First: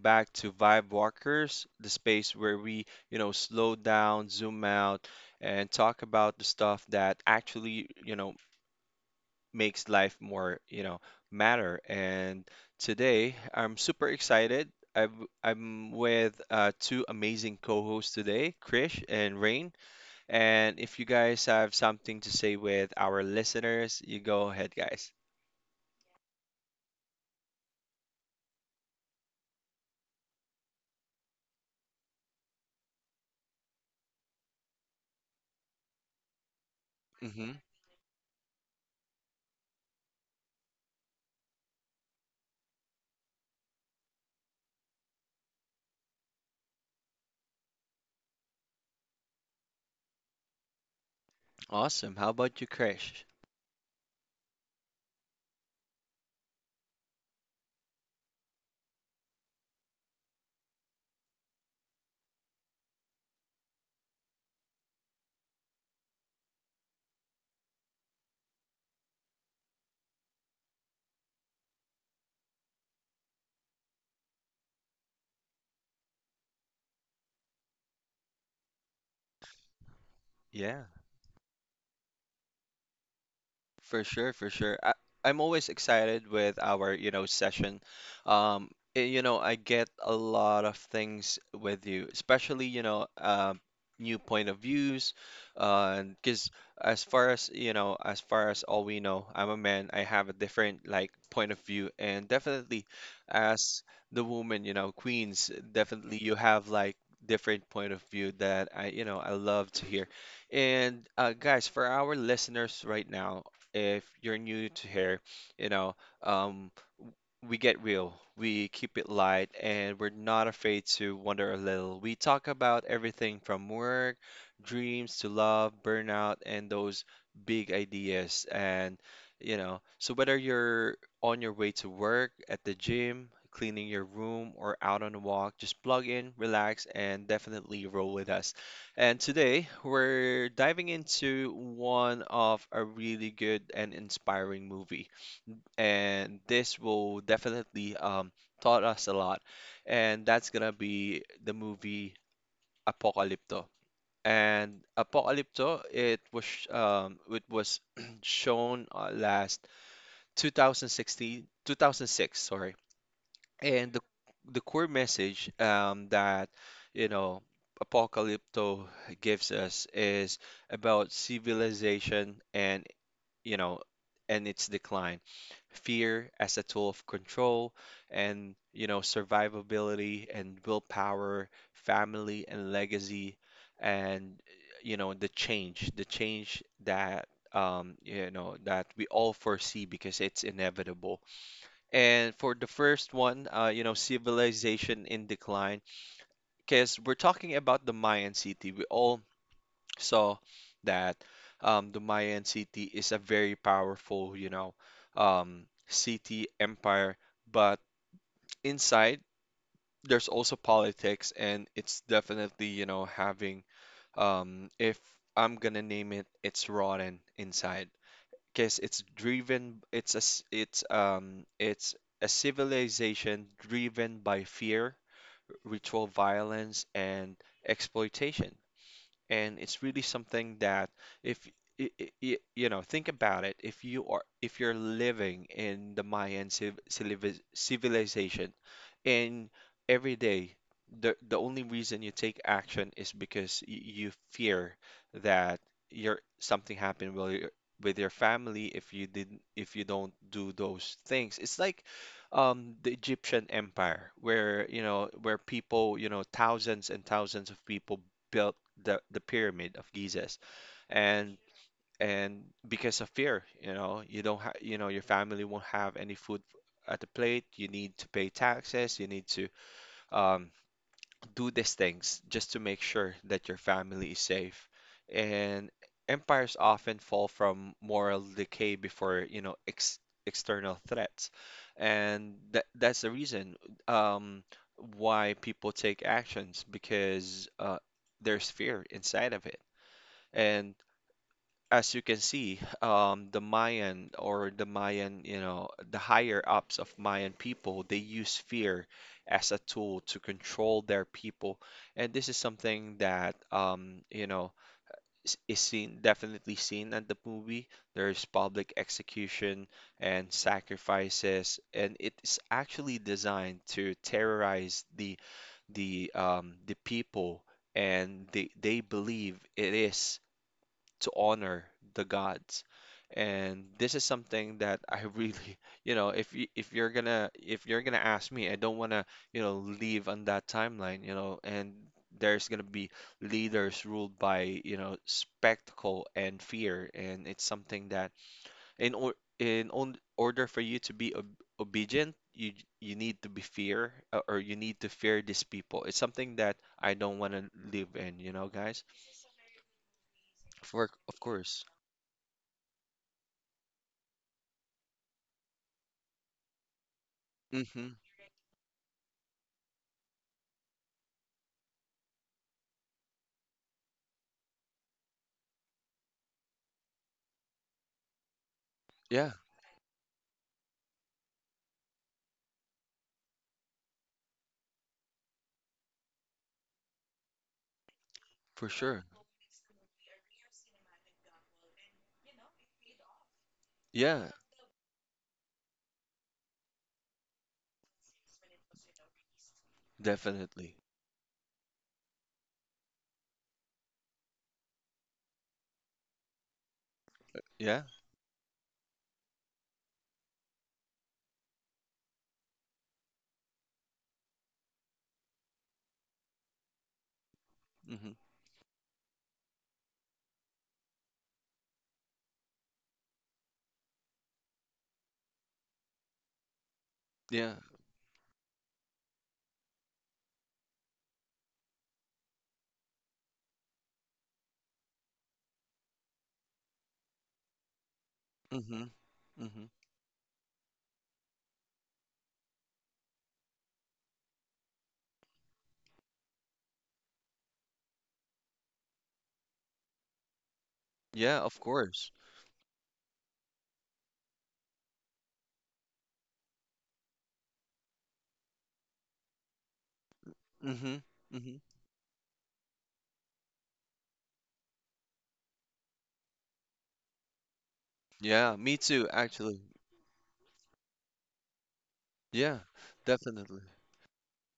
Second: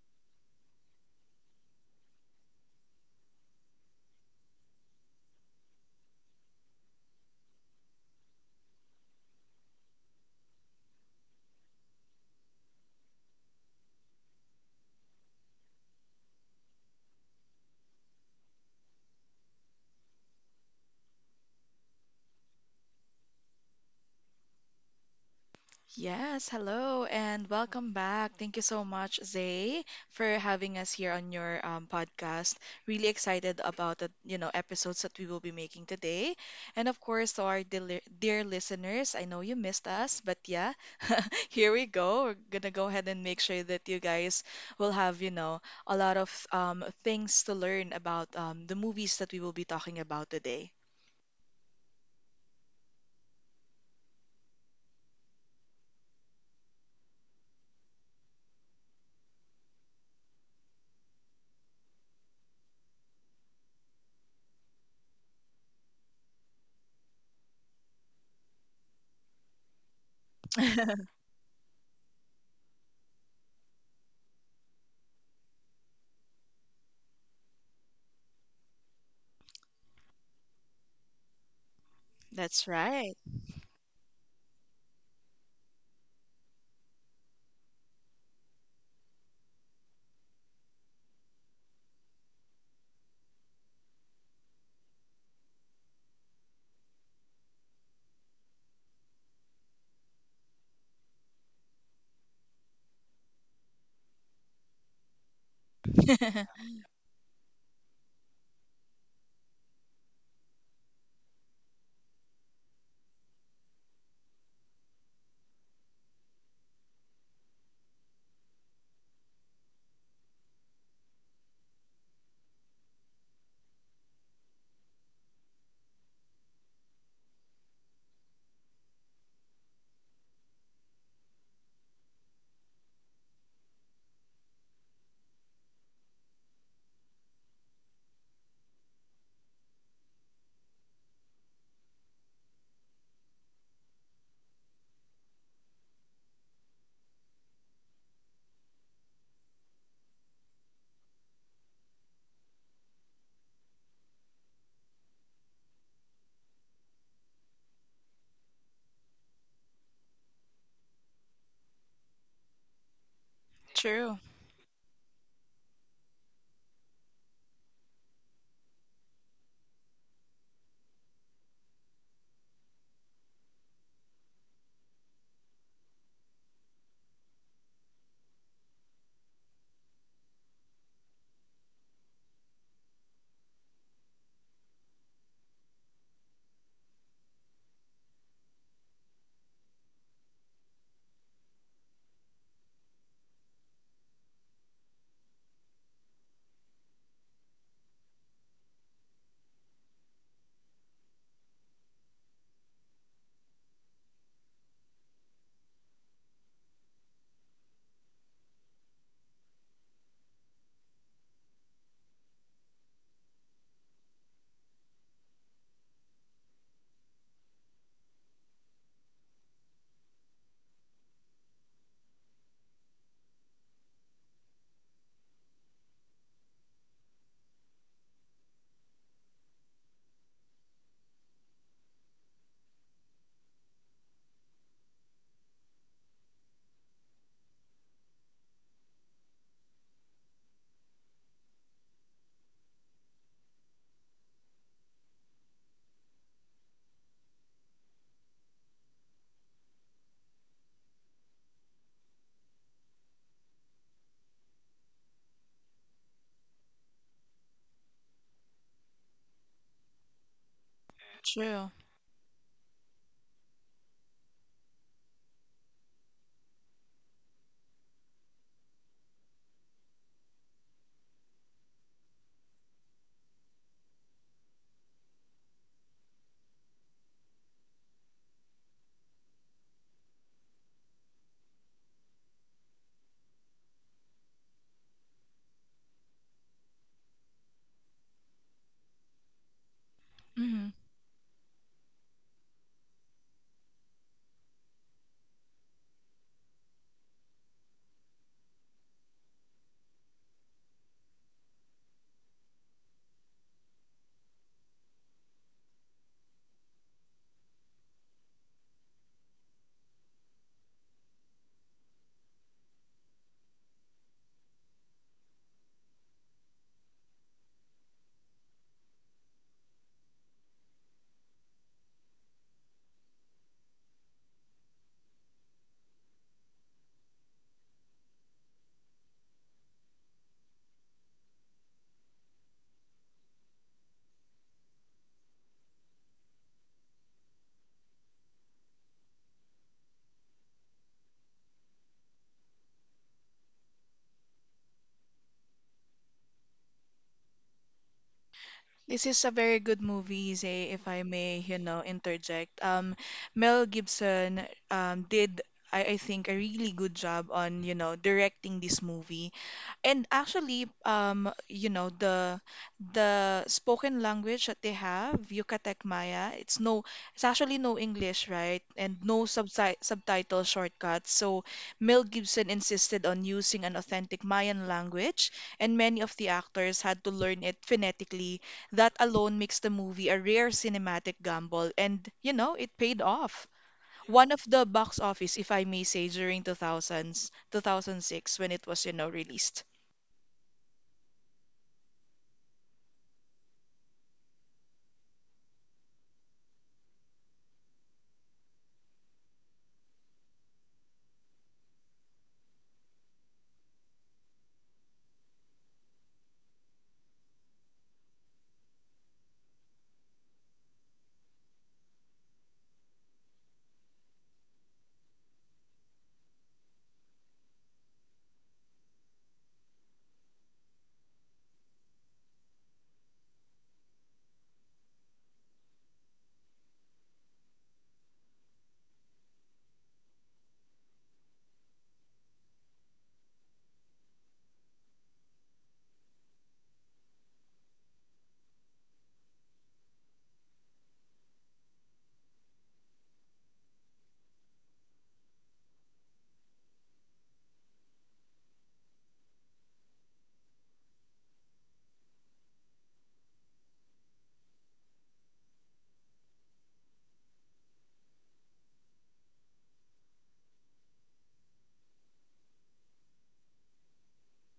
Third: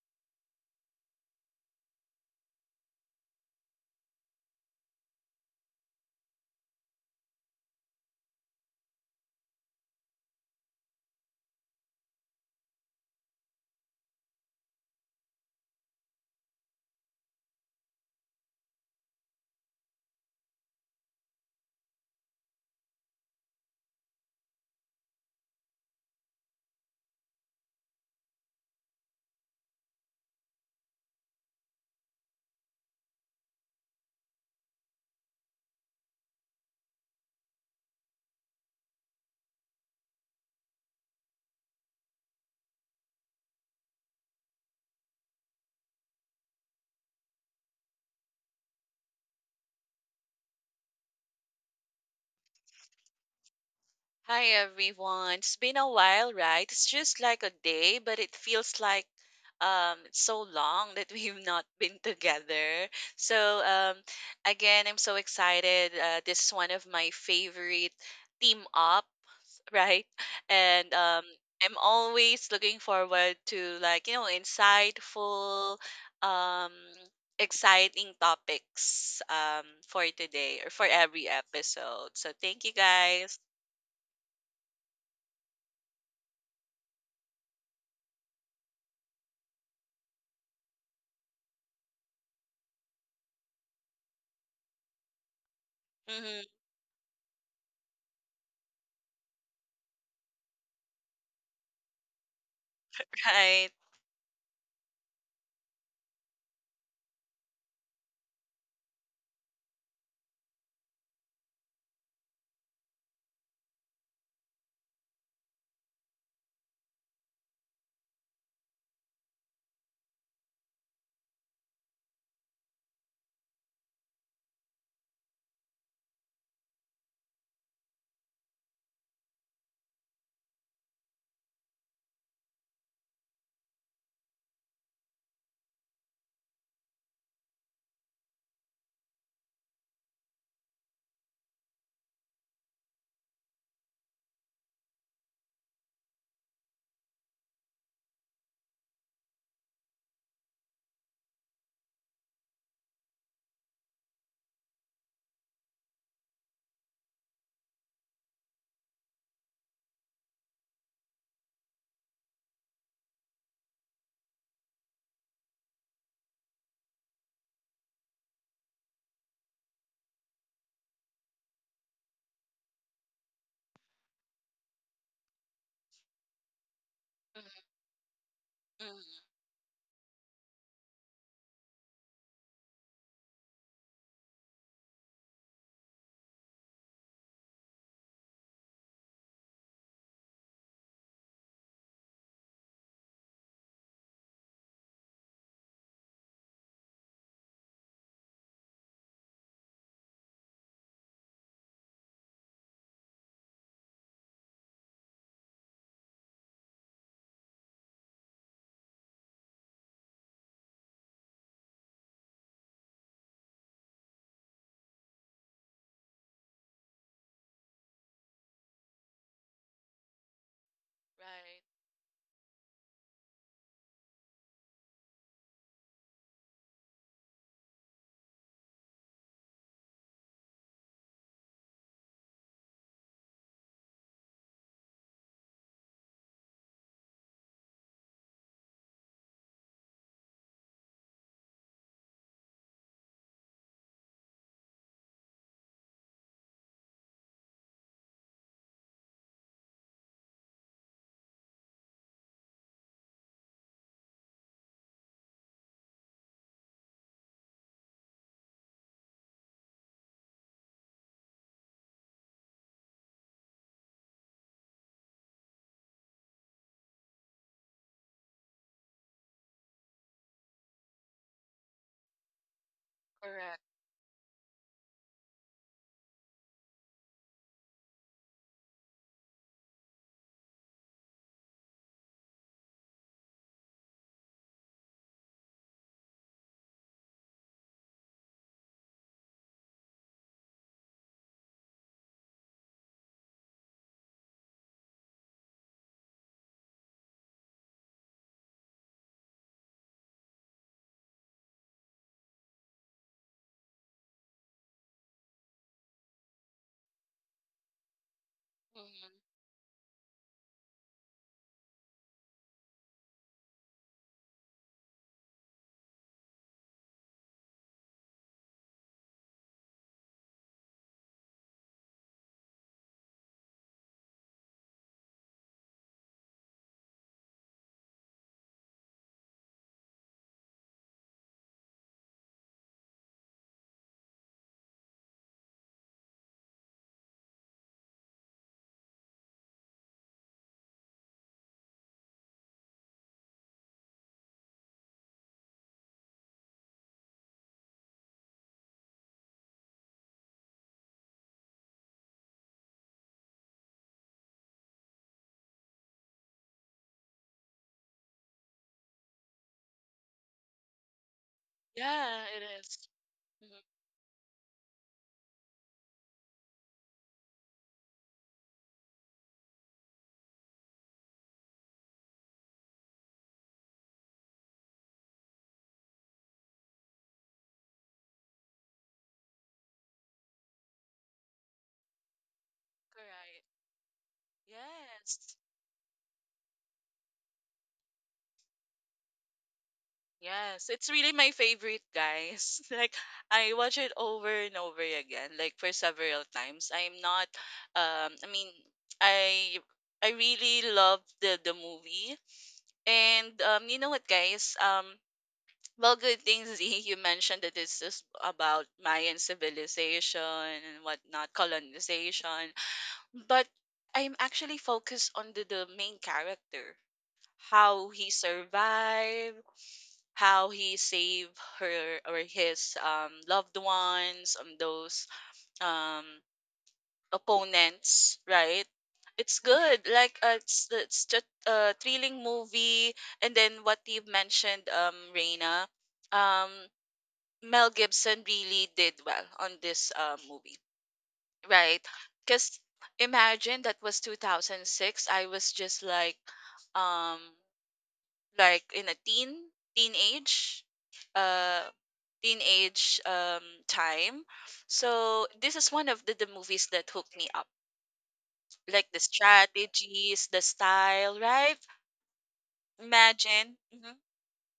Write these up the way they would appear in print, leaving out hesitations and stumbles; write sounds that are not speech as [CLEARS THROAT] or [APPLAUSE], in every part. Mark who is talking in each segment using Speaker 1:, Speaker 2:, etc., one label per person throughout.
Speaker 1: back to Vibe Walkers, the space where we, slow down, zoom out, and talk about the stuff that actually, makes life more, matter. And today, I'm super excited. I'm with two amazing co-hosts today, Krish and Rain. And if you guys have something to say with our listeners, you go ahead, guys.
Speaker 2: Yes, hello and welcome back. Thank you so much, Zay, for having us here on your podcast. Really excited about the episodes that we will be making today. And of course, to
Speaker 1: Hmm
Speaker 2: our dear, dear listeners, I know you missed us, but yeah, [LAUGHS] here we go. We're gonna go ahead and make sure that you guys will have a lot of things to learn about the movies that we will be talking about today.
Speaker 1: Awesome. How about you, Krish?
Speaker 3: Hi everyone. It's been a while, right? It's just like a day, but it feels like so long that [LAUGHS] we've not been together. So um Again, I'm so excited. This is one of my favorite team up, [LAUGHS] right? And
Speaker 2: [LAUGHS]
Speaker 3: I'm always looking forward to like, you know, insightful um exciting topics for today or for every episode. So thank
Speaker 2: That's
Speaker 3: you
Speaker 2: right.
Speaker 3: guys.
Speaker 1: For sure, for sure. I'm always excited with our, session. You know, I get a lot of things with you, especially, new point of views. And
Speaker 3: Mhm.
Speaker 1: because as far as as far as all we know, I'm a man, I have a different like point of view. And definitely
Speaker 3: Right.
Speaker 1: as the woman, queens, definitely you have like different point of view that I love to hear. And guys, for our listeners right now, if you're new to here, you know, um, w- we get real, we keep it light, and we're not afraid to wonder a little. We talk about everything from work, dreams to love, burnout, and those big ideas. And, so whether you're on your way to work, at the gym, cleaning your room, or out on a walk, just plug in, relax, and definitely roll with us. And today we're diving into one of a really good and inspiring movie. And this will definitely taught us a lot. And that's gonna be the movie Apocalypto. And Apocalypto, it was [CLEARS THROAT] shown last 2016, 2006, sorry,
Speaker 2: [LAUGHS]
Speaker 1: and the
Speaker 2: True,
Speaker 1: the core message that you know Apocalypto gives us is about civilization and you know and its decline, fear as a tool of
Speaker 3: Mm-hmm.
Speaker 1: control, and you know
Speaker 3: Hmm.
Speaker 1: survivability and willpower, family and legacy, and you know the change that you know that we all foresee because it's inevitable. And for the first one, you know, civilization in decline, because we're talking about the Mayan city. We all saw that the Mayan city is a very powerful, city empire, but inside there's also politics, and it's definitely, having, if I'm gonna name it, it's rotten inside because it's
Speaker 3: Right.
Speaker 1: it's a civilization driven by fear, ritual violence, and exploitation. And it's really something that if you know think about it if you are if you're living in the Mayan civilization. And every day the only reason you take action is because you fear that your something happened with your family if you didn't if you don't do those things. It's like the Egyptian empire where you know where people you know thousands and thousands of people built the pyramid of Gizeh. And
Speaker 2: true.
Speaker 1: and because of fear, you know, you don't have, you know, your family won't have any food at the plate. You need to pay taxes. You need to um, do these things just to make sure that your
Speaker 3: Correct.
Speaker 1: family is safe. And empires often fall from moral decay before, ex external threats. And that's the reason um, why people take actions because there's fear inside of it.
Speaker 2: Mm-hmm.
Speaker 1: And as you can see, the Mayan or the Mayan, you know, the higher ups of Mayan people, they use fear as a tool to control their people. And this is something that, you know, is seen definitely seen at the movie. There's public
Speaker 3: Hmm.
Speaker 1: execution and sacrifices, and it's actually designed to terrorize the people, and they believe it is to honor the gods. And this is something that I really, [LAUGHS] you know, if you're gonna ask me, I don't wanna, you know, leave on that timeline, you know. And there's gonna be leaders ruled by, you know, spectacle and fear, and it's something that in or in order for you to be ob obedient, you need to be fear or you need to fear these people. It's something that I don't wanna live in, you know, guys.
Speaker 2: This is a very good movie, say, if
Speaker 1: For
Speaker 2: I
Speaker 1: of
Speaker 2: may, you
Speaker 1: course.
Speaker 2: know, interject. Mel Gibson did, I think, a really good job on, you
Speaker 1: Hmm
Speaker 2: know, directing this movie. And actually,
Speaker 3: Yeah,
Speaker 2: the
Speaker 3: it is.
Speaker 2: the
Speaker 3: Mhm.
Speaker 2: spoken language that they have, Yucatec Maya, it's no, it's actually no English, right? And no
Speaker 1: Yeah.
Speaker 2: subtitle shortcuts. So Mel Gibson insisted on using an authentic Mayan language, and many of the actors had to learn it phonetically.
Speaker 1: For
Speaker 2: That
Speaker 1: sure.
Speaker 2: alone makes the movie a rare cinematic gamble, and it paid off.
Speaker 3: Correct.
Speaker 2: One
Speaker 1: Yeah,
Speaker 2: of the box office,
Speaker 3: Yes.
Speaker 2: if I may say, during 2000s, 2006 when it was released.
Speaker 3: Yes,
Speaker 1: definitely.
Speaker 3: it's really my favorite, guys. [LAUGHS] Like I watch it over and over again, like for several times. I'm not
Speaker 1: Yeah.
Speaker 3: I mean, I I really love the movie. And You know what, guys? Well, good things, [LAUGHS] Z, you mentioned that this is
Speaker 1: Mm-hmm.
Speaker 3: about Mayan civilization and whatnot, colonization. But I'm actually focused on the main character,
Speaker 1: Yeah.
Speaker 3: how he survived, how he saved her or his loved ones on those um, opponents, right?
Speaker 1: Mm-hmm.
Speaker 3: It's
Speaker 1: Mm-hmm.
Speaker 3: good. Like it's just a thrilling movie. And then what you've mentioned, Reina, um, Mel Gibson really did well on this movie.
Speaker 1: Yeah, of
Speaker 3: Right.
Speaker 1: course.
Speaker 3: Because imagine that was 2006. I was just um, like in a teen, teenage,
Speaker 1: Mm-hmm. Mm-hmm.
Speaker 3: uh, teenage time. So this is one of the movies that hooked me up,
Speaker 1: Yeah, me
Speaker 3: like the
Speaker 1: too, actually.
Speaker 3: strategies, the style, right?
Speaker 1: Yeah,
Speaker 3: Imagine.
Speaker 1: definitely.
Speaker 3: Mhm. Mhm.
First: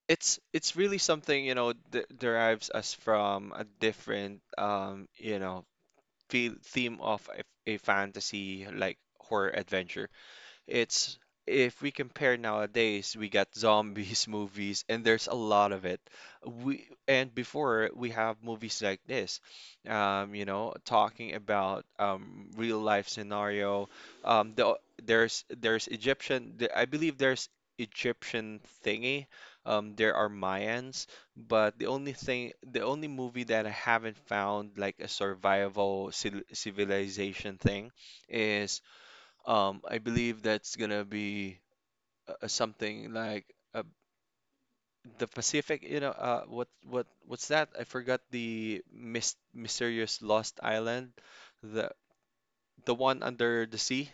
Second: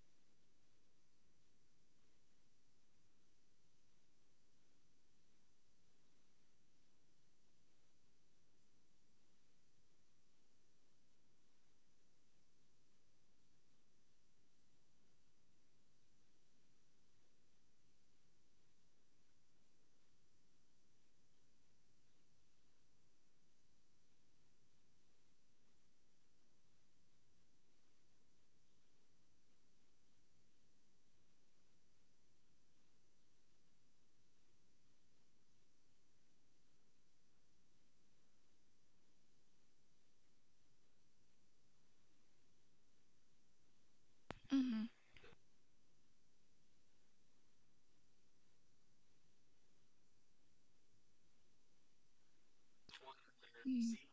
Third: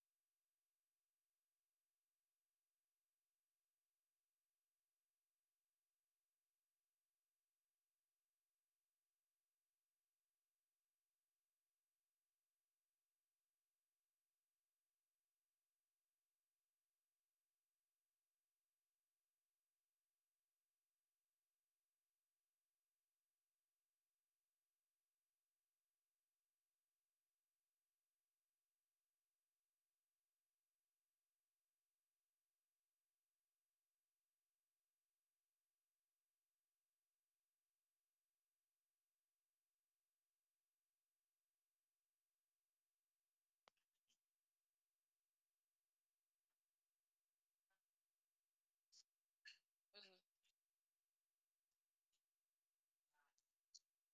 Speaker 1: It's really something, you know, de derives us from a different you know, feel theme of a fantasy like horror adventure. It's if we compare nowadays, we got zombies [LAUGHS] movies, and there's a lot of it. We and before we have movies like this, you know, talking about real life scenario. Um, the, there's Egyptian. I believe there's Egyptian thingy. There are Mayans, but the only thing, the only movie that I haven't found like a survival civil civilization thing is I believe that's gonna be something like uh,
Speaker 2: Hmm.
Speaker 1: the Pacific, you know, what what's that? I forgot the mys mysterious lost island, the the one under the sea.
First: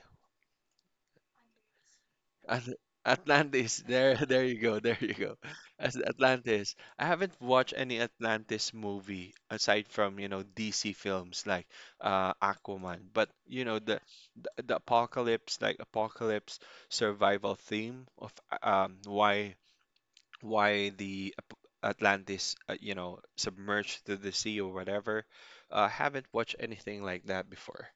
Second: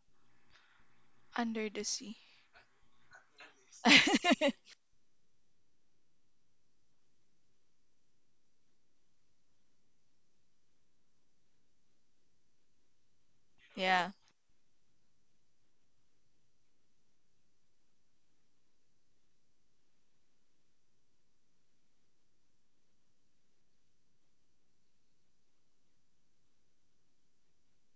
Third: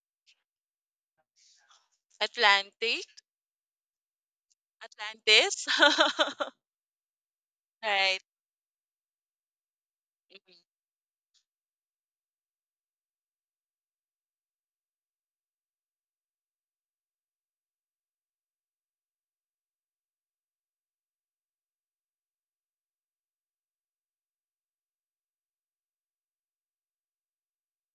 Speaker 2: Under the sea.
Speaker 1: At-
Speaker 3: Atlantic.
Speaker 1: Atlantis. There, [LAUGHS] there you
Speaker 2: [LAUGHS]
Speaker 1: go. There you go.
Speaker 3: Atlantis,
Speaker 1: As
Speaker 3: [LAUGHS]
Speaker 1: Atlantis. I haven't watched any
Speaker 3: right?
Speaker 1: Atlantis movie aside from, you know,
Speaker 3: Mhm.
Speaker 1: DC films like Aquaman. But, you know,
Speaker 2: Yeah.
Speaker 1: the apocalypse, like apocalypse survival theme of why the Atlantis, you know, submerged to the sea or whatever. Haven't watched anything like that before.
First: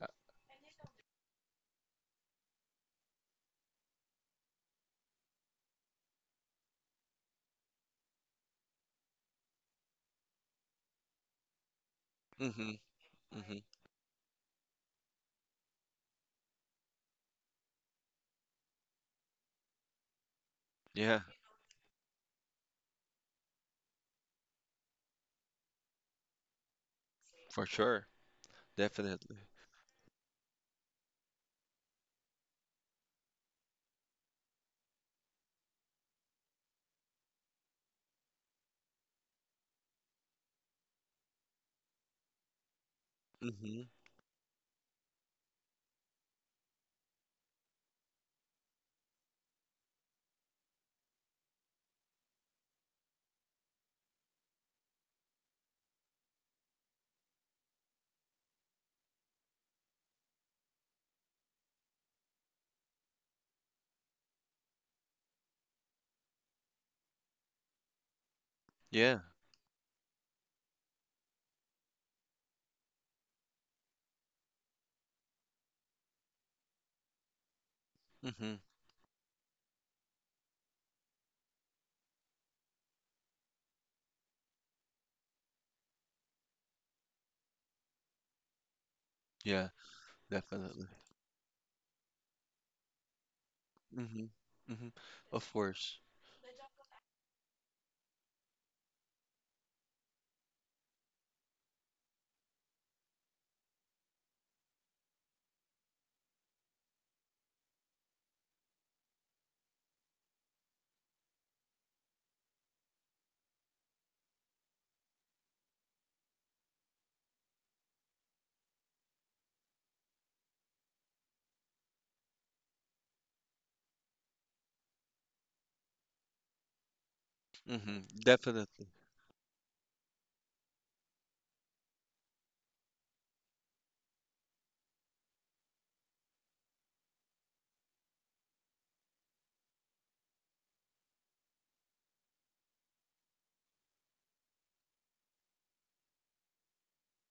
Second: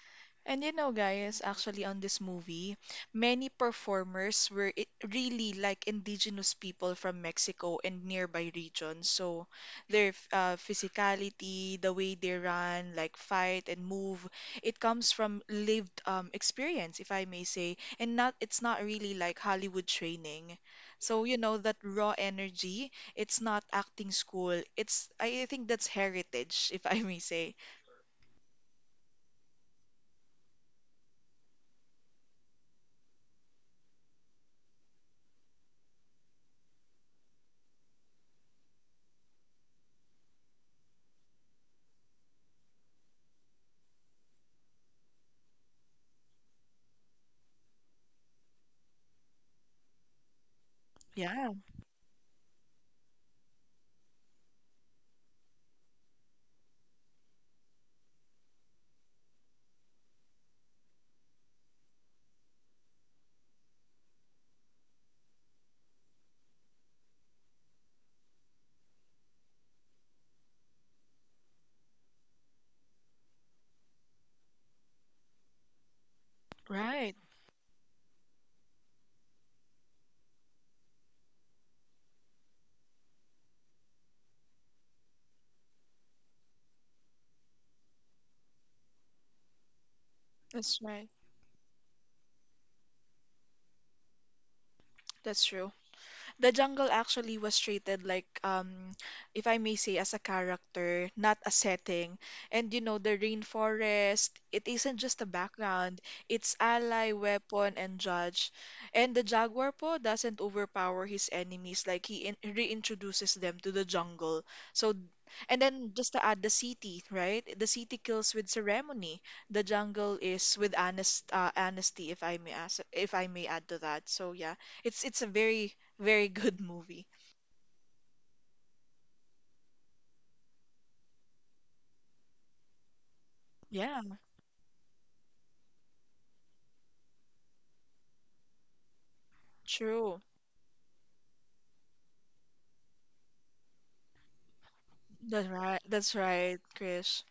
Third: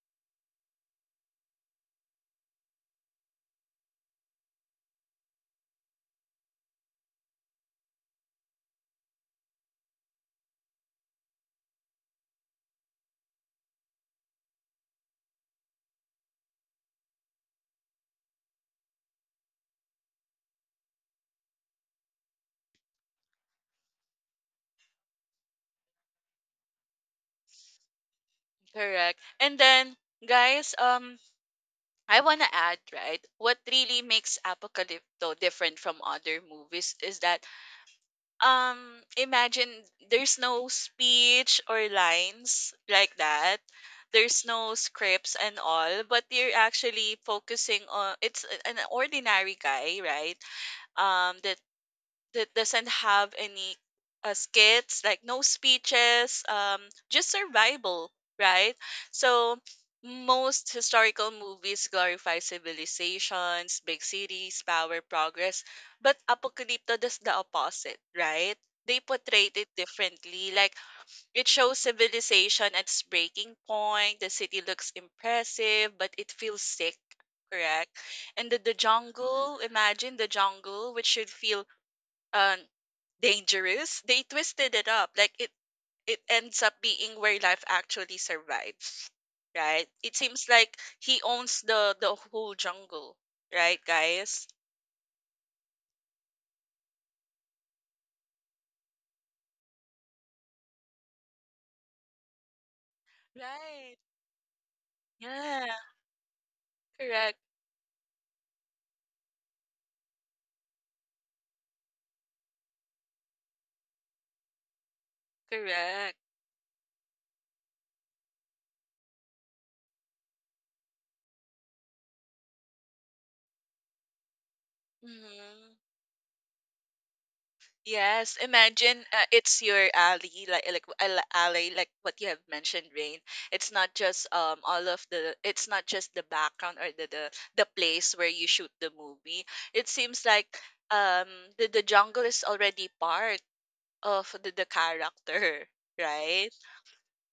Speaker 1: Uh,
Speaker 2: And guys, actually on this movie, many performers were really like indigenous people from Mexico and nearby regions. So their physicality, the way they
Speaker 1: mhm.
Speaker 2: run, like
Speaker 1: Mhm.
Speaker 2: fight and move, it comes from lived experience, if I may say, and not it's not really like Hollywood training.
Speaker 1: Yeah,
Speaker 2: So you know that raw energy, it's not acting school. It's I think that's heritage, if I may say.
Speaker 1: for sure.
Speaker 3: Correct.
Speaker 1: Definitely.
Speaker 3: And then, guys, I want to add, right? What really makes Apocalypto different from other movies is that um imagine there's no speech or lines like that.
Speaker 1: Mm-hmm.
Speaker 3: There's no scripts and all, but you're actually focusing on an ordinary guy, right?
Speaker 2: Yeah,
Speaker 3: That that doesn't have any skits, like no speeches, just survival, right? So most historical movies glorify civilizations, big cities, power, progress, but Apocalypto does the opposite, right? They portrayed it differently. Like it shows civilization at its breaking point. The city looks impressive, but it feels sick,
Speaker 2: right.
Speaker 3: correct? And
Speaker 1: Mm-hmm.
Speaker 3: the jungle, imagine the jungle, which should feel um dangerous, they twisted it up. Like it ends up being where life actually survives.
Speaker 1: Yeah,
Speaker 3: Right? It seems like
Speaker 2: That's
Speaker 1: definitely.
Speaker 2: right.
Speaker 3: he owns the whole jungle. Right, guys?
Speaker 1: Mm-hmm. Mm-hmm.
Speaker 2: That's
Speaker 1: Of
Speaker 2: true.
Speaker 1: course.
Speaker 2: The jungle actually was treated like if I may say as a character, not a setting. And the
Speaker 3: Right.
Speaker 2: rainforest, it isn't just a
Speaker 3: Yeah.
Speaker 2: background, it's ally,
Speaker 3: Correct.
Speaker 2: weapon, and judge. And the jaguar po doesn't overpower his enemies, like he in reintroduces them to the jungle. So and then just
Speaker 3: Correct.
Speaker 2: to add the city, right? The city kills with ceremony. The jungle is with honesty, if I may ask, if I may add to that. So yeah, it's a very
Speaker 3: Mm-hmm.
Speaker 2: very good [LAUGHS] movie.
Speaker 1: Mm-hmm.
Speaker 3: Yes,
Speaker 1: Definitely.
Speaker 3: imagine it's your alley, like alley, like what you have mentioned, Rain. It's not
Speaker 2: Yeah,
Speaker 3: just all of the, it's not just the background or the place where you shoot the movie. It
Speaker 2: true.
Speaker 3: seems like um the jungle is already part of the
Speaker 2: That's
Speaker 3: character,
Speaker 2: right.
Speaker 3: [LAUGHS]
Speaker 2: That's
Speaker 3: right?
Speaker 2: right, Chris.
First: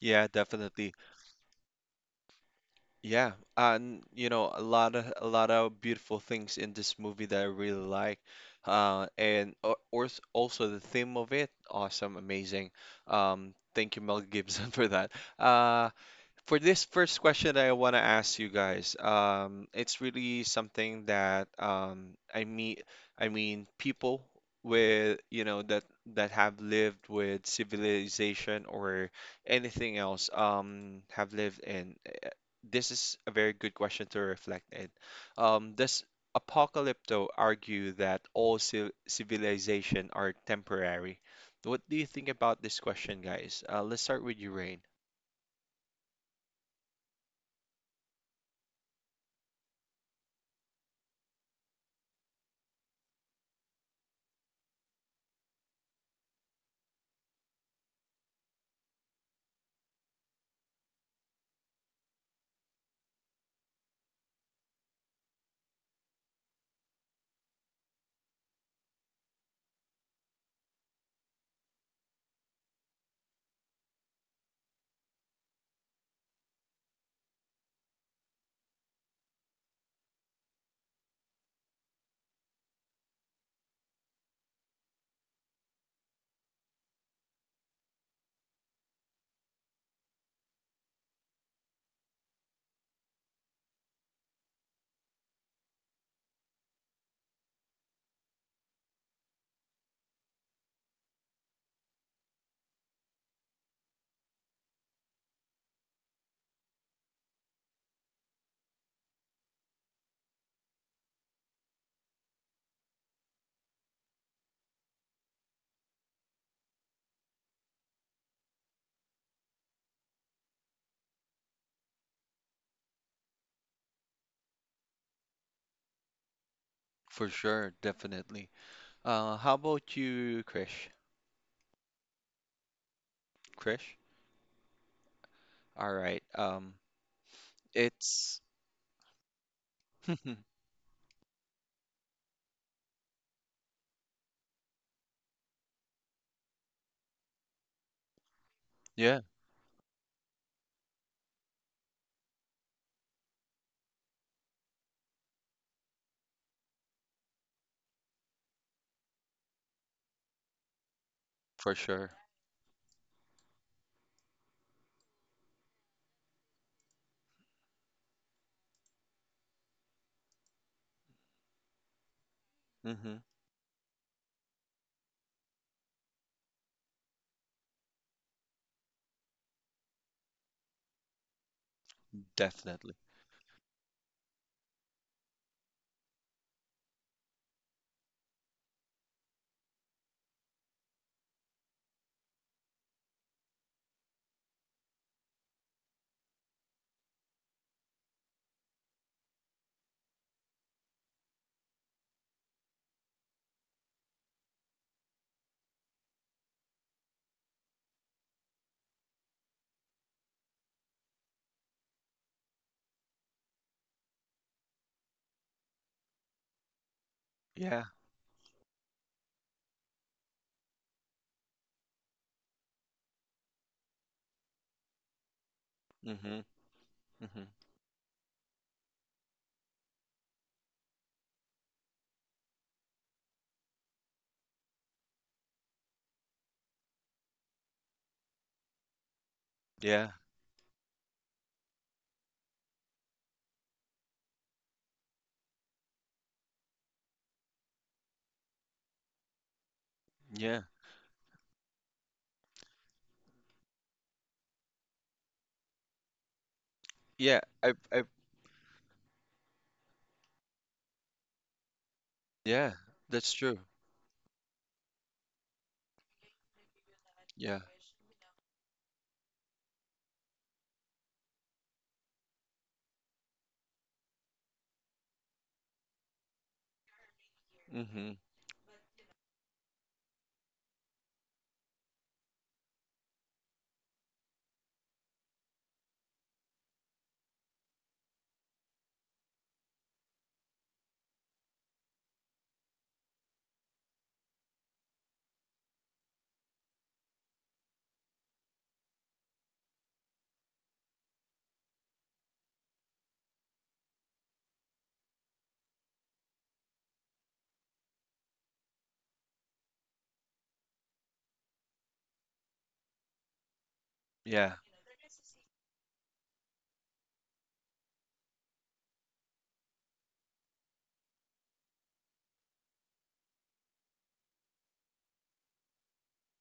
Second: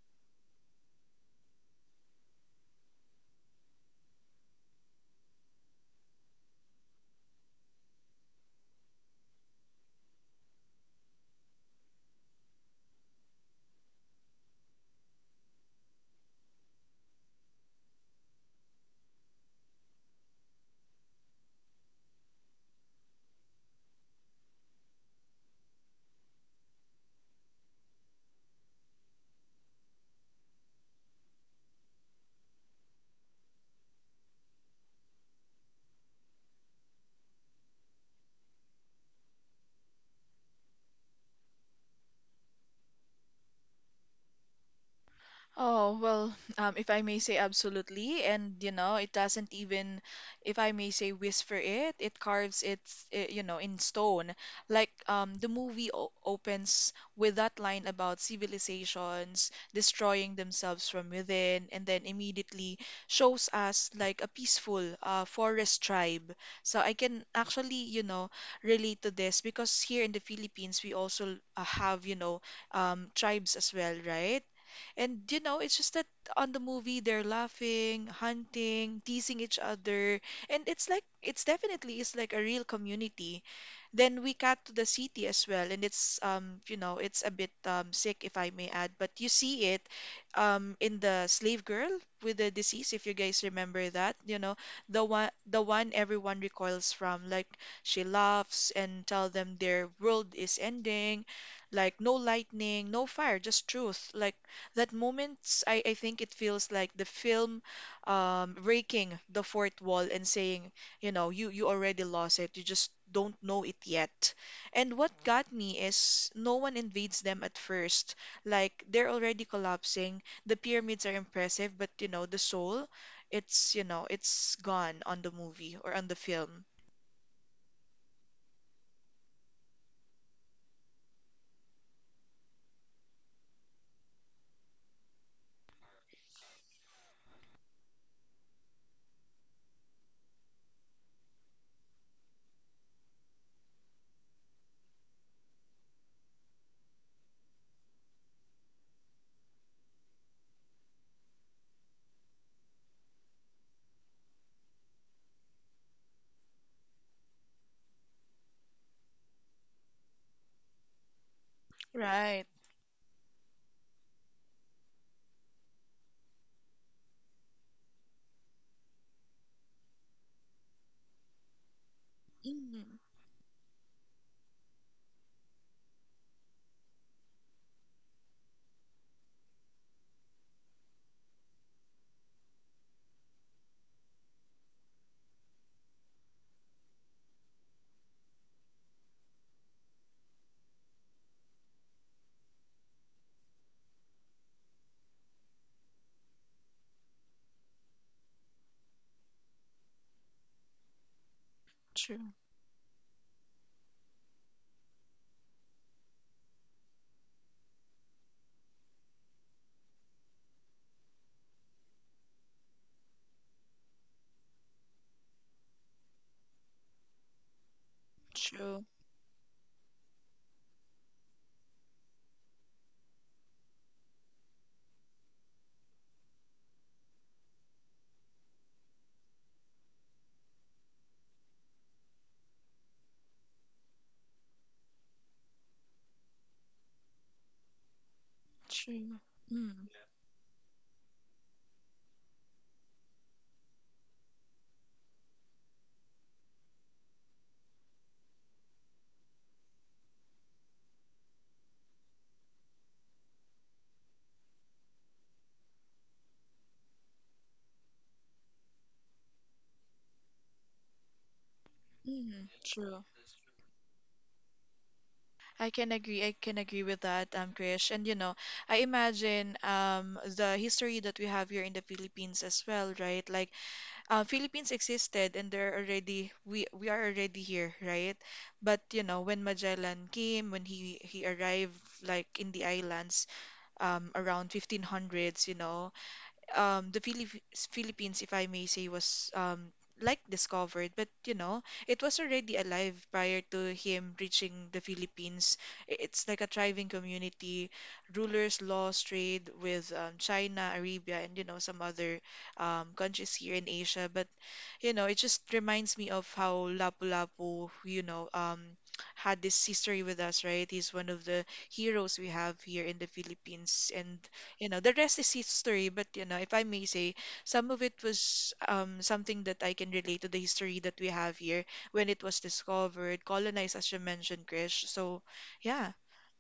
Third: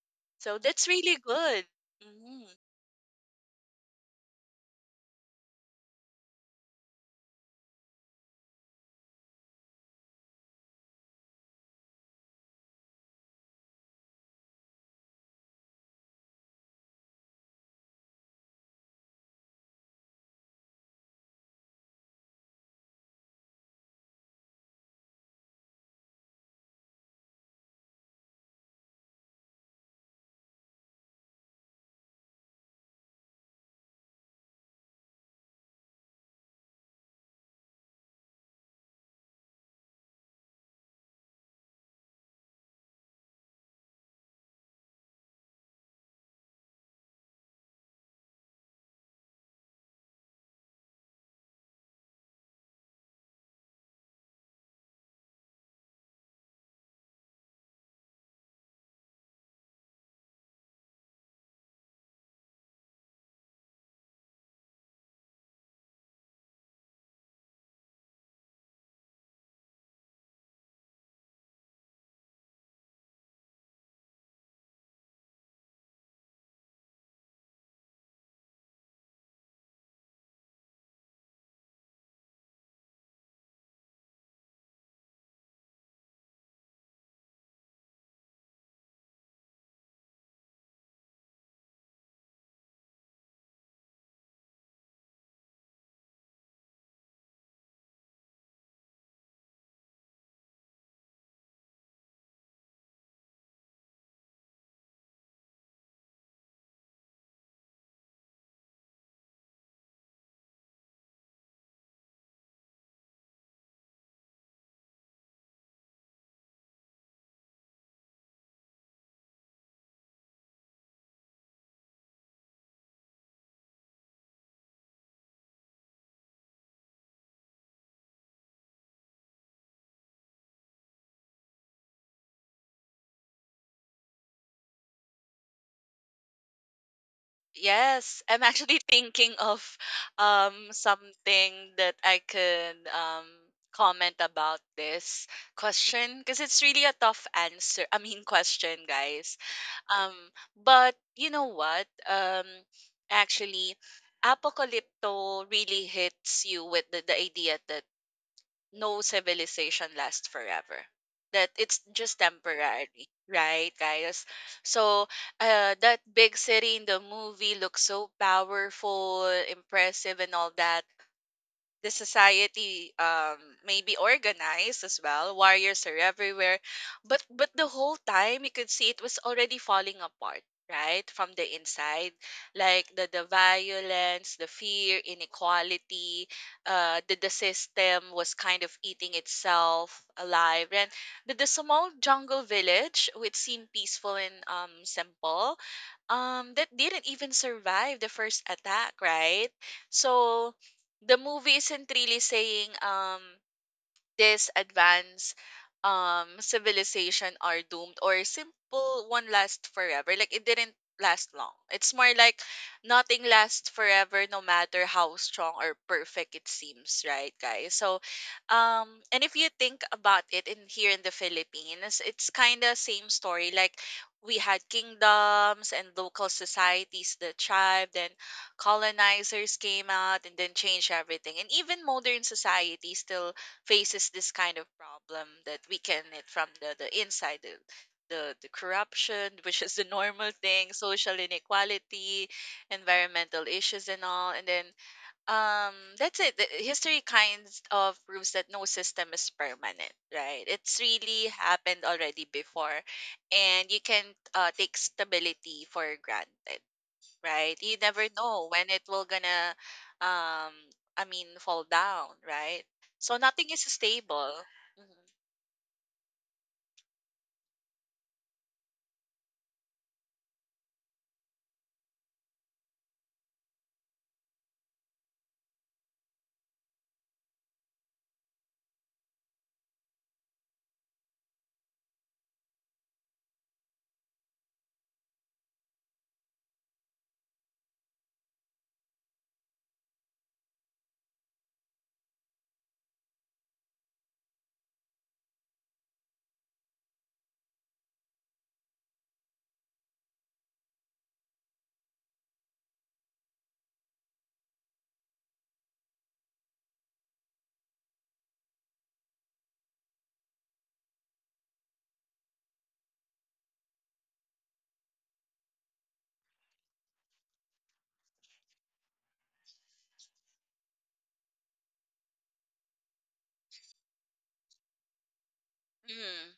Speaker 1: Yeah,
Speaker 3: So that's
Speaker 1: definitely.
Speaker 3: really good. Mm-hmm.
Speaker 1: Yeah, and you know, a lot of beautiful things in this movie that I really like. And or also the theme of it, awesome, amazing. Thank you, Mel Gibson, [LAUGHS] for that. Uh, for this first question I want to ask you guys, it's really something that I meet. I mean, people with you know that that have lived with civilization or anything else have lived in. This is a very good question to reflect in. Does Apocalypto argue that all civilization are temporary? What do you think about this question, guys? Let's start with you, Rain.
Speaker 2: Oh, well, if I may say absolutely, and it doesn't even, if I may say whisper it, it carves its, in stone. Like the movie o opens with that line about civilizations destroying themselves from within, and then immediately shows us like a peaceful forest tribe. So I can actually, relate to this because here in the Philippines, we also have tribes as well, right? And it's just that on the movie they're laughing, hunting, teasing each other, and it's like it's definitely is like a real community. Then we cut to the city as well, and it's you know it's a bit sick if I may add, but you see it in the slave girl with the disease if you guys remember that, the one everyone recoils from, like she laughs and tell them their world is ending, like no lightning, no fire, just truth, like that moment, I think it feels like the film breaking the fourth wall and saying, you already lost it. You just don't know it yet. And what got me is no one invades them at first. Like they're already collapsing. The pyramids are impressive, but the soul, it's gone on the movie or on the film.
Speaker 1: For sure, definitely. How about you, Krish? Krish? All right.
Speaker 3: Yes,
Speaker 1: It's
Speaker 3: I'm actually [LAUGHS] thinking of
Speaker 1: [LAUGHS]
Speaker 3: something that I could comment about this question because it's really a tough answer. I mean question,
Speaker 1: yeah,
Speaker 3: guys. Um but you know what? Actually Apocalypto really hits you with the idea that no civilization lasts forever. That
Speaker 1: for
Speaker 3: it's
Speaker 1: sure.
Speaker 3: just
Speaker 2: Right.
Speaker 3: temporary, right, guys? So, that big city in the movie looks so powerful, impressive, and all that. The
Speaker 2: Mm,
Speaker 3: society
Speaker 1: Mm-hmm.
Speaker 3: may be organized as well, warriors are everywhere, but the whole time you could see it was already falling apart right from the inside, like
Speaker 1: Definitely.
Speaker 3: the violence, the fear, inequality. The system was kind of eating itself alive. And the small jungle village, which seemed peaceful and simple, that didn't even survive the first attack, right? So the movie isn't really
Speaker 2: true,
Speaker 3: saying this advanced civilization are doomed or simple one last forever. Like it didn't last long. It's more like nothing lasts forever, no matter how strong or perfect it seems, right, guys?
Speaker 1: Yeah.
Speaker 3: So
Speaker 2: true,
Speaker 3: and if you think about it, in here in the Philippines, it's kind of same story. Like we had kingdoms and local
Speaker 1: Mm-hmm.
Speaker 3: societies, the
Speaker 1: Mm-hmm.
Speaker 3: tribe, then colonizers came out and then changed everything. And even modern society still faces this kind of problem that we can it from the inside, the
Speaker 2: true.
Speaker 3: corruption [LAUGHS] which is
Speaker 2: Mm,
Speaker 3: the
Speaker 1: Yeah.
Speaker 3: normal thing, social inequality, environmental issues, and all. And then that's it. The history kinds of proves that no system is permanent, right?
Speaker 1: Yeah.
Speaker 3: It's really happened already before. And you can take stability for granted,
Speaker 1: Yeah.
Speaker 3: right? You
Speaker 1: I.
Speaker 3: never know when it will gonna, um, I mean, fall down,
Speaker 2: mm,
Speaker 3: right?
Speaker 1: Yeah.
Speaker 2: true.
Speaker 3: So
Speaker 1: That's
Speaker 3: nothing
Speaker 1: true.
Speaker 3: is stable. Mm-hmm.
Speaker 2: I can agree. I can agree with that,
Speaker 1: Yeah.
Speaker 2: Krish. And I imagine the history that we have here in the Philippines as well, right? Like, Philippines existed, and they're already we are already here,
Speaker 1: Mm-hmm.
Speaker 2: right? But when Magellan came, when he arrived like in the islands, around 1500s, the Philippines, if I may say, was like discovered, but it was already alive prior to him reaching the Philippines. It's like a thriving community, rulers, laws, trade with China, Arabia, and some other countries here in Asia. But it just reminds me of how Lapu-Lapu had this history with us, right? He's one of the heroes we have here in the Philippines, and
Speaker 1: Yeah.
Speaker 2: you know the rest is history, but if I may say, some of it was something that I can relate to the history that we have here when it was discovered, colonized, as you mentioned, Krish, so yeah.
Speaker 3: Mm,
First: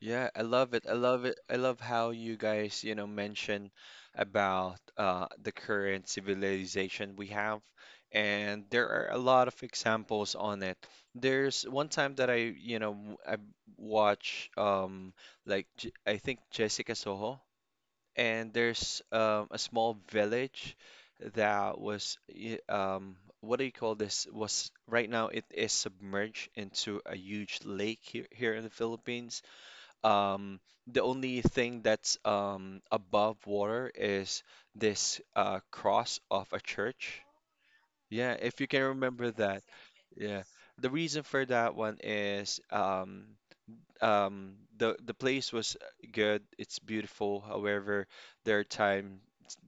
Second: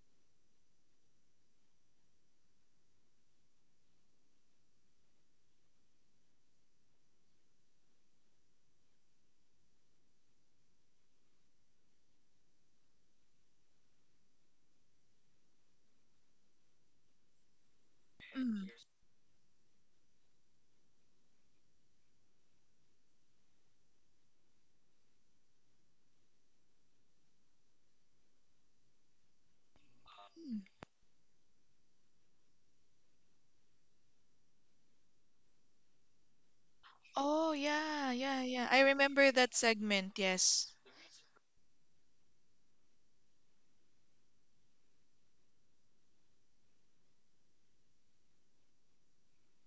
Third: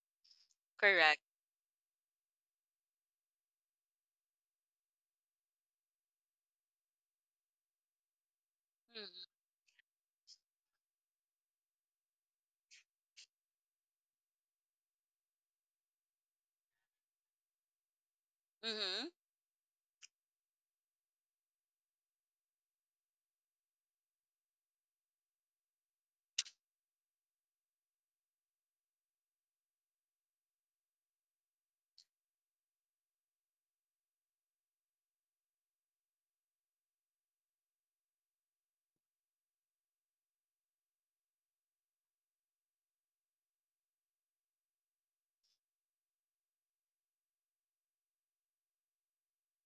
Speaker 1: Yeah, I love it. I
Speaker 3: correct.
Speaker 1: love it. I love how you guys, you know, mention about the current civilization we have. And there are
Speaker 3: Mm-hmm.
Speaker 1: a lot of examples on it. There's one time that I, you know, w- I watch like J I think Jessica Soho, and
Speaker 2: Mm.
Speaker 1: there's
Speaker 3: Mm-hmm.
Speaker 1: a small village that was what do you call this? Was right now it is submerged into a huge lake here here in the Philippines. um,
Speaker 2: Mm.
Speaker 1: the only thing that's above water is this cross of a church.
Speaker 2: Oh, yeah,
Speaker 1: Yeah,
Speaker 2: yeah,
Speaker 1: if you
Speaker 2: yeah, I
Speaker 1: can remember
Speaker 2: remember that
Speaker 1: that.
Speaker 2: segment.
Speaker 1: Yeah.
Speaker 2: Yes.
Speaker 1: The reason for that one is the place was good, it's beautiful. However, there are times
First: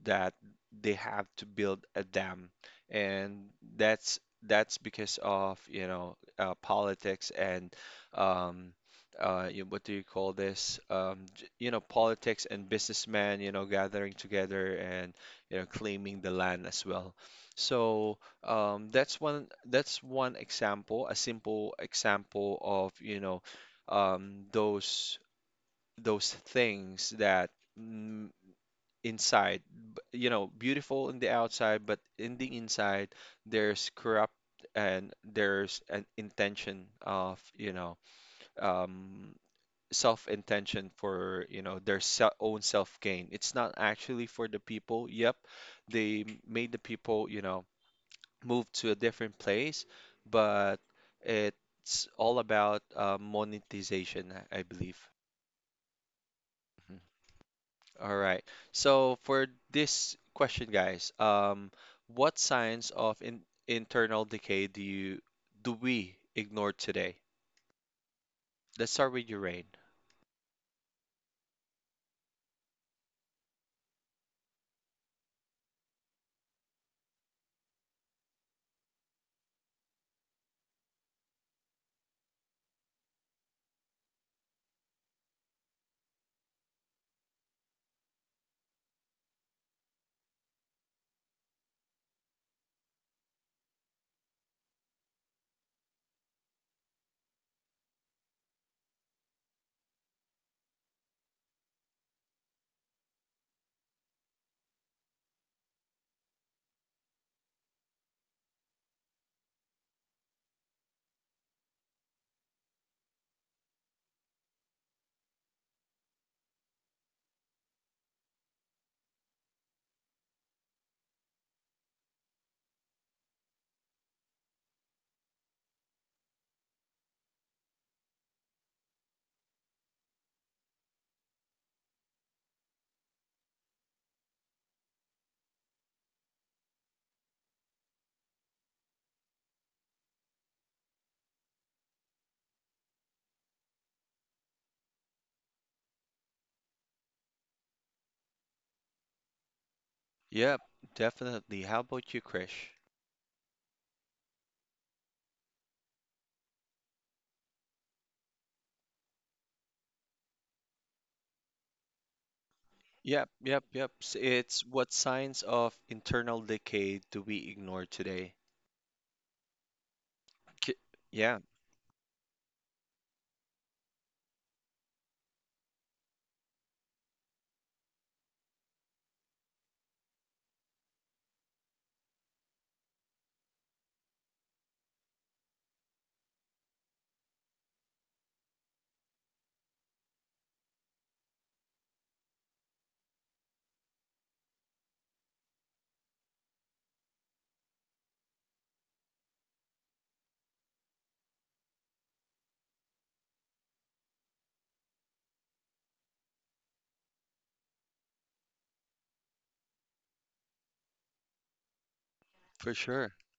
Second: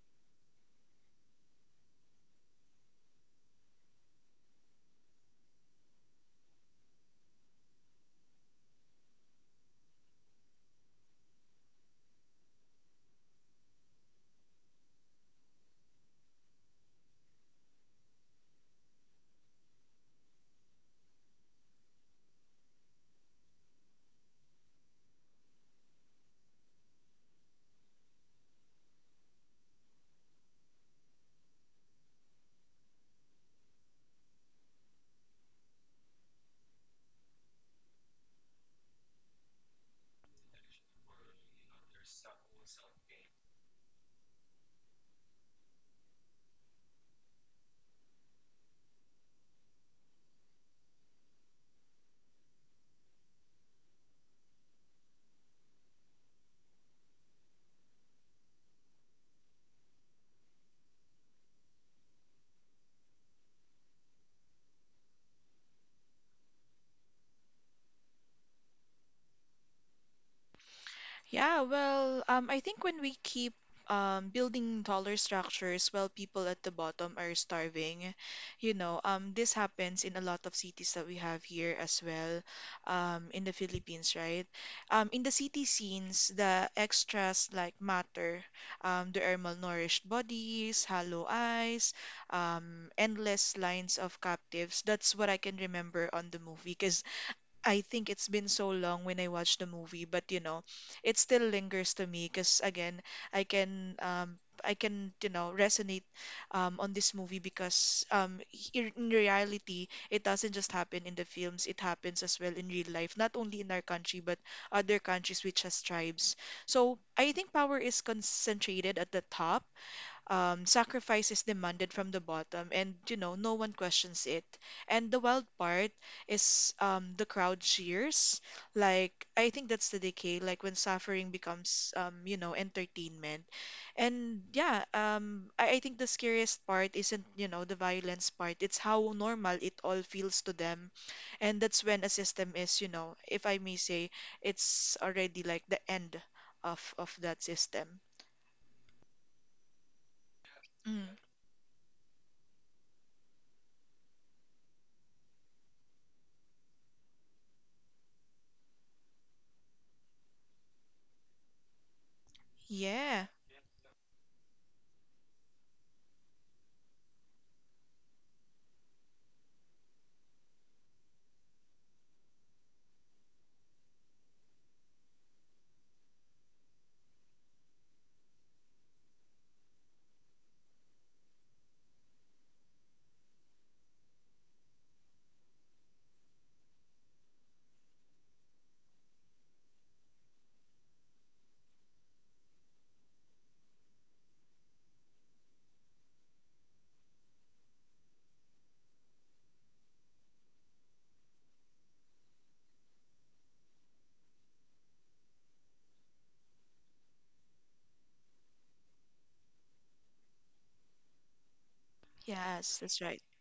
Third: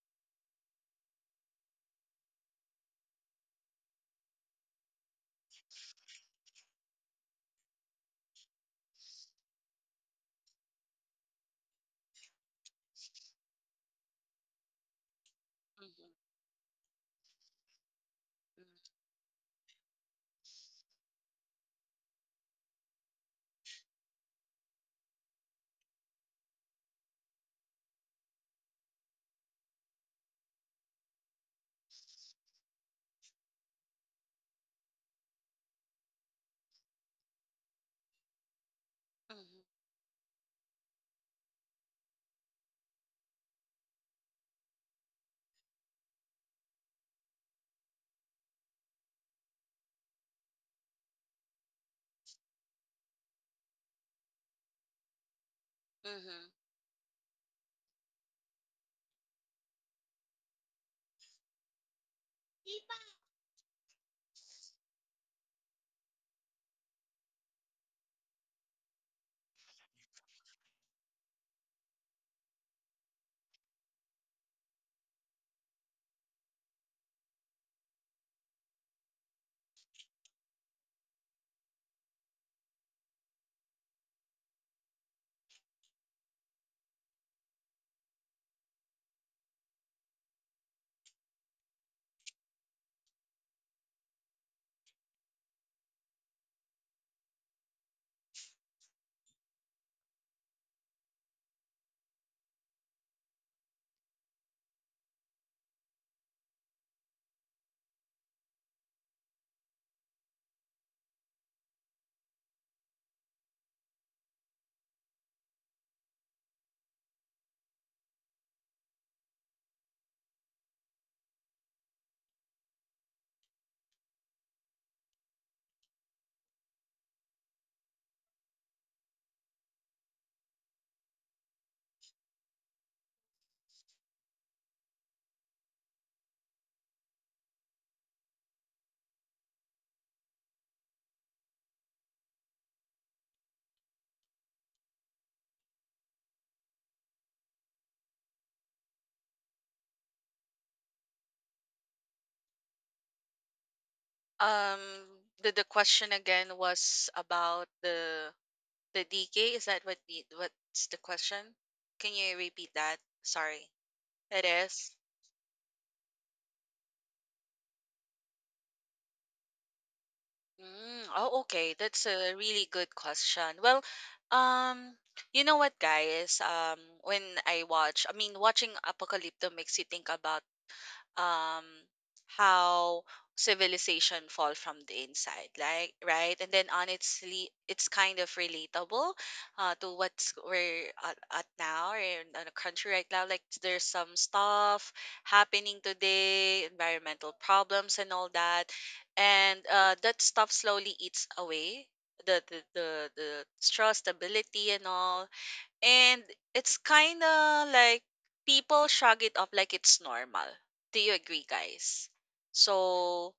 Speaker 1: that they have to build a dam, and that's because of you know politics and um what do you call this you know politics and businessmen you know gathering together and you know claiming
Speaker 3: Mm-hmm.
Speaker 1: the land as well. So
Speaker 3: Mm-hmm.
Speaker 1: that's one example, a simple example of you know um, those those things that mm, inside, you know, beautiful in the outside, but in the inside, there's corrupt. And there's an intention of, you know, um,
Speaker 3: Mm-hmm.
Speaker 1: self-intention for, you know, their se own self-gain. It's not actually for the people. Yep, they made the people, you know, move to a different place, but it's all about monetization, I believe.
Speaker 3: Mm-hmm.
Speaker 1: Mm-hmm. All right. So for this question, guys, what signs of in internal decay do you do we ignore today? Let's start with you, Rain.
Speaker 2: Yeah, well, I think when we keep building taller structures while people at the bottom are starving, this happens in a lot of cities that we have here as well, in the Philippines, right? In the city scenes, the extras like matter. There are malnourished bodies, hollow eyes, endless lines of captives. That's what I can remember on the movie because I think it's been so long when I watched the movie, but it still lingers to me because again, I can resonate on this movie because in reality it doesn't just happen in the films, it happens as well in real life, not only in our country but other countries which has tribes. So I think power is concentrated at the top, sacrifice is demanded from the bottom, and no one questions it, and the wild part is the crowd cheers like I think that's the decay, like when suffering becomes entertainment, and yeah, I think the scariest part isn't the violence part, it's how normal it all feels to them, and that's when a system is, if I may say, it's already like the end of that system.
Speaker 1: Yep,
Speaker 2: Mm.
Speaker 1: definitely. How about you, Krish?
Speaker 3: Um, the question again was about the DK. Is that what the what's the question? Can you repeat that?
Speaker 2: Yeah.
Speaker 1: Yep, yep,
Speaker 3: Sorry.
Speaker 1: yep.
Speaker 3: It
Speaker 1: It's
Speaker 3: is.
Speaker 1: what signs of internal decay do we ignore today? K-
Speaker 3: Mm,
Speaker 1: Yeah,
Speaker 3: oh, okay. That's a really good question. Well, um, you know what, guys? When I watch, I mean, watching Apocalypto makes you think about um how civilization fall from the inside, like, right? And then honestly, it's kind of relatable to what's we're at now or in the country right now. Like there's some stuff happening today, environmental problems and all that. And that stuff slowly eats away the trust, ability, and all. And it's kind of like people shrug it off like it's normal. Do you agree, guys?
Speaker 1: for
Speaker 2: Yes, that's
Speaker 1: sure.
Speaker 2: right.
Speaker 3: So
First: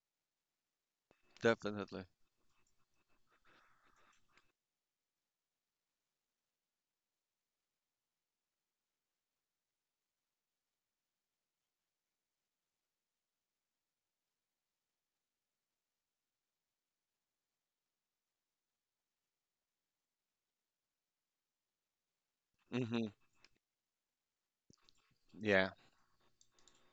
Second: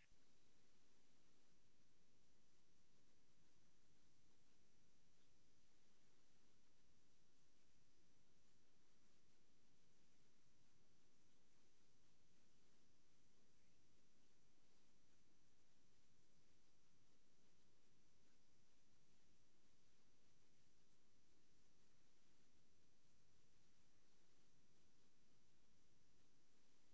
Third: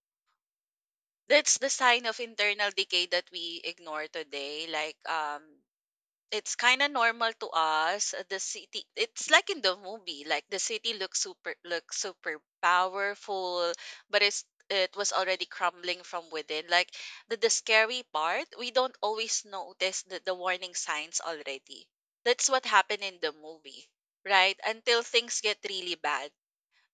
Speaker 3: that's the
Speaker 1: Definitely.
Speaker 3: sign of internal decay that we ignore today. Like, it's kind of normal to us. The city, it's like in the movie, like the city looks super powerful, but it was already crumbling from within. Like the scary part, we don't always notice the warning signs already. That's what happened
Speaker 1: Mm-hmm.
Speaker 3: in the movie, right? Until things get
Speaker 1: Yeah.
Speaker 3: really bad.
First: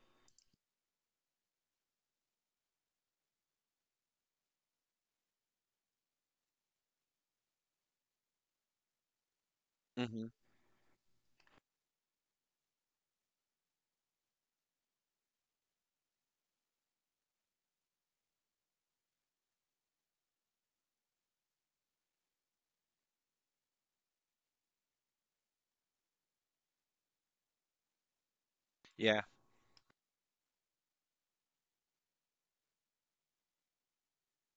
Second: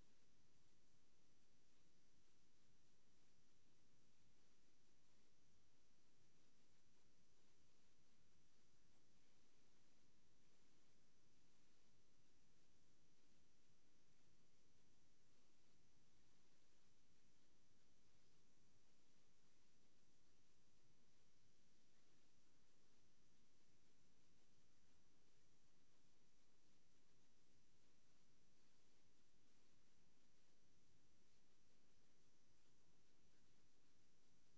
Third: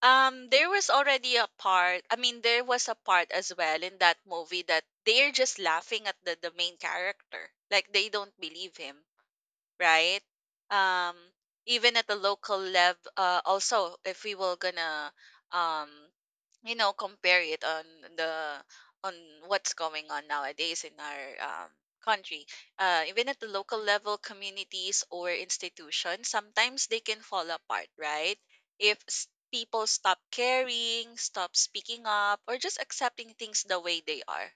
Speaker 3: There was already a part. I mean, there was a part as well in that movie that they're just laughing at the main character, like they don't believe him, right?
Speaker 1: Mm-hmm.
Speaker 3: Um, Even at the local level, also if we were gonna, um, you know, compare it on the on what's going on nowadays in our country, even at the local level, communities or institutions, sometimes they can fall apart, right? If
Speaker 1: Yeah.
Speaker 3: s- people stop caring, stop speaking up, or just accepting things the way they are,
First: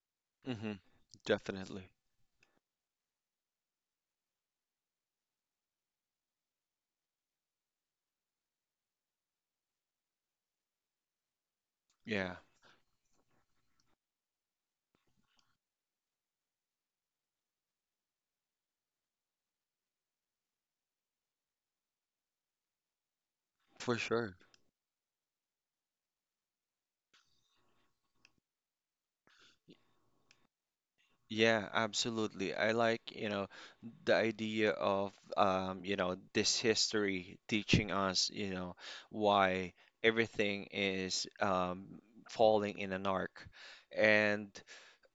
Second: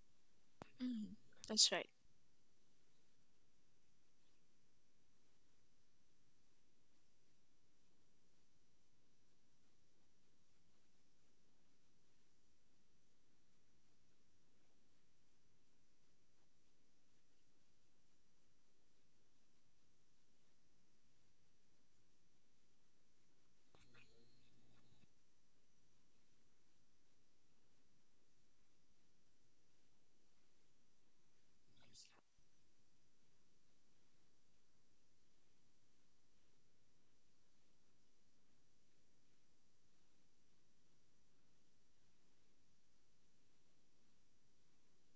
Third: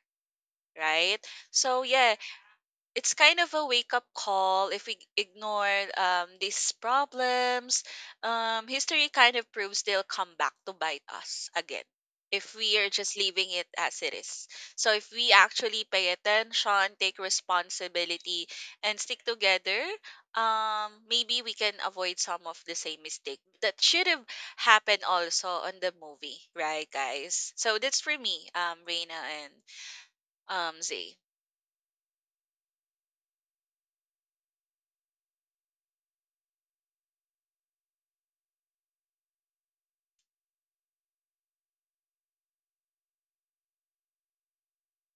Speaker 1: Mm-hmm.
Speaker 2: Mhm.
Speaker 3: right?
Speaker 2: That's
Speaker 3: So
Speaker 2: right.
Speaker 1: Definitely.
Speaker 3: yes, it's kind of a wake up call if we ignore these problems. History kind of proves they'll come back to bite us again
Speaker 1: Yeah,
Speaker 3: if we are just leaving it as it is. So if we actually pay attention, take responsibility, and stick together, maybe we can avoid some of the same mistake that
Speaker 1: for
Speaker 3: should have
Speaker 1: sure.
Speaker 3: happened also on the movie, right, guys? So that's for me, Reina and Zay.
Speaker 1: Yeah, absolutely. I like, you know, the idea of, you know, this history teaching us, you know, why everything is falling in an arc. And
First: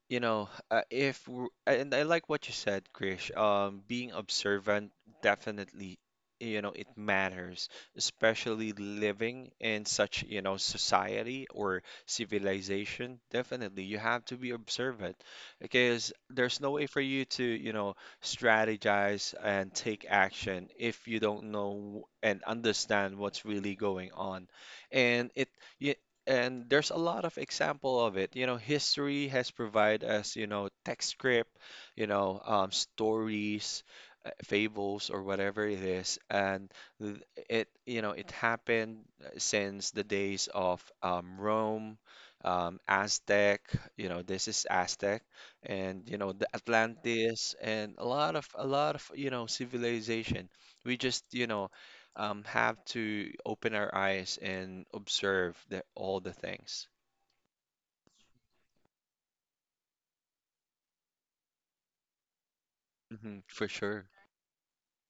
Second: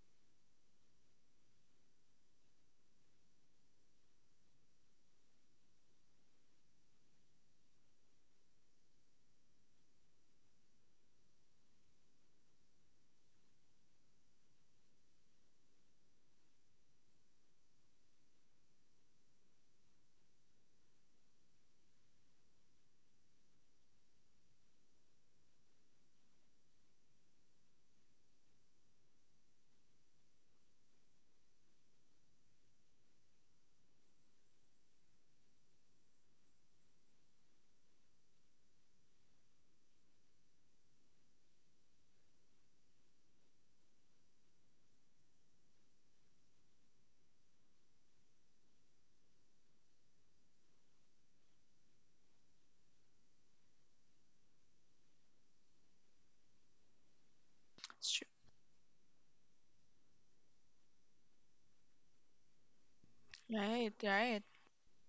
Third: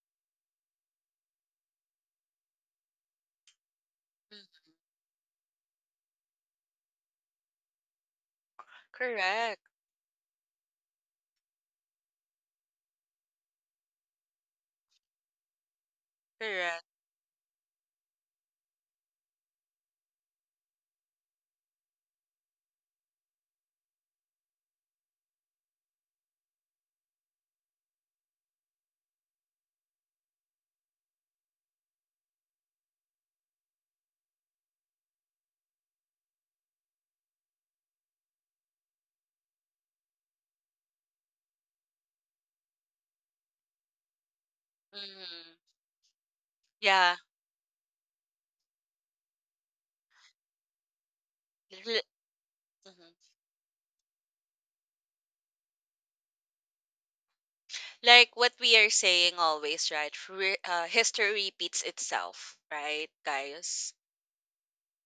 Speaker 1: you know, if w- and I like what you said, Krish. Being
Speaker 3: Mm,
Speaker 1: observant definitely, you know, it matters, especially living
Speaker 3: correct.
Speaker 1: in such, you know, society or civilization. Definitely, you have to be observant because there's no
Speaker 3: Correct.
Speaker 1: way for you to, you know, strategize and take action if you don't know and understand what's really going on. And it, yeah, and there's a lot of example of it, history has provided us, text script, stories, fables or whatever it is. And th- it you know it happened since the days of Rome, Aztec. You know, this is Aztec,
Speaker 3: Mhm.
Speaker 1: and you know the
Speaker 3: Yeah.
Speaker 1: Atlantis, and a lot of you know civilization. We just
Speaker 3: L-
Speaker 1: have
Speaker 3: mhm.
Speaker 1: to open our eyes and observe all the things.
Speaker 2: It's true.
Speaker 3: Like what we are saying always, right? History repeats itself, right,
Speaker 1: Hmm, for
Speaker 2: Right,
Speaker 3: guys?
Speaker 1: sure,
Speaker 2: right,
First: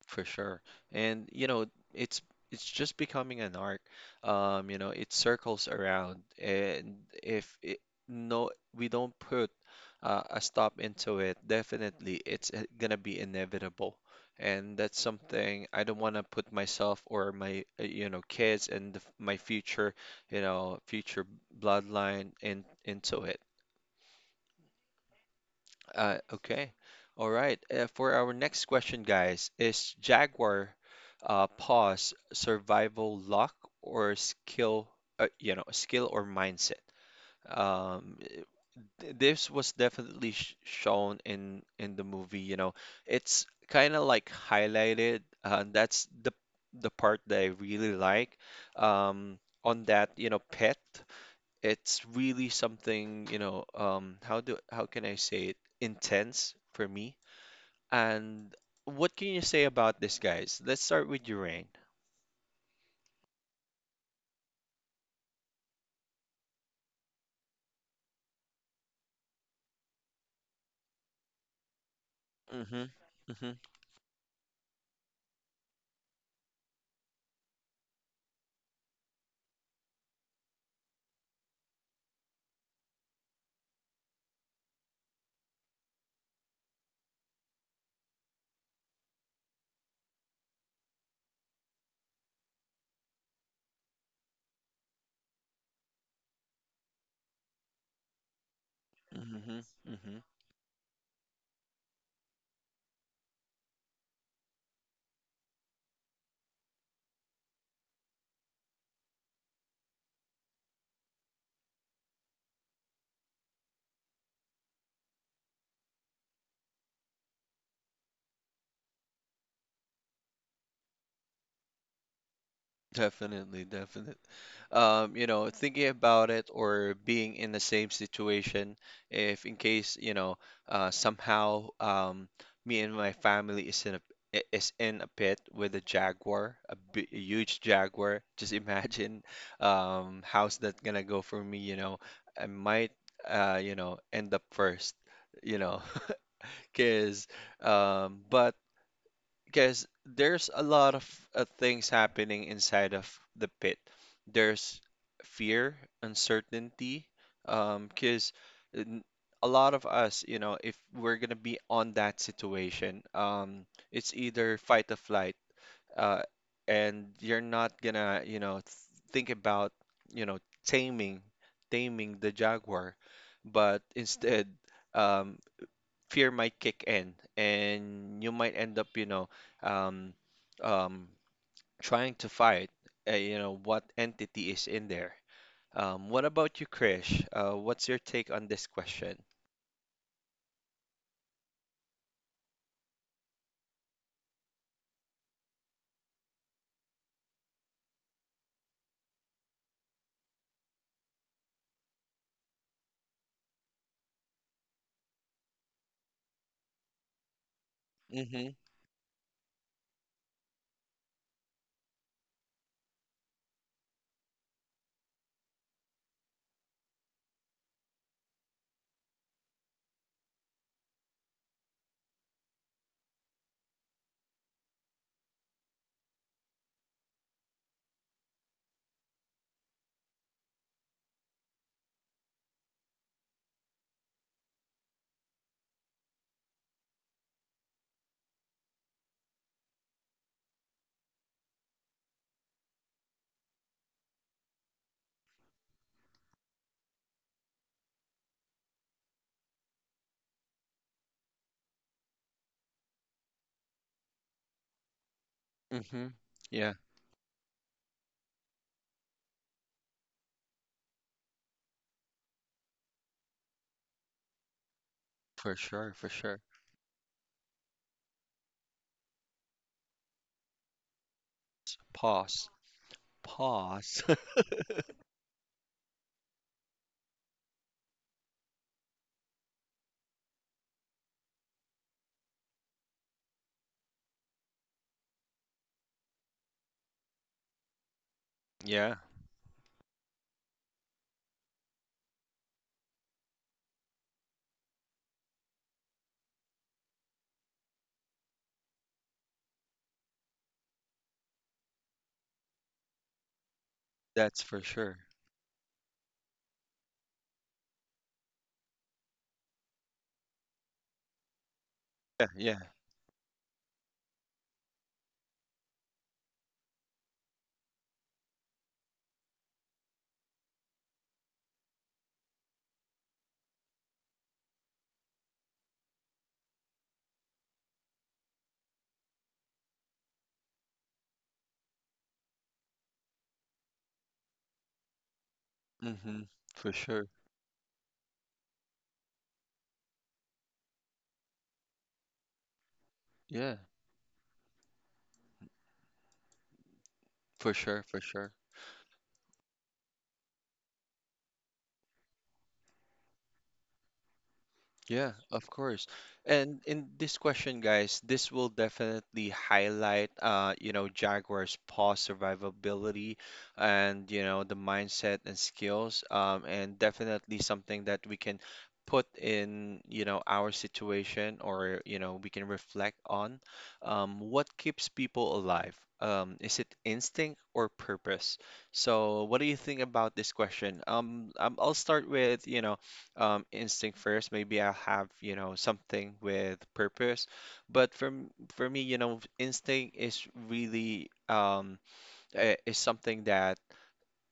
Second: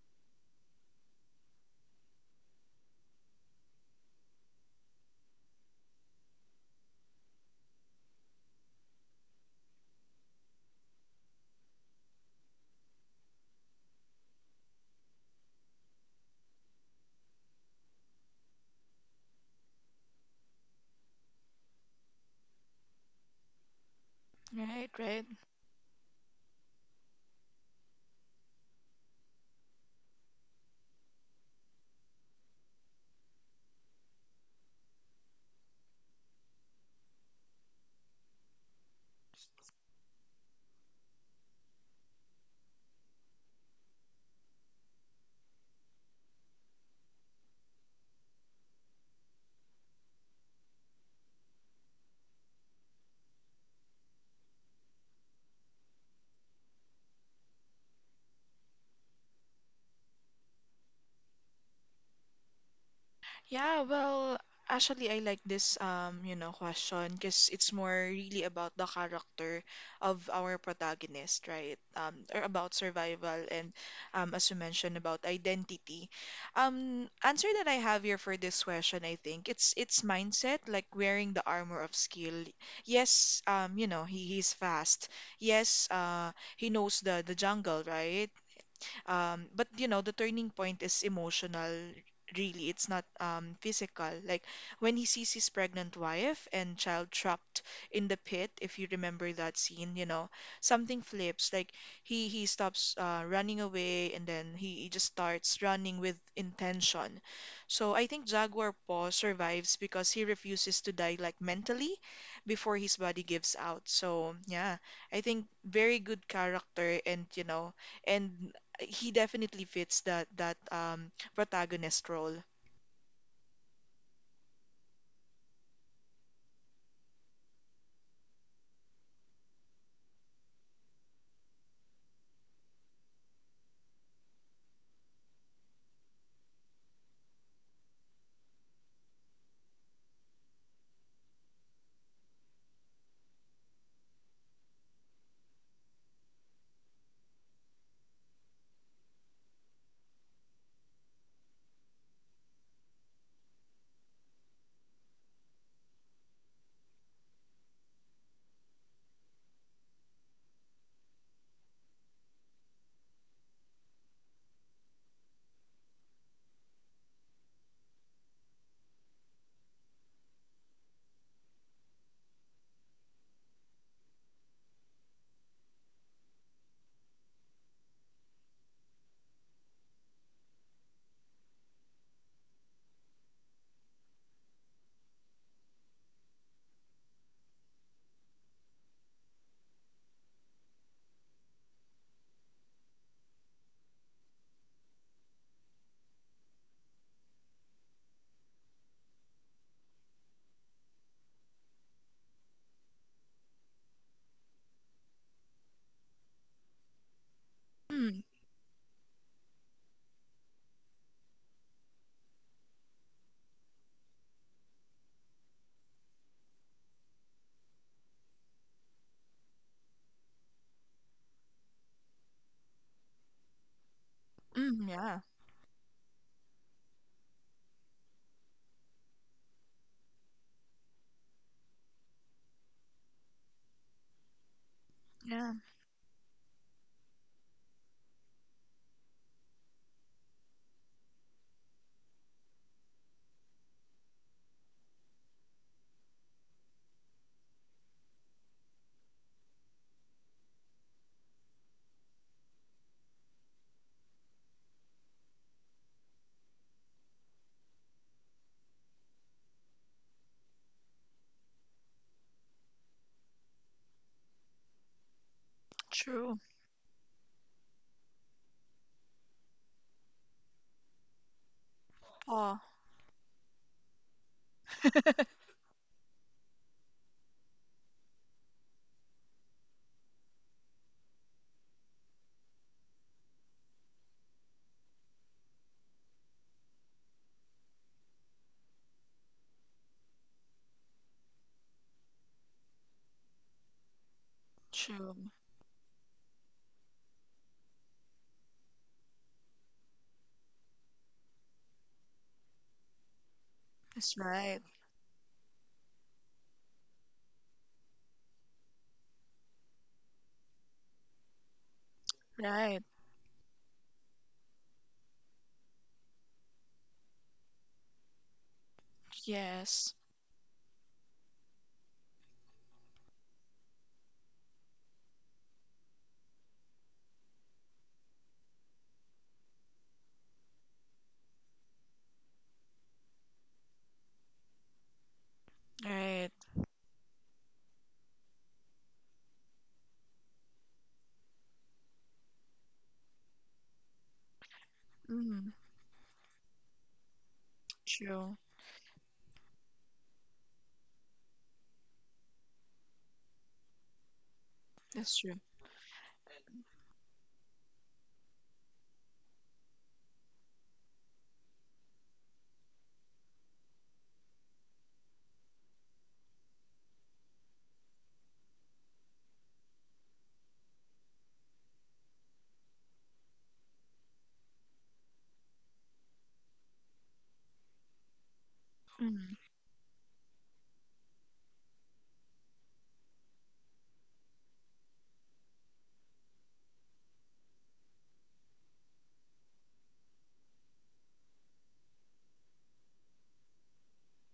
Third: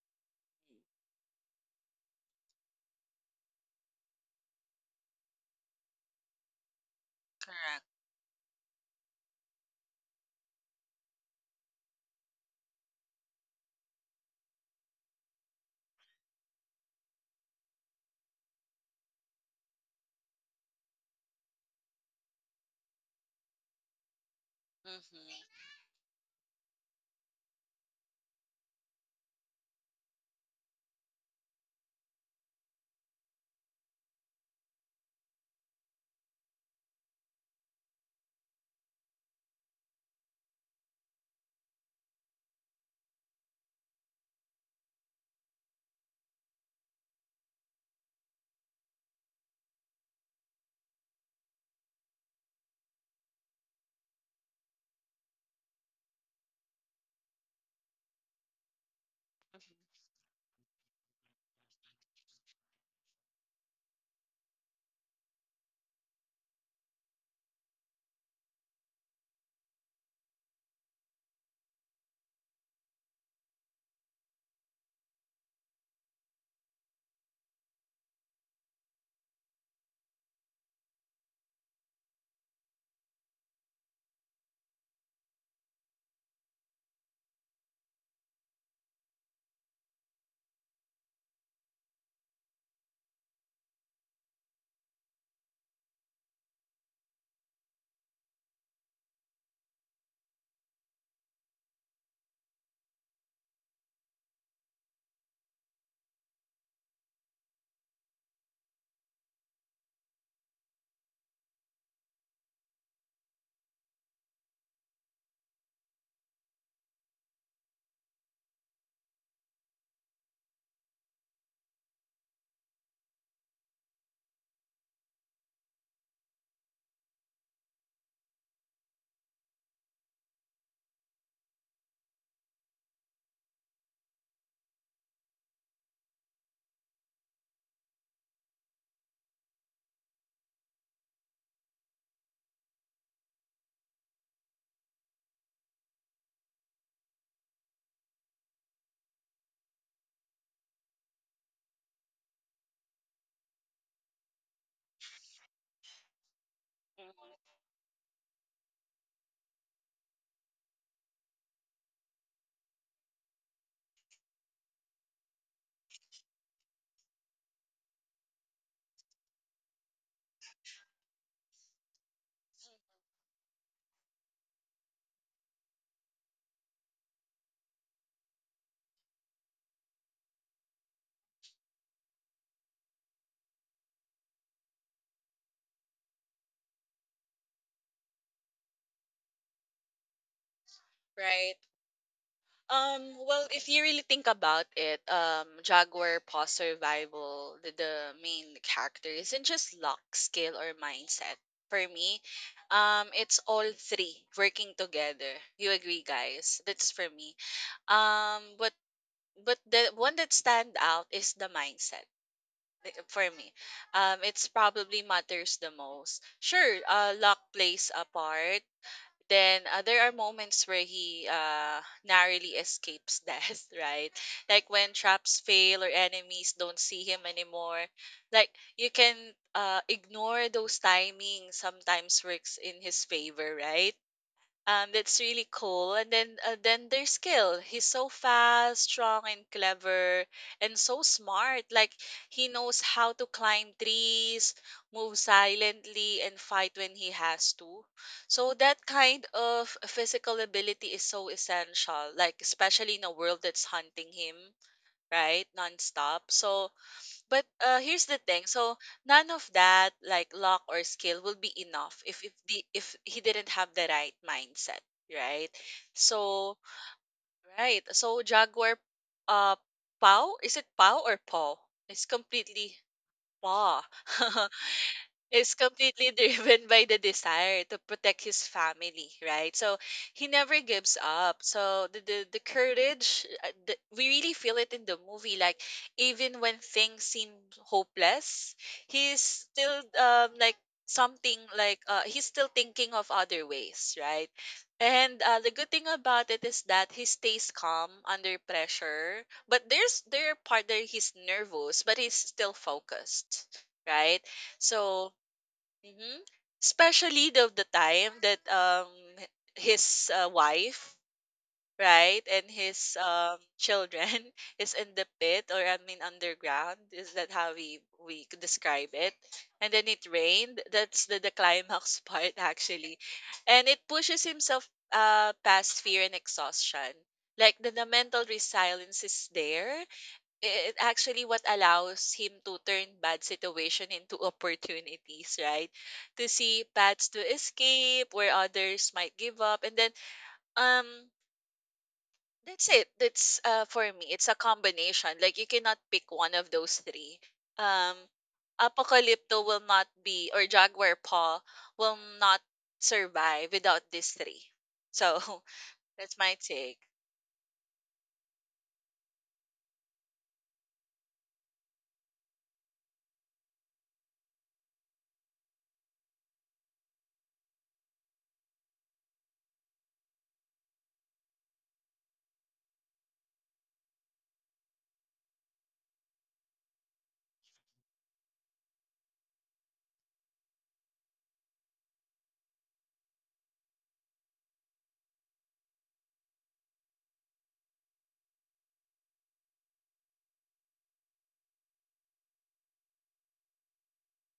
Speaker 1: for sure. And you know, it's it's just becoming an art. You know, it circles around, and if it,
Speaker 3: Correct.
Speaker 1: no, we don't put a stop into it. Definitely it's gonna be inevitable. And that's something I don't want to put myself or my, you know, kids and my future, you know, future bloodline in into it.
Speaker 2: right, right.
Speaker 3: Mm-hmm.
Speaker 1: Okay. All right. For our next question, guys, is Jaguar pause, survival, luck or skill, you know, skill or mindset? Um, eh, this was definitely sh shown in the movie, you know. It's kind of like highlighted, that's the part that I really like. Um, on that, you know, pet. It's really something, you know, how can I say it? Intense for me. And what can you say about this, guys? Let's start with Urain.
Speaker 2: Yeah, well, actually, I like this question because it's more really about the character of our protagonist, right? Or about
Speaker 1: Mm-hmm.
Speaker 2: survival
Speaker 1: Mm-hmm.
Speaker 2: and, as you mentioned, about identity. Answer that I have here for this question, I think it's mindset, like wearing the armor of skill. Yes, he's fast. Yes, he knows the jungle, right? But the turning point is emotional, really. It's not physical. Like when he sees his pregnant wife and child trapped in the pit, if you remember that scene, you
Speaker 1: Mm-hmm.
Speaker 2: know, something flips. Like he stops running away and then he just starts running with intention. So I think Jaguar Paw survives because he refuses to die, like mentally, before his body gives out. So yeah, I think very good character, and you know and he definitely fits that protagonist role.
Speaker 1: Definitely, definitely. You know, thinking about it or being in the same situation, if in case, you know, somehow me and my family is in is in a pit with a jaguar, a huge jaguar. [LAUGHS] Just imagine how's that gonna go for me, you know? I might, you know, end up first, you know, [LAUGHS] because but because there's a lot of things happening inside of the pit. There's fear, uncertainty,
Speaker 3: Hmm.
Speaker 1: because a lot of us, you know, if we're gonna be on that situation, it's either fight or flight, uh, and you're not gonna, you know, think about, you know, taming, taming the jaguar, but instead, um, fear might kick in, and you might end up um, um, trying to fight, you know, what entity is in there. What about you, Krish? What's your take on this question?
Speaker 3: Right. Well, if you really think about it, Jaguar Paw Survival, the main character, isn't just luck, skill, or mindset. For me, it's all three working together. You agree, guys? That's for me.
Speaker 2: Mm,
Speaker 1: Mm-hmm.
Speaker 3: What. But the one that stand out is the mindset for me. It's probably matters the most. Sure, luck plays a part. Then there are moments where he narrowly escapes death, [LAUGHS] right? Like
Speaker 2: mm,
Speaker 3: when
Speaker 2: yeah,
Speaker 3: traps fail or enemies don't see him anymore. Like you can ignore those timings. Sometimes works in his favor, right? That's really
Speaker 2: yeah,
Speaker 3: cool. And then there's skill. He's so fast, strong, and clever, and so smart. Like he knows how to climb trees, move silently, and fight when he has to. So that kind of physical ability is so essential. Like especially in a world that's hunting him, right,
Speaker 1: Mm-hmm.
Speaker 3: nonstop. So
Speaker 1: Yeah,
Speaker 3: but here's the thing. So none of that, like luck or skill, will be enough if the if he didn't have the right mindset, right?
Speaker 1: for sure, for
Speaker 2: true.
Speaker 1: sure.
Speaker 3: So right. So Jaguar, uh, Pau, is it Pau or Paw? It's
Speaker 1: Pause.
Speaker 2: Oh,
Speaker 3: completely Paw.
Speaker 1: Pause.
Speaker 3: [LAUGHS]
Speaker 2: [LAUGHS]
Speaker 3: is completely [LAUGHS] driven by the desire to protect his family, right? So he never gives up. So the courage, we really feel it in the movie. Like even when things seem hopeless,
Speaker 1: [LAUGHS] Yeah,
Speaker 3: he's still like something like he's still thinking of other ways, right?
Speaker 2: true.
Speaker 3: And the good thing about it is that he stays calm under pressure. But there are part that he's nervous, but he's still focused,
Speaker 2: That's
Speaker 3: right?
Speaker 1: that's for
Speaker 2: right.
Speaker 1: sure.
Speaker 3: So Mhm. Especially the time that his wife, right,
Speaker 1: Yeah,
Speaker 3: and
Speaker 1: yeah.
Speaker 2: Right.
Speaker 3: his children [LAUGHS] is in the pit, or I mean underground. Is that how we could describe it? And then
Speaker 2: Yes.
Speaker 3: it rained. That's the climax [LAUGHS] part actually, and it pushes himself past fear and exhaustion. Like the mental resilience is there. It actually what allows him to turn bad situation into [LAUGHS] opportunities, right?
Speaker 1: Mm-hmm.
Speaker 3: To
Speaker 2: Right.
Speaker 3: see
Speaker 1: For
Speaker 3: paths
Speaker 1: sure.
Speaker 3: to escape where others might give up, and then um, that's it. That's
Speaker 1: Yeah,
Speaker 3: for me, it's a combination. Like you
Speaker 2: Mm,
Speaker 3: cannot pick one of those three.
Speaker 1: for sure,
Speaker 3: Um,
Speaker 1: for sure.
Speaker 2: true.
Speaker 3: Apocalypto will not be, or Jaguar Paw will not survive without these three.
Speaker 1: Yeah,
Speaker 3: So
Speaker 2: That's
Speaker 3: [LAUGHS]
Speaker 2: true.
Speaker 1: of course.
Speaker 3: that's my
Speaker 1: And
Speaker 3: take.
Speaker 1: in this question, guys, this will definitely highlight, you know, Jaguar's past survivability and, you know, the mindset and skills, and definitely something that we can put in, you know, our situation or, you know, we can reflect on. What keeps people alive? Is it instinct or purpose? So, what
Speaker 2: Mm,
Speaker 1: do you think about this question? I'll start with, you know, instinct first. Maybe I'll have, you know, something with purpose. But for m- for me, you know, instinct is really is something that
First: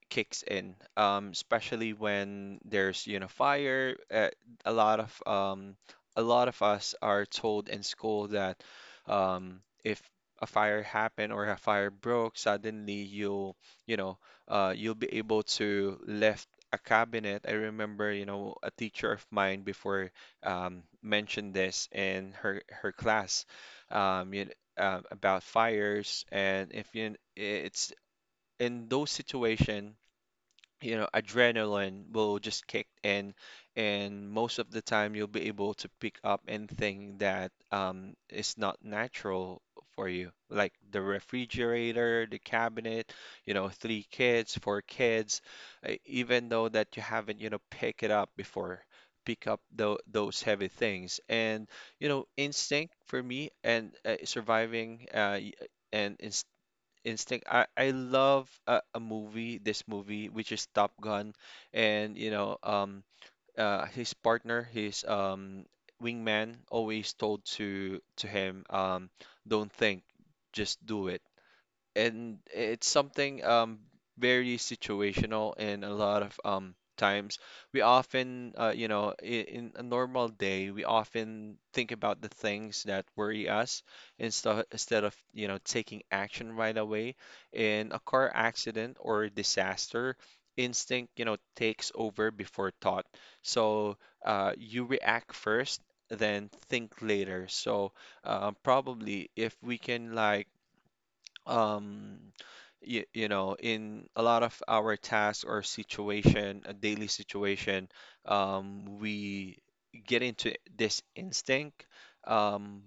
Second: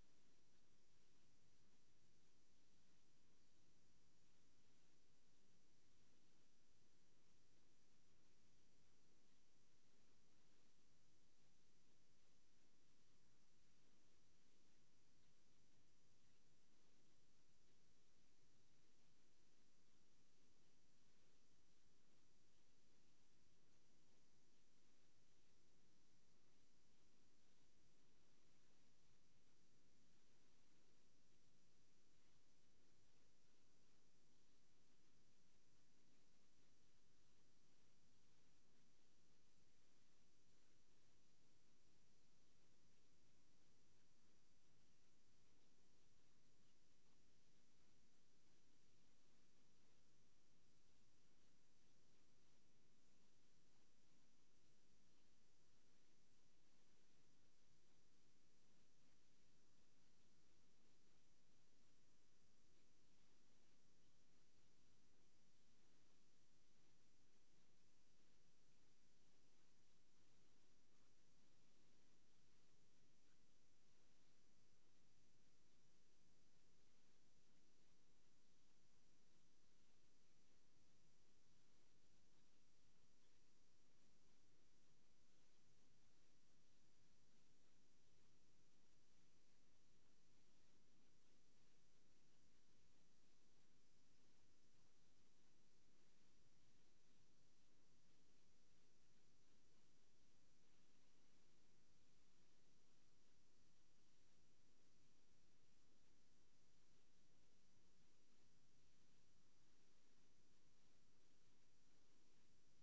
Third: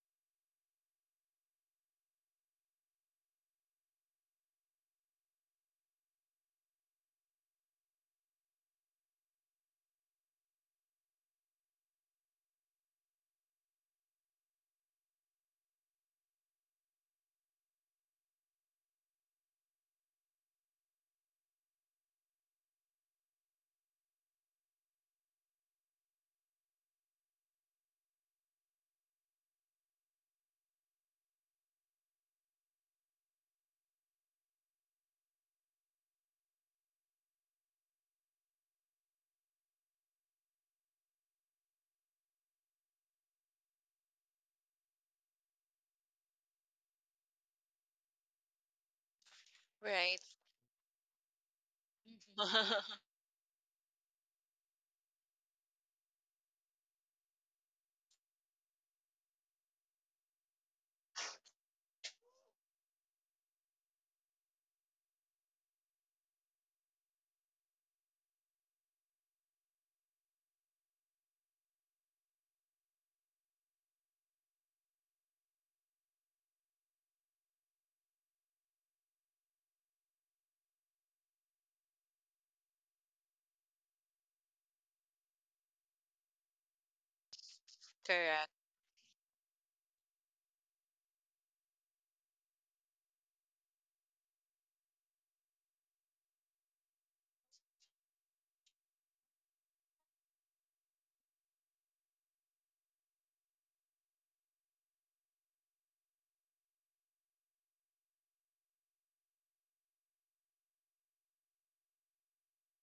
Speaker 1: kicks in, especially when there's, you know, fire. A lot of um, a lot of us are told in school that if a fire happened or a fire broke, suddenly you'll, you know, you'll be able to lift a cabinet. I remember, you know, a teacher of mine before mentioned this in her class. Um, you, about fires, and if you it's in those situation, you know, adrenaline will just kick in, and most of the time you'll be able to pick up anything that is not natural for you, like the refrigerator, the cabinet, you know, three kids, four kids, even though that you haven't, you know, pick it up before. Pick up
Speaker 3: Right.
Speaker 1: those heavy things. And you know, instinct, for me, and surviving y- and inst instinct. I love a movie, this movie, which is Top Gun, and you know, his partner, his wingman, always told to him, don't think, just do it. And it's something very situational, and a lot of times we often you know, in a normal day, we often think about the things that worry us, instead of, you know, taking action right away. In a
Speaker 3: [LAUGHS]
Speaker 1: car
Speaker 3: Correct.
Speaker 1: accident or disaster, instinct, you know, takes over before thought. So you react first, then think later. So probably if we can, like, um you, you know, in a lot of our tasks or situation, a daily situation, we get into this instinct, um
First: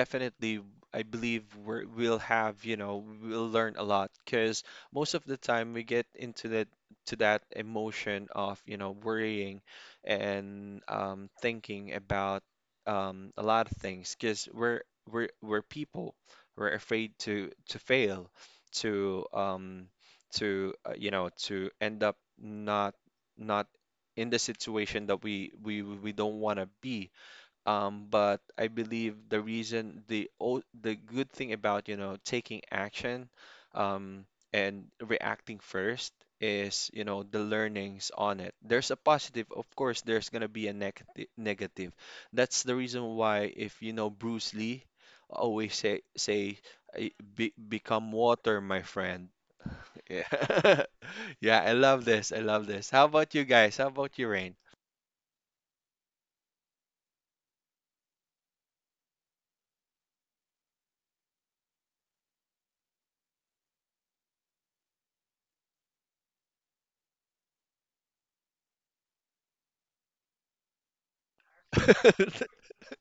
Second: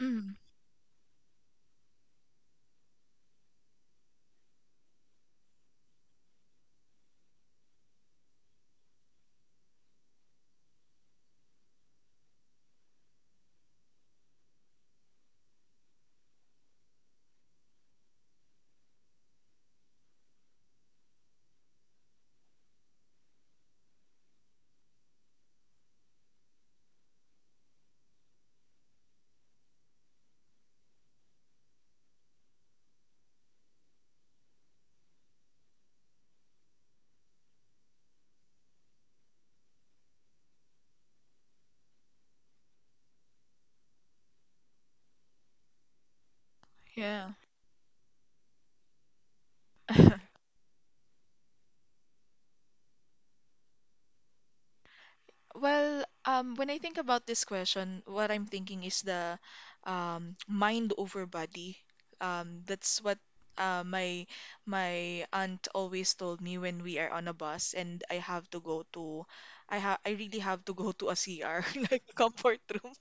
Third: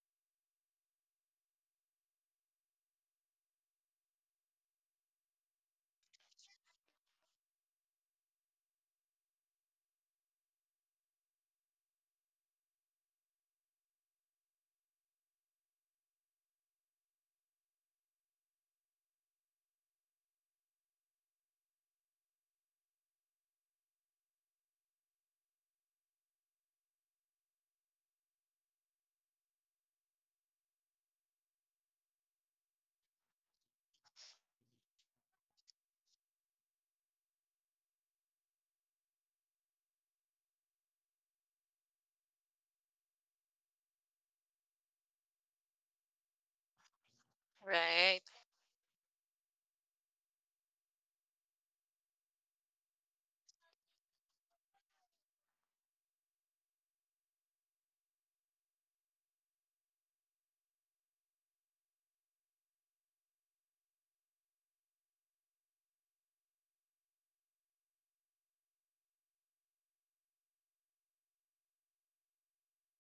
Speaker 2: mm,
Speaker 1: I believe we're, we'll have, you know, we'll learn a lot. Because most of the time we get into that, to that emotion of, you know, worrying and thinking about a lot of things, because we're people. We're afraid to fail, to you know, to end up not in the situation that we don't want to be. Um, but I believe the reason, the the good thing about, you know, taking action, and reacting first is, you know, the learnings on it. There's a positive, of course, there's gonna be a negative. That's the reason why, if you know Bruce Lee, always say, "I-
Speaker 2: yeah.
Speaker 1: be, become
Speaker 3: Right.
Speaker 1: water, my friend." Yeah.
Speaker 2: [LAUGHS]
Speaker 1: [LAUGHS] Yeah, I love this. I love this. How about you guys? How about you, Rain?
Speaker 2: Well, when I think about this question, what I'm thinking is the mind over body. That's what uh, my my aunt always told me when we are on a bus and I really have to go to a CR, [LAUGHS] like comfort
Speaker 1: [LAUGHS]
Speaker 2: room.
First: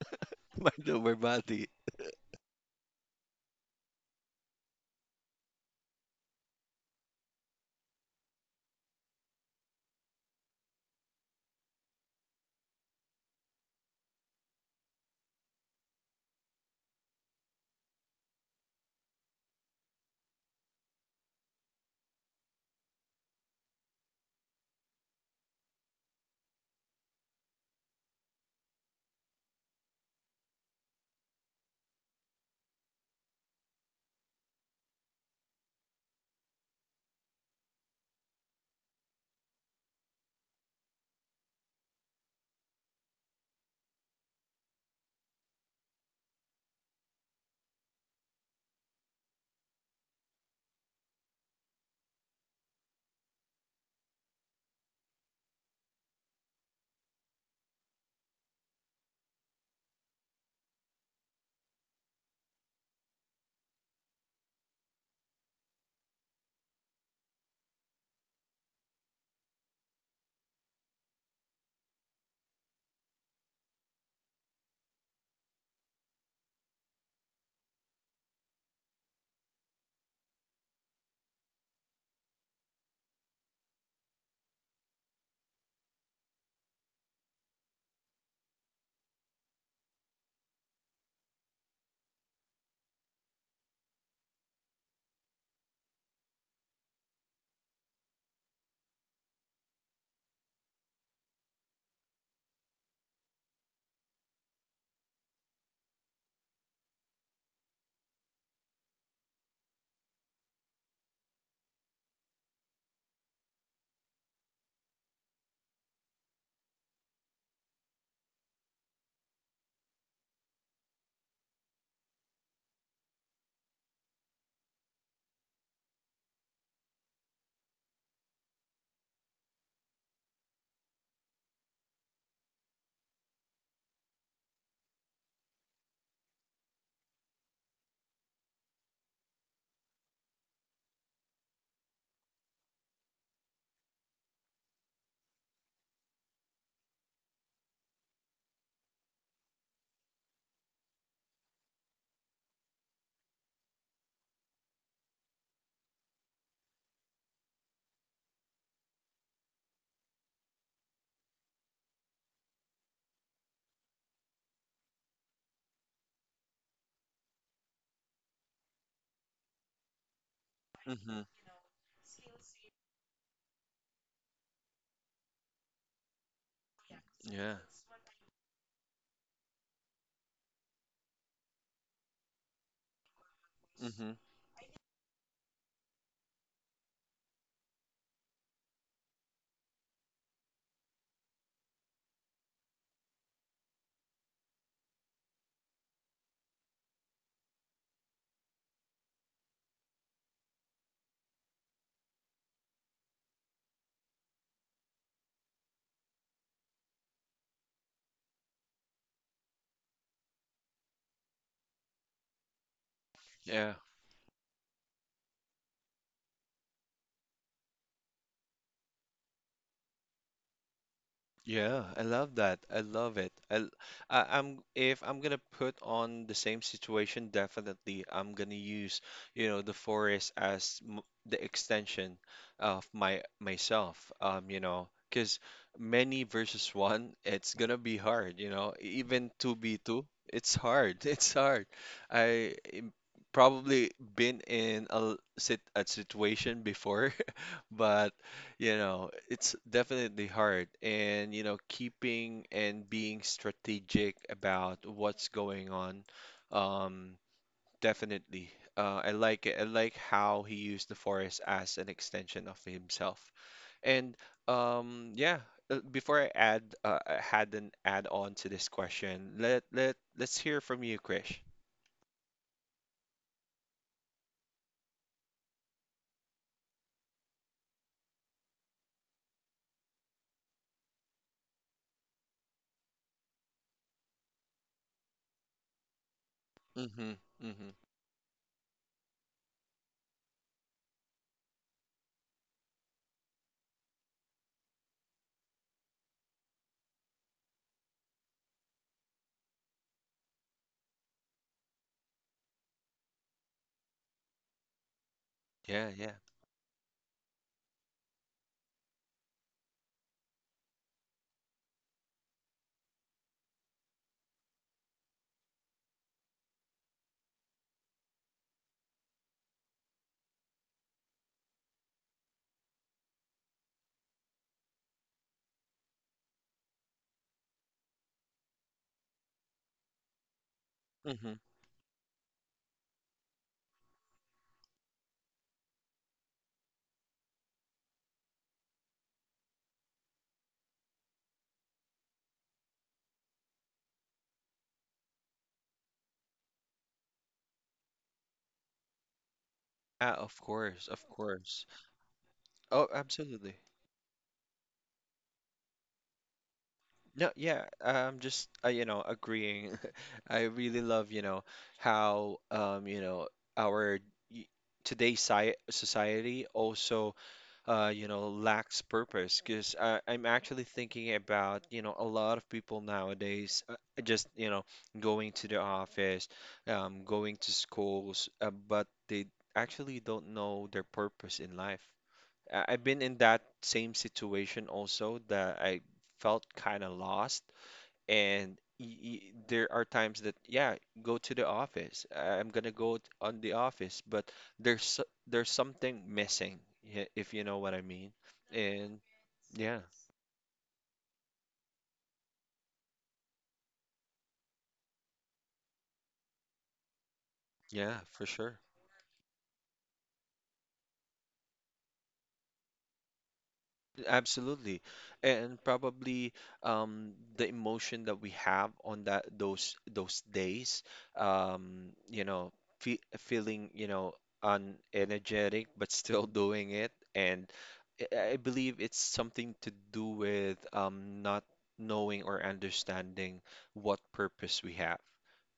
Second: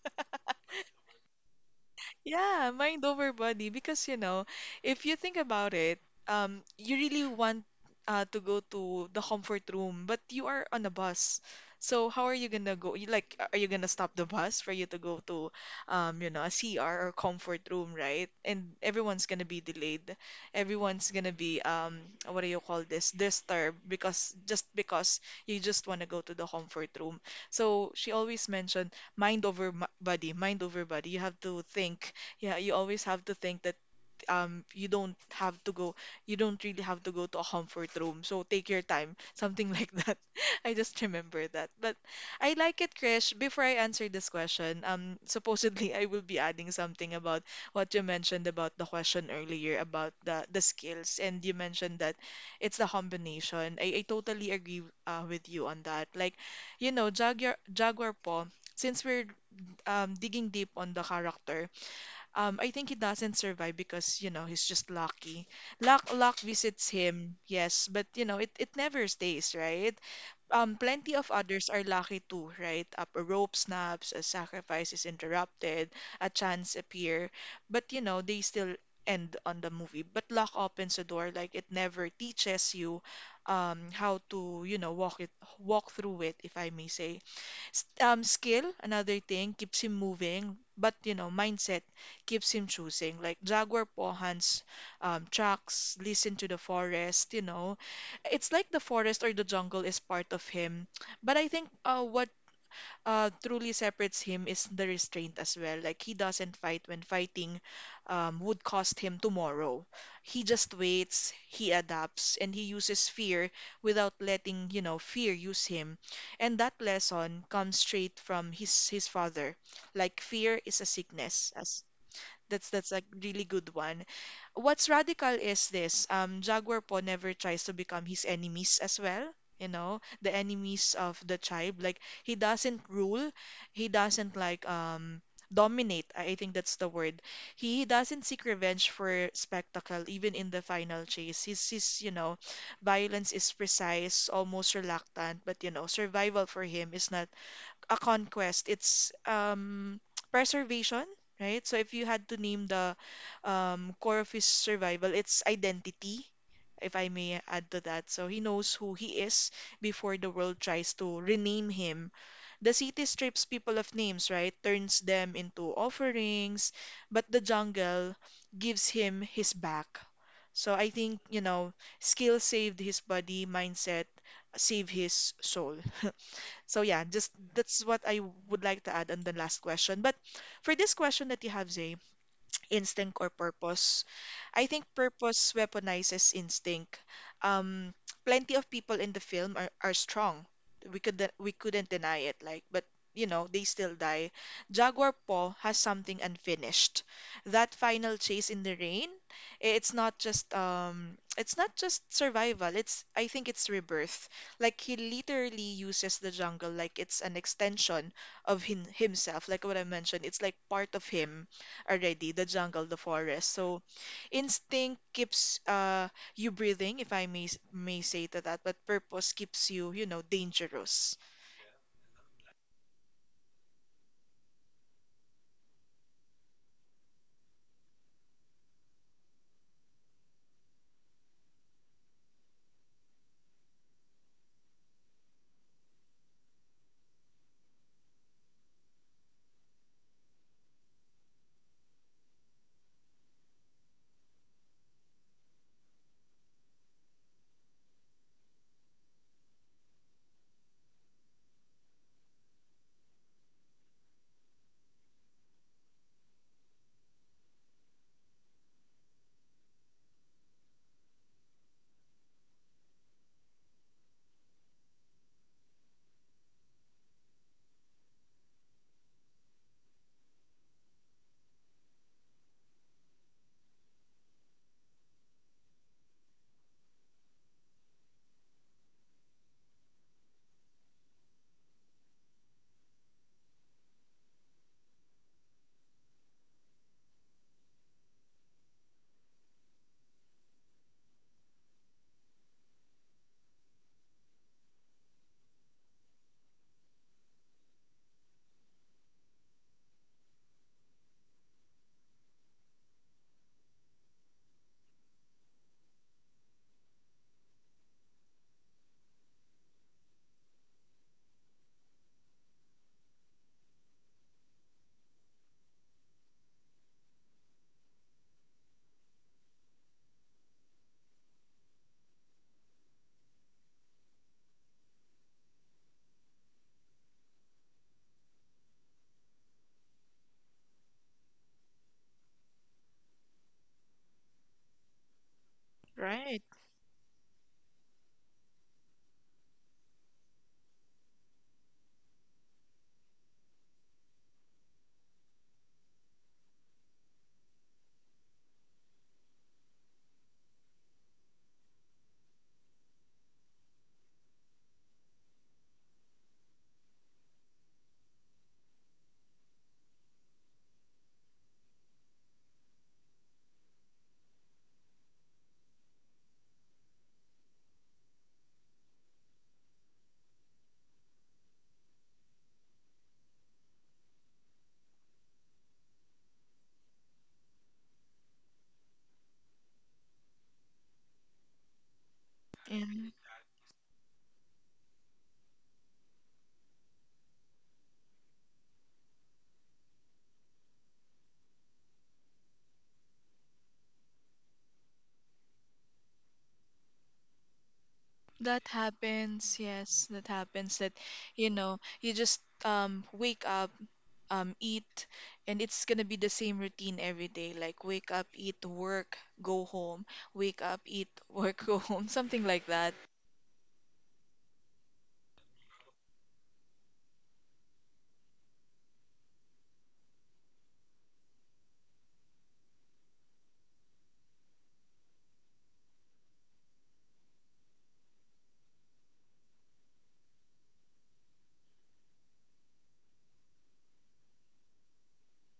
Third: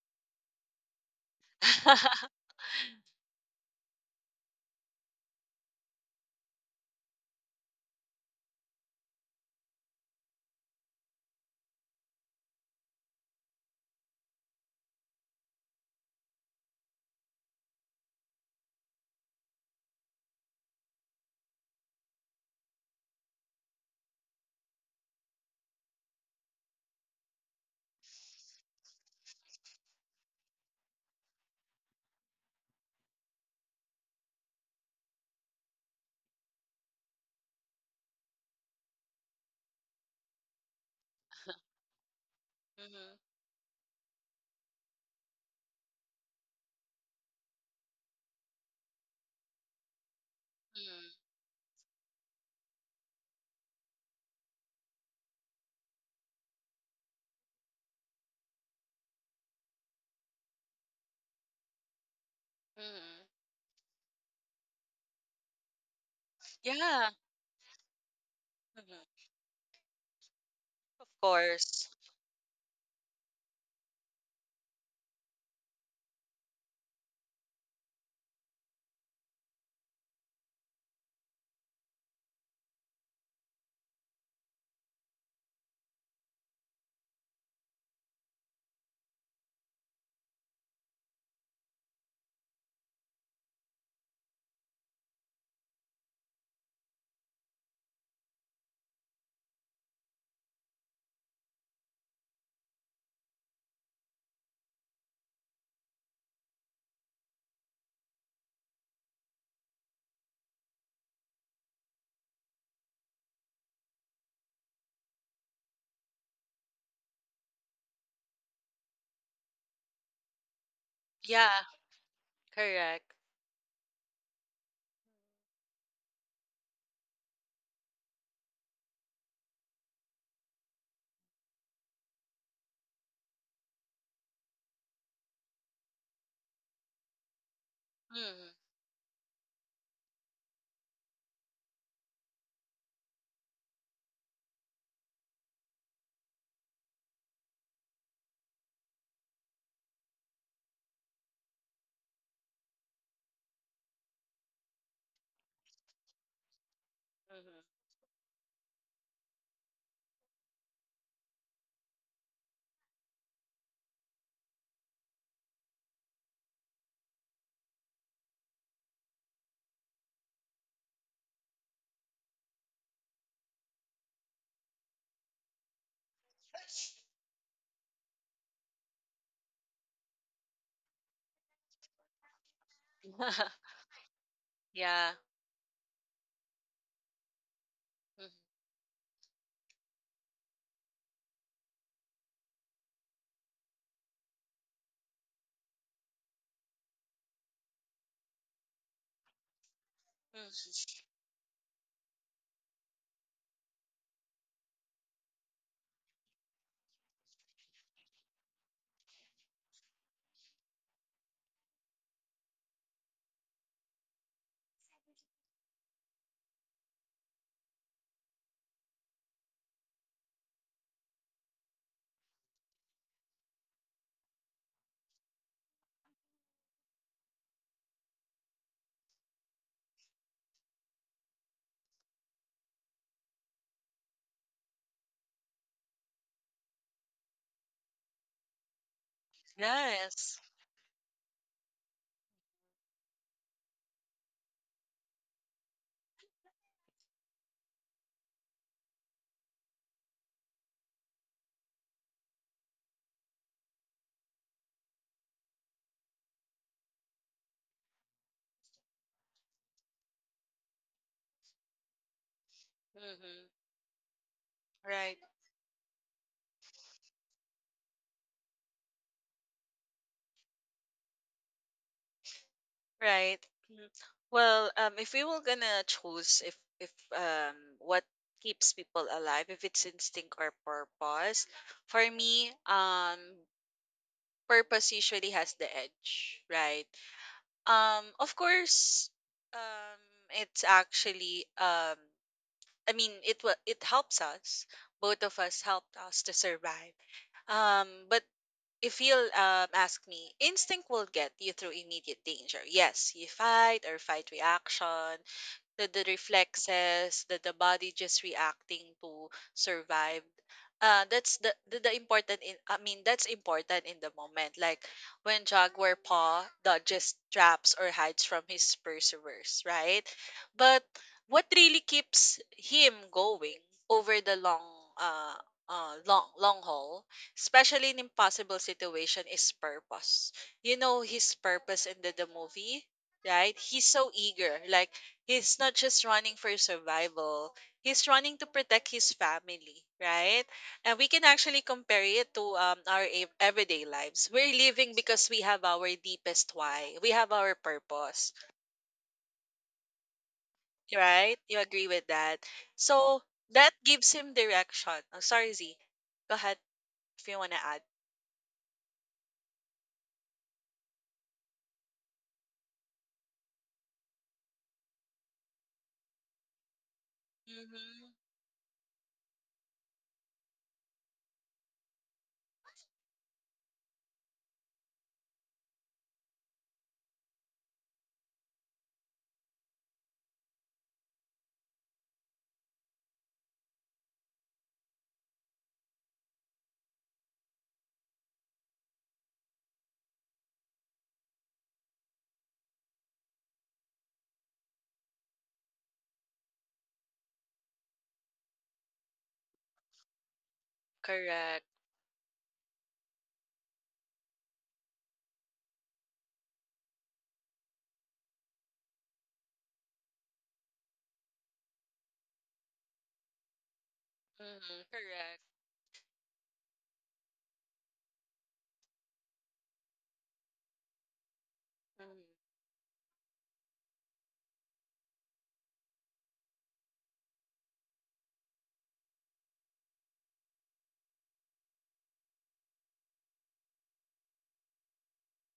Speaker 1: My lower body.
Speaker 3: [LAUGHS]
Speaker 2: Yeah, mind over body. Because, if you think about it, you really want to go to the comfort room, but you are on a bus. So how are you gonna go? You Like, are you gonna stop the bus for you to go to, a CR or comfort room, right? And everyone's gonna be delayed. Everyone's gonna be, what do you call this? Disturbed because you just wanna go to the comfort room. So she always mentioned mind over body, mind over body. You have to think. Yeah, you always have to think that you don't have to go, you don't really have to go to a comfort room. So take your time, [LAUGHS] something like that. [LAUGHS] I just remember that. But I like it,
Speaker 3: Mhm,
Speaker 2: Krish. Before I answer this question, supposedly I will be adding something about what you mentioned about the question earlier about the skills,
Speaker 3: mhm,
Speaker 2: and you mentioned that it's the combination. I totally agree with you on that. Like, Jaguar po, since we're digging deep on the character, I think he doesn't
Speaker 3: mhm.
Speaker 2: survive because, he's just lucky. Luck visits
Speaker 3: Yeah.
Speaker 2: him, yes, but it never
Speaker 3: Mhm.
Speaker 2: stays, right? Um,
Speaker 3: Of
Speaker 2: plenty of others are
Speaker 3: course.
Speaker 2: lucky too, right? Up a rope snaps, a sacrifice is interrupted, a chance appear, but they still end on the movie. But luck opens a door, like it never teaches you how to, walk through it, if I may say. Skill, another thing, keeps him moving, but mindset keeps him choosing. Like Jaguar Pohan's tracks, listen to the forest. It's like the forest or the jungle is part of him. But I think what truly separates him is the restraint as well. Like he doesn't fight when fighting would cost him tomorrow. He just waits, he adapts, and he uses fear without letting, fear use him. And that lesson comes straight from his father. Like fear is a sickness,
Speaker 3: Yeah,
Speaker 2: as that's a
Speaker 3: correct.
Speaker 2: really good one. What's radical is this. Jaguar po never tries to become his enemies as well. You know, the enemies of the tribe. Like he doesn't rule. He doesn't like dominate. I think that's the word. He doesn't seek
Speaker 3: Mhm,
Speaker 2: revenge for spectacle, even in the final chase. His violence is precise, almost reluctant, but survival for him is not a conquest. It's [TSK] preservation, right? So if you had to name the core of his survival, it's identity, if I may
Speaker 3: mhm.
Speaker 2: add to that. So he knows who he is before the world tries to rename him. The city strips people of names, right? Turns them into offerings, but the jungle gives him his back. So I think, skill saved his body, mindset saved his soul. So yeah, just
Speaker 1: Yeah.
Speaker 2: that's what I would like to add on the last question. But for this question that you have, Zay, instinct or
Speaker 3: [LAUGHS]
Speaker 2: purpose.
Speaker 1: Hmm.
Speaker 2: I think
Speaker 3: Yeah.
Speaker 2: purpose weaponizes instinct. Um,
Speaker 3: Mhm,
Speaker 2: plenty of people in the film are strong. We couldn't deny it. Like, but they still die. Jaguar Paw has something unfinished. That final chase in the rain, it's not
Speaker 3: mhm.
Speaker 2: just it's not just survival. It's I think it's rebirth. Like he literally uses the jungle like it's an extension of himself. Like what I mentioned, it's like part of him already, the jungle, the forest.
Speaker 1: Yeah.
Speaker 2: So instinct keeps you breathing, if I may say to that, but purpose keeps you, dangerous.
Speaker 1: Yeah, I love that. I love it. I'm, if I'm gonna put on the same situation, definitely I'm gonna use, you know, the forest as m the extension of my myself. You know, because many versus one, it's gonna be hard. You know, even two v two,
Speaker 3: Yes.
Speaker 1: it's hard. [LAUGHS] It's hard. I im- Probably been in a situation before. But, you know, it's definitely hard. And, you know, keeping and being strategic about what's going on, um, definitely. I like it. I like how he used the forest as an extension of himself.
Speaker 3: Mhm.
Speaker 1: And,
Speaker 3: Right.
Speaker 1: yeah, I had an add on to this question. Let's hear from you, Krish.
Speaker 3: Right. Mhm. If we were gonna choose if what keeps people alive, if it's instinct or purpose, for me, purpose usually has the edge, right?
Speaker 1: Mm-hmm. Mm-hmm.
Speaker 3: Of course, um, it's actually, I mean it helps us. Both of us helped us to survive. But if you'll ask me, instinct will get you through immediate danger. Yes, you fight or fight reaction, the,
Speaker 1: Yeah,
Speaker 3: the
Speaker 1: yeah.
Speaker 3: reflexes, the body just reacting to survive. That's the important in I mean that's important in the moment. Like when Jaguar Paw dodges traps or hides from his pursuers, right? But what really keeps him going over the long uh long haul, especially in impossible situation, is purpose. You know
Speaker 1: Mm-hmm.
Speaker 3: his purpose in the movie, right? He's so eager. Like he's not just running
Speaker 2: Right.
Speaker 3: for survival. He's running to protect his family, right? And we can actually compare it to our everyday lives. We're living because we have our deepest why. We have our purpose,
Speaker 1: Ah, of course, of
Speaker 3: right? You
Speaker 1: course.
Speaker 3: agree with that?
Speaker 1: Oh,
Speaker 3: So
Speaker 1: absolutely.
Speaker 3: that gives him direction. Oh, sorry, Z. Go ahead if
Speaker 1: No,
Speaker 3: you want to
Speaker 1: yeah,
Speaker 3: add.
Speaker 1: I'm just you know, agreeing. [LAUGHS] I really love, you know, how you know, our y- today's sci society also you know,
Speaker 3: Mm-hmm.
Speaker 1: lacks purpose. Because I'm actually thinking about, you know, a lot of people nowadays, just, you know, going to the office, going to schools, but they actually don't know their purpose in life. I've
Speaker 2: Yeah.
Speaker 1: been in that same situation also, that I felt kind of lost. And y y there are times that, yeah, go to the office. I'm gonna go on the office, but there's something missing, yeah, if you know what I mean.
Speaker 2: That
Speaker 1: And
Speaker 2: happens,
Speaker 1: yeah,
Speaker 2: yes, that happens that
Speaker 3: Correct.
Speaker 2: you just wake up, eat, and it's gonna be the same routine every day, like
Speaker 1: yeah,
Speaker 2: wake
Speaker 1: for
Speaker 2: up,
Speaker 1: sure.
Speaker 2: eat, work, go home, wake up, eat, work, [LAUGHS] go home, something like that.
Speaker 1: Absolutely.
Speaker 3: Mm-hmm. Correct.
Speaker 1: And probably the emotion that we have on that those days, you know,
Speaker 3: Mm-hmm.
Speaker 1: fe feeling, you know, unenergetic, but still [LAUGHS] doing it. And I believe it's something to do with not knowing or understanding what purpose we have.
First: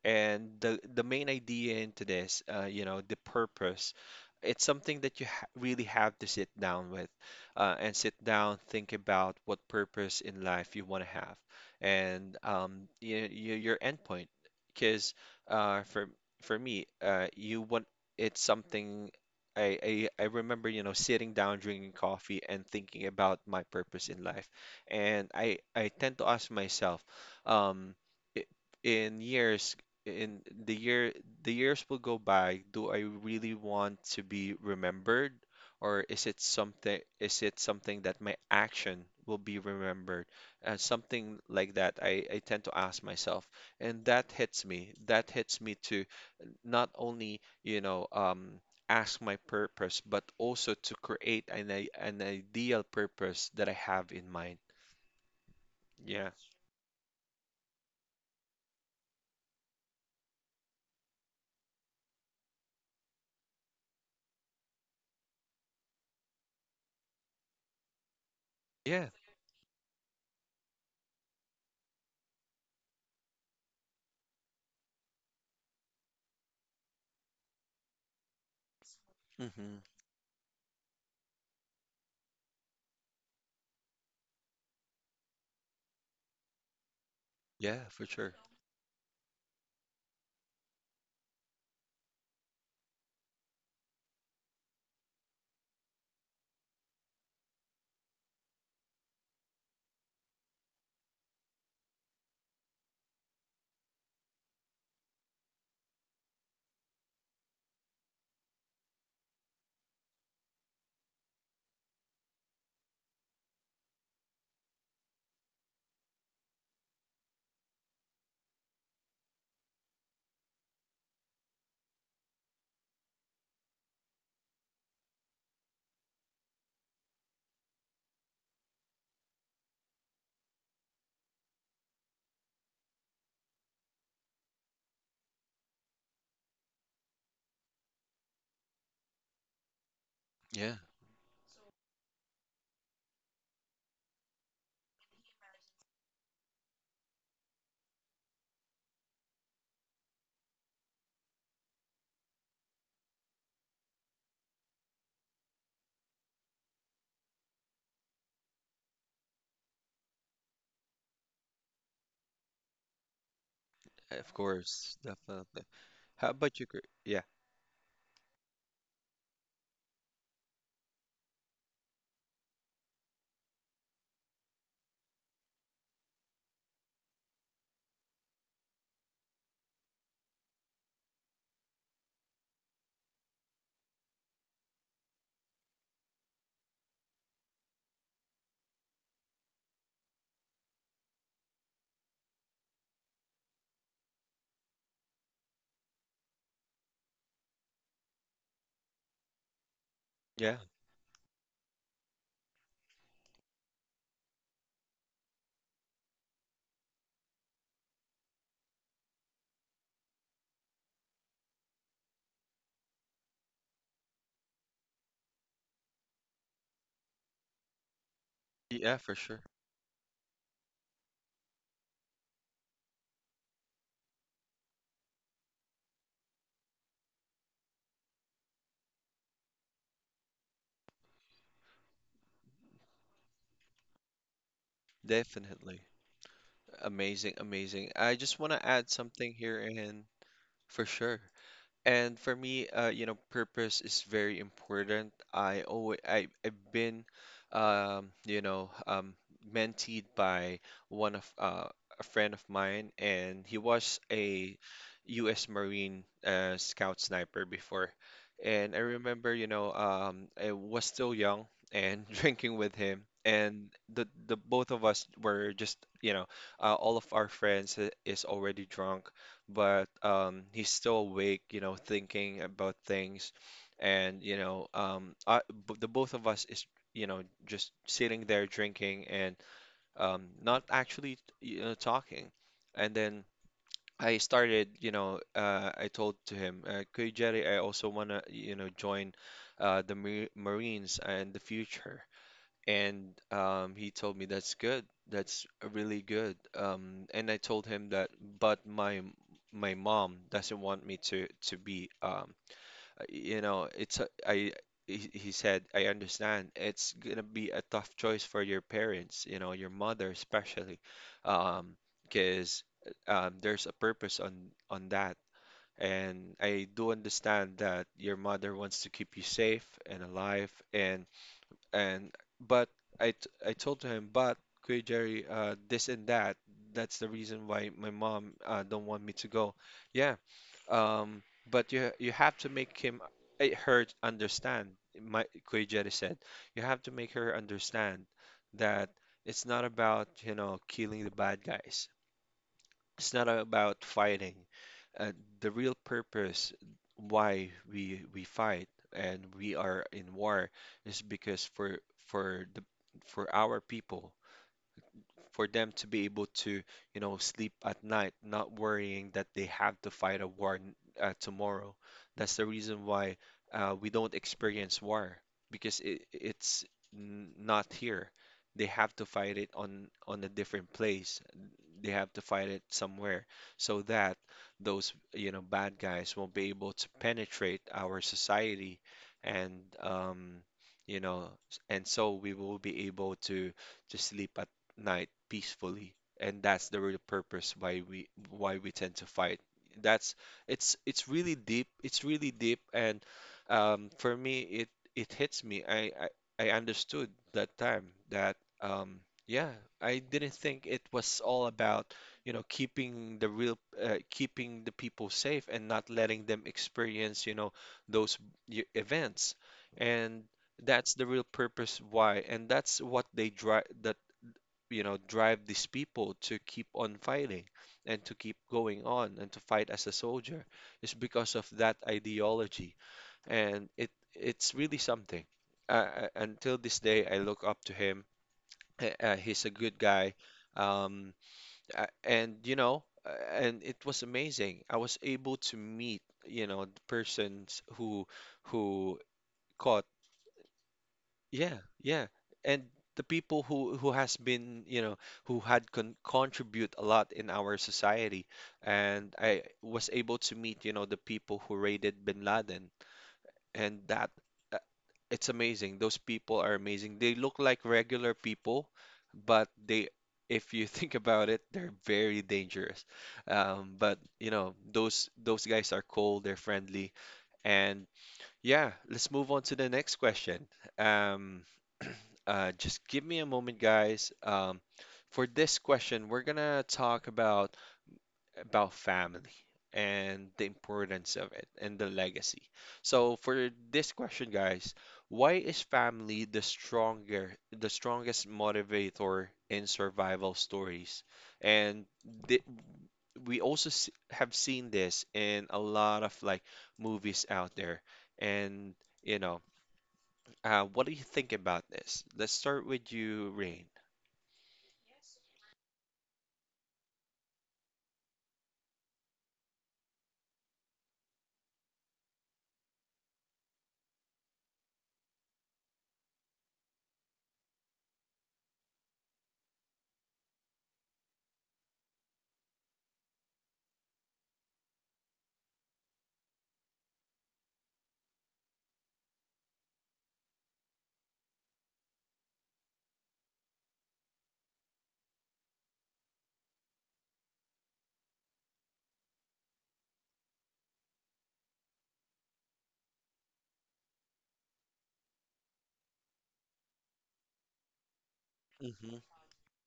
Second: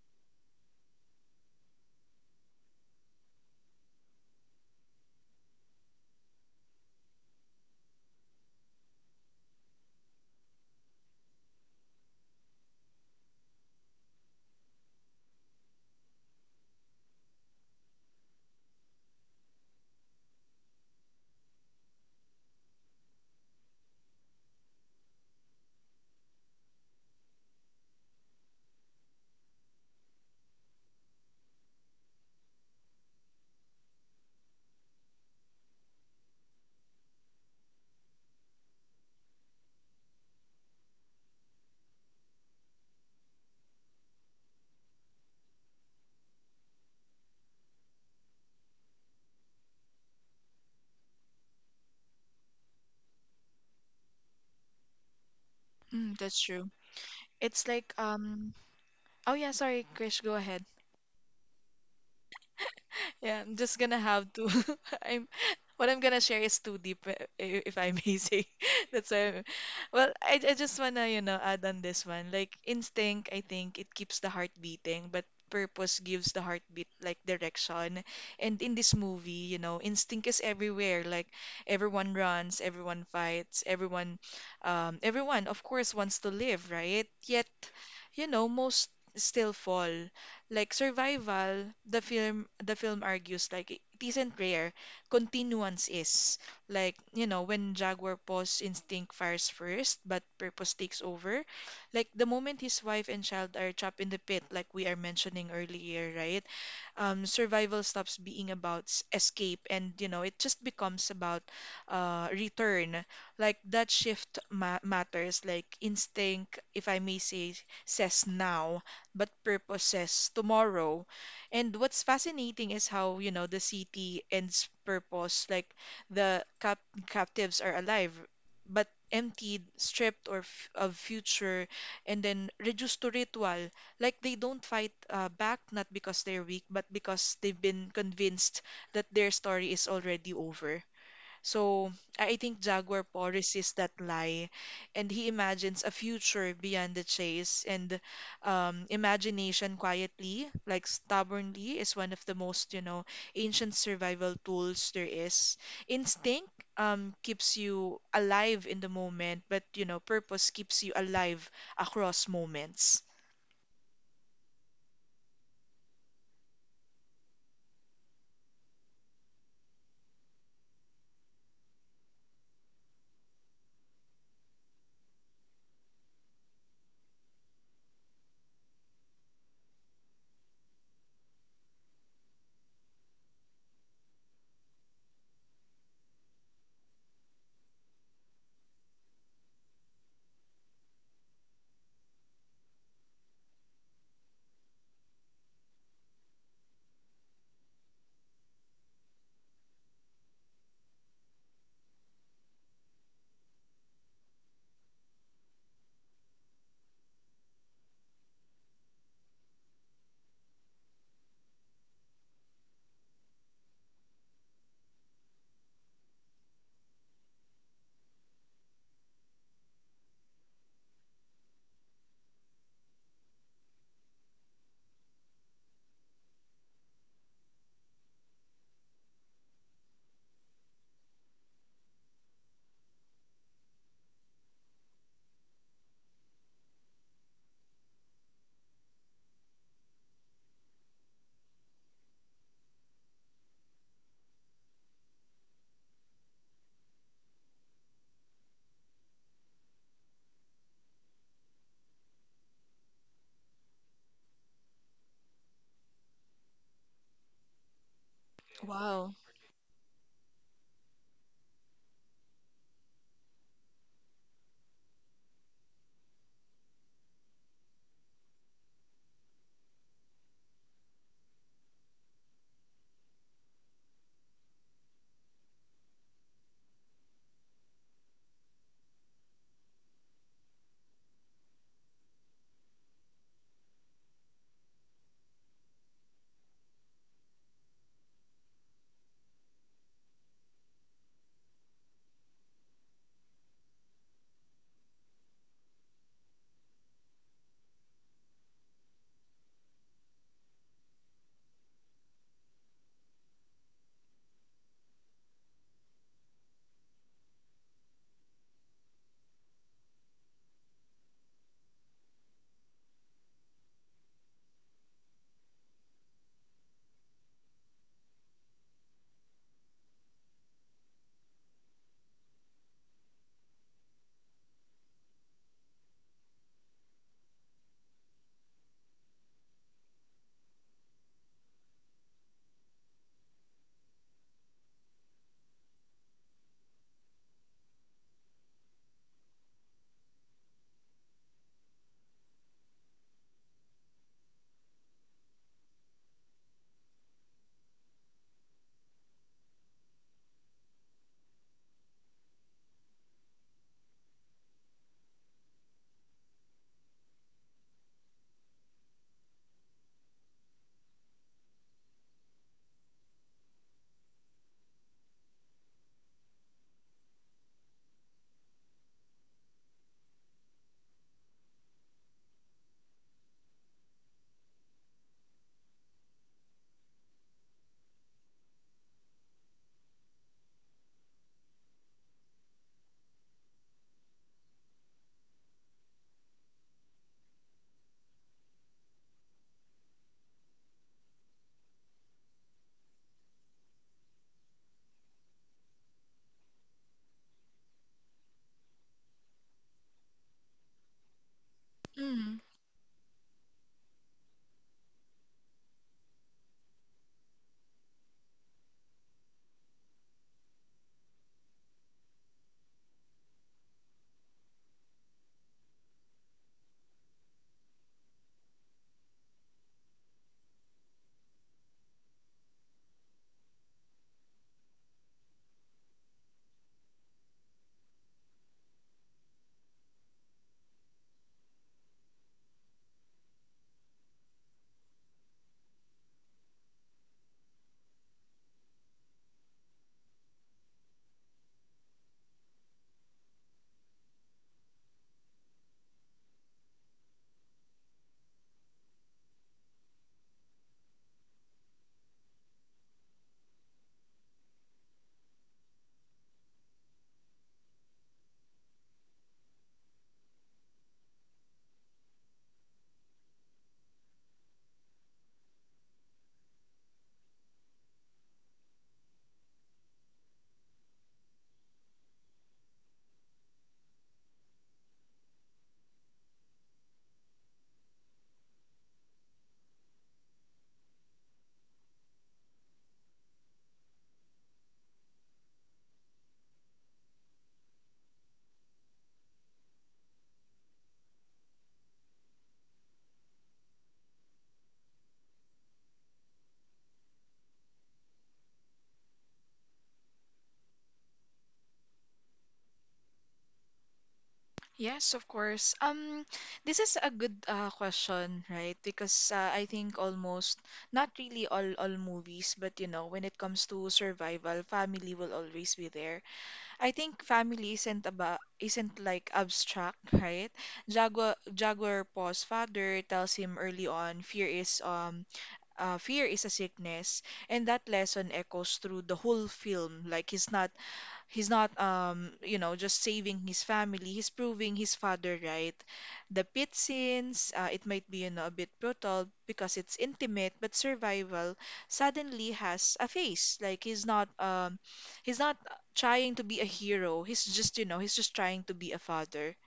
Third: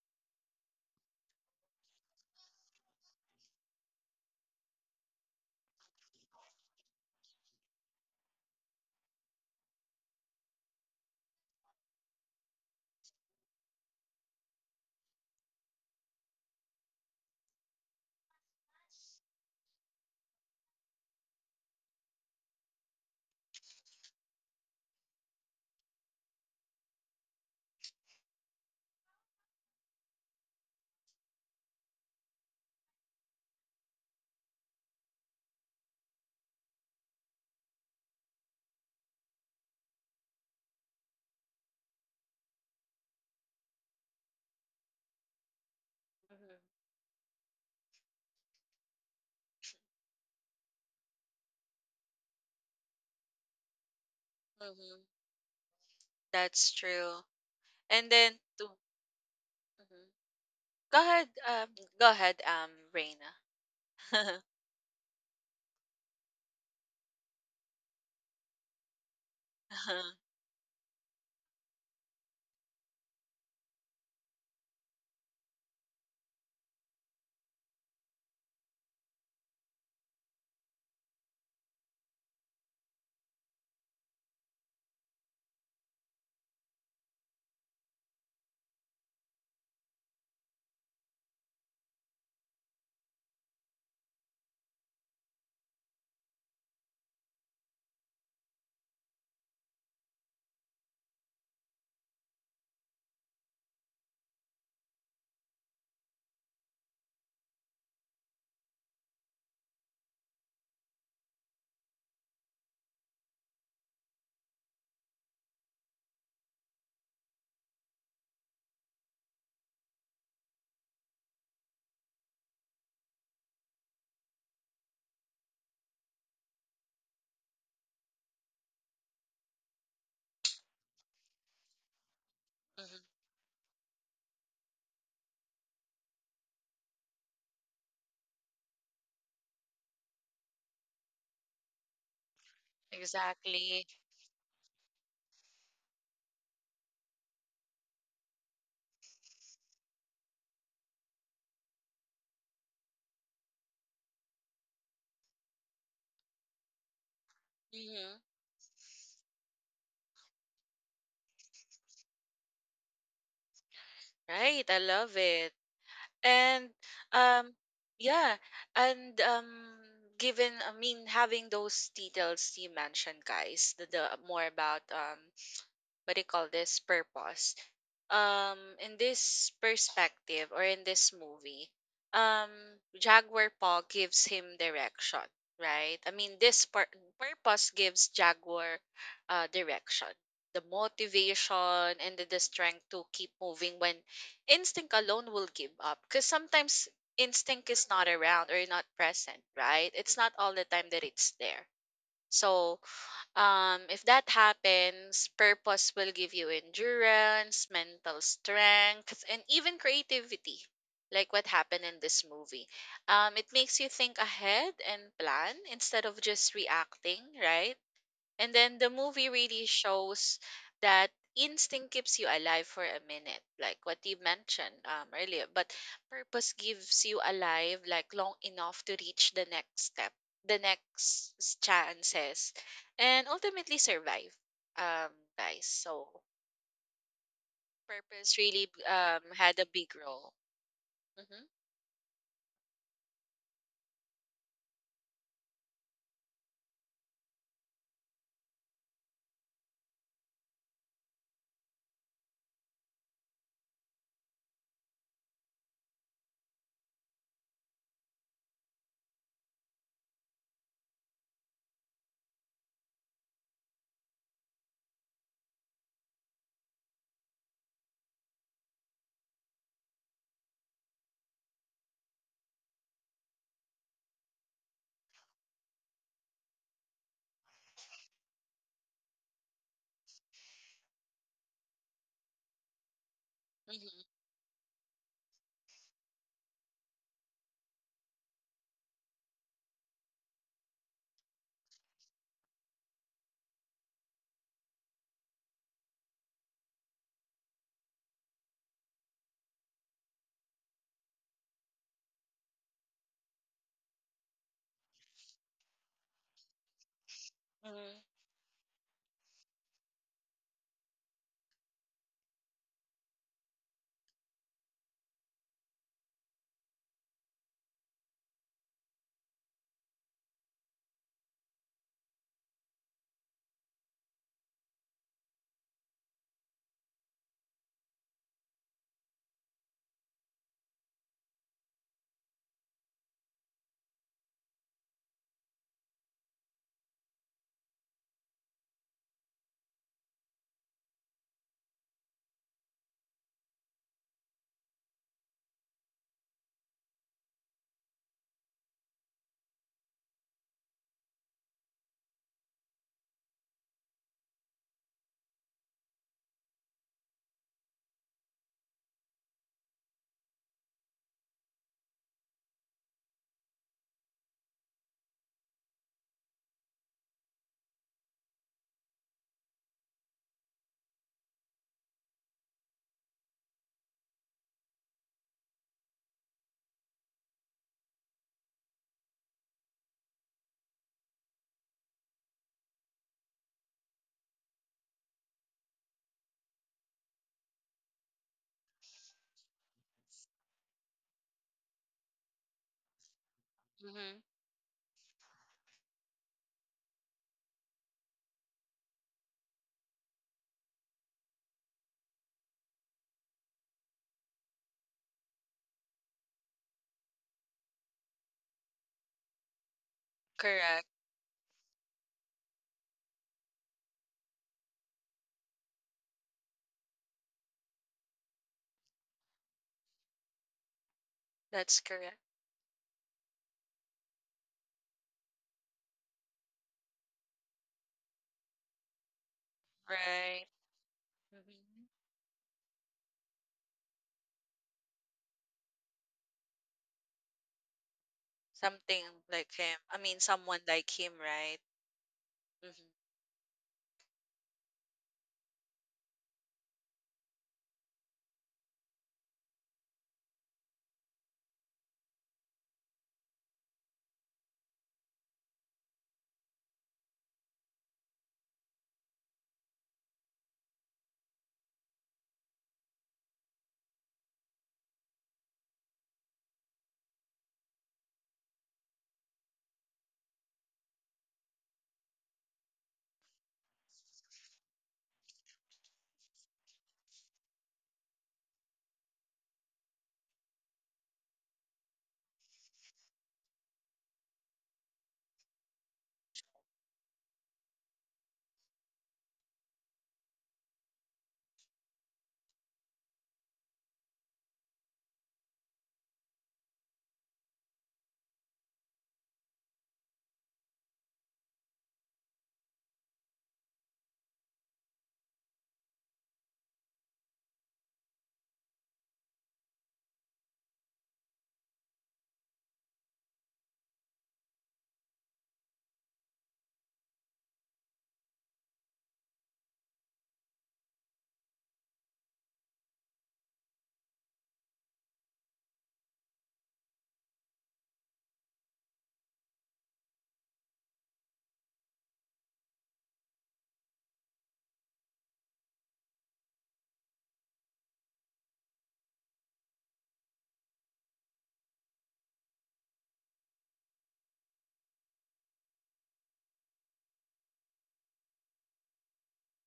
Speaker 1: And the main idea into this, you know, the purpose, it's something that you ha really have to sit down with, and sit down, think about what purpose in life you want to have, and your endpoint. Because uh, for for me, you want it's something. I remember, you know, sitting down, drinking coffee, and thinking about my purpose in life. And I tend to ask myself, um, i- in years in the years will go by, do I really want to be remembered? Or is it something, is it something that my action will be remembered? Something like that I tend to ask myself. And that hits me. That hits me to not only, you know, ask my purpose, but also to create an, an ideal purpose that I have in mind.
Speaker 3: Mm-hmm.
Speaker 2: Mm,
Speaker 1: Yeah.
Speaker 2: that's true.
Speaker 3: That's true.
Speaker 2: It's like
Speaker 3: And then to.
Speaker 2: oh yeah, sorry,
Speaker 3: Mhm.
Speaker 2: Krish, go ahead.
Speaker 3: Go ahead, um, Go ahead, Reina.
Speaker 2: Yeah, I'm just gonna have
Speaker 3: [LAUGHS]
Speaker 2: to. [LAUGHS] I'm what I'm gonna share is too deep, if I may say. [LAUGHS]
Speaker 1: Yeah.
Speaker 2: That's why. I'm- Well, I just wanna add on this one. Like instinct, I think it keeps the heart beating, but purpose gives the heartbeat like direction. And in this movie,
Speaker 1: Hmm.
Speaker 2: instinct is everywhere. Like everyone runs, everyone fights, everyone of course wants to live, right? Yet,
Speaker 1: Yeah, for sure.
Speaker 2: most still fall. Like survival, the film argues like it isn't rare, continuance is. Like, when Jaguar Pa's instinct fires first, but purpose takes over. Like the moment his wife and child are trapped in the pit, like we are mentioning earlier, right? Survival stops being about escape and it just becomes about return, like that shift matters. Like instinct, if I may say, says now, but purpose says tomorrow. And what's fascinating is how, the city ends purpose. Like the captives are alive but emptied, stripped of future, and then
Speaker 3: Mhm,
Speaker 2: reduced to ritual. Like they don't fight back, not because they're weak, but because they've been convinced that their story is already
Speaker 1: Yeah.
Speaker 2: over. So I think Jaguar Paw resists
Speaker 3: exactly.
Speaker 2: that lie, and he imagines a future beyond the chase. And imagination, quietly, like stubbornly, is one of the most, ancient survival tools there is. Instinct keeps you
Speaker 3: Hmm.
Speaker 2: alive in the moment, but purpose keeps you alive across moments.
Speaker 1: Of
Speaker 3: Right, I
Speaker 1: course,
Speaker 3: love it.
Speaker 1: definitely. How about you?
Speaker 3: And
Speaker 1: Gre- Yeah,
Speaker 3: um yeah, and Given I mean having those details you mentioned guys, the more about what do you call this purpose um in this perspective or in this movie, um Jaguar Paw gives him direction, right? I mean purpose gives Jaguar direction, the motivation and the strength to keep moving when instinct alone will give up, because sometimes instinct is not around or not present, right? It's not all
Speaker 1: yeah,
Speaker 3: the time that it's there. So if that happens, purpose will give you endurance, mental strength, and even creativity, like what happened in this movie. It makes you think ahead and plan instead of just reacting, right? And then the
Speaker 1: yeah, for
Speaker 3: movie
Speaker 1: sure.
Speaker 3: really shows that instinct keeps you alive for a minute, like what you mentioned earlier. But purpose gives you alive, like long enough to reach the next step, the next chances, and ultimately survive. Guys,
Speaker 1: Definitely.
Speaker 3: so
Speaker 1: Amazing, amazing. I
Speaker 3: purpose
Speaker 1: just want
Speaker 3: really
Speaker 1: to add something
Speaker 3: had
Speaker 1: here,
Speaker 3: a big
Speaker 1: and
Speaker 3: role.
Speaker 1: for sure.
Speaker 3: Mm-hmm.
Speaker 1: And for me, you know, purpose is very important. I, I've been, um, you know, um, mentored by one of a friend of mine, and he was a U.S. Marine scout sniper before. And I
Speaker 2: Wow.
Speaker 1: remember, you know, I was still young and [LAUGHS] drinking with him, and the both of us were just, you know, all of our friends is already drunk, but he's still awake, you know, thinking about things. And, you know, the both of us is, you know, just sitting there drinking and not actually, you know, talking. And then
Speaker 3: Mm-hmm.
Speaker 1: I started, you know, I told to him, "Kuya Jerry, I also want to, you know, join the Marines in the future. And he told me that's good. That's really good. And I told him that, but my mom doesn't want me to be you know, it's a, I he said, I understand. It's gonna be a tough
Speaker 3: Mm-hmm.
Speaker 1: choice for your parents, you know, your mother especially, um, because there's a purpose on that. And I do understand that your mother wants to keep you safe and alive and but I told him, but Kuya Jerry, this and that. That's the reason why my mom don't want me to go. Yeah, um, but you have to make him eh, her understand. My Kuya Jerry said, you have to make her understand that it's not about, you know, killing the bad guys. It's not about fighting. Uh, the real purpose why we fight and we are in war is because for the for our people, for them to be able to, you know, sleep at night, not worrying that they have to fight a war tomorrow. That's the reason why we don't experience war because it's not here. They have to fight it on a different place. They have to fight it somewhere so that those, you know, bad guys won't be able to penetrate our society and you know, and so we will be able to sleep at night peacefully. And that's the real purpose why we tend to fight. That's it's it's really deep. And for
Speaker 3: Mm-hmm.
Speaker 1: me it it hits me. I I understood that time that yeah, I didn't think it was all about, you
Speaker 2: Mm,
Speaker 1: know, keeping the real keeping the people safe and not letting them experience, you know, those events. And
Speaker 3: Correct.
Speaker 1: that's the real purpose why, and that's what they drive, you know, drive these people to keep on fighting and to keep going on and to fight as a soldier is because of that
Speaker 3: That's correct.
Speaker 1: ideology. And it it's really something. Until this day, I look up to him. He's a good guy.
Speaker 3: Right.
Speaker 1: Um,
Speaker 3: Mm-hmm.
Speaker 1: and you know, and it was amazing. I was able to meet, you know, the persons who
Speaker 3: Something like him.
Speaker 1: caught
Speaker 3: I mean, someone like him, right?
Speaker 1: yeah, yeah. And
Speaker 3: Mhm.
Speaker 1: the people who has been, you know, who had contribute a lot in our society. And I was able to meet, you know, the people who raided Bin Laden. And that, uh, it's amazing. Those people are amazing. They look like regular people, but they if you [LAUGHS] think about it, they're very dangerous. But you know, those guys are cool, they're friendly. And yeah, let's move on to the next question. Um just give me a moment, guys. For this question, we're gonna talk about family and the importance of it and the legacy. So for this question, guys, why is family the strongest motivator in survival stories? And the, we also s have seen this in a lot of like movies out there, and you know. What do you think about this? Let's start with you, Rain.
Speaker 2: yes, of course. This is a good question, right? Because I think almost not really all movies, but when it comes to survival, family will always be there. I think family isn't about isn't like abstract, right? Jaguar Pa's father tells him early on, fear is a sickness, and that lesson echoes through the whole film. Like he's not, just saving his family. He's proving his father right. The pit scenes, it might be, a bit brutal because it's intimate, but survival suddenly has a face. Like he's not trying to be a hero. He's just, he's just trying to be
Speaker 1: Hmm.
Speaker 2: a father.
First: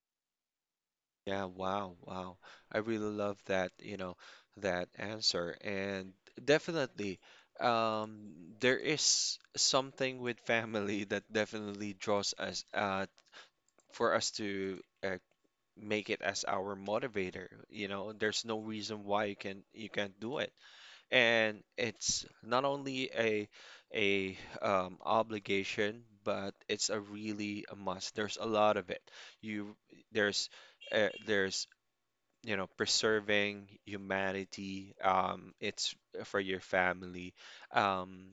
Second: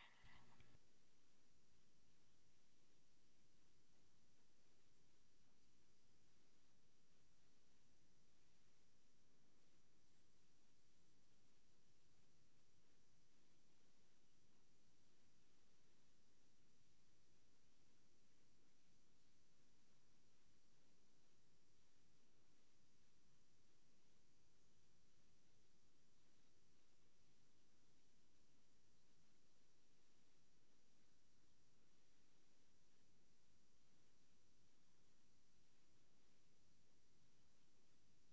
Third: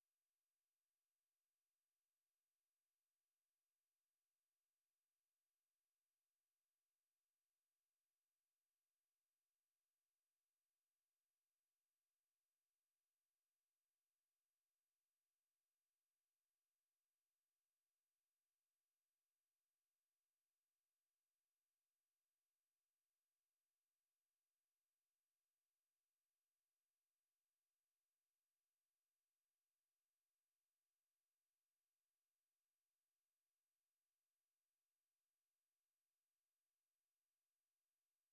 Speaker 1: Yeah, wow, wow. I really love that, you know, that answer. And definitely, there is something with family that definitely draws us for us to make it as our motivator. You know, there's no reason why you can you can't do it. And it's not only a obligation, but it's a really a must. There's a lot of it. You there's there's, you know, preserving humanity. Um, it's for your family. Um,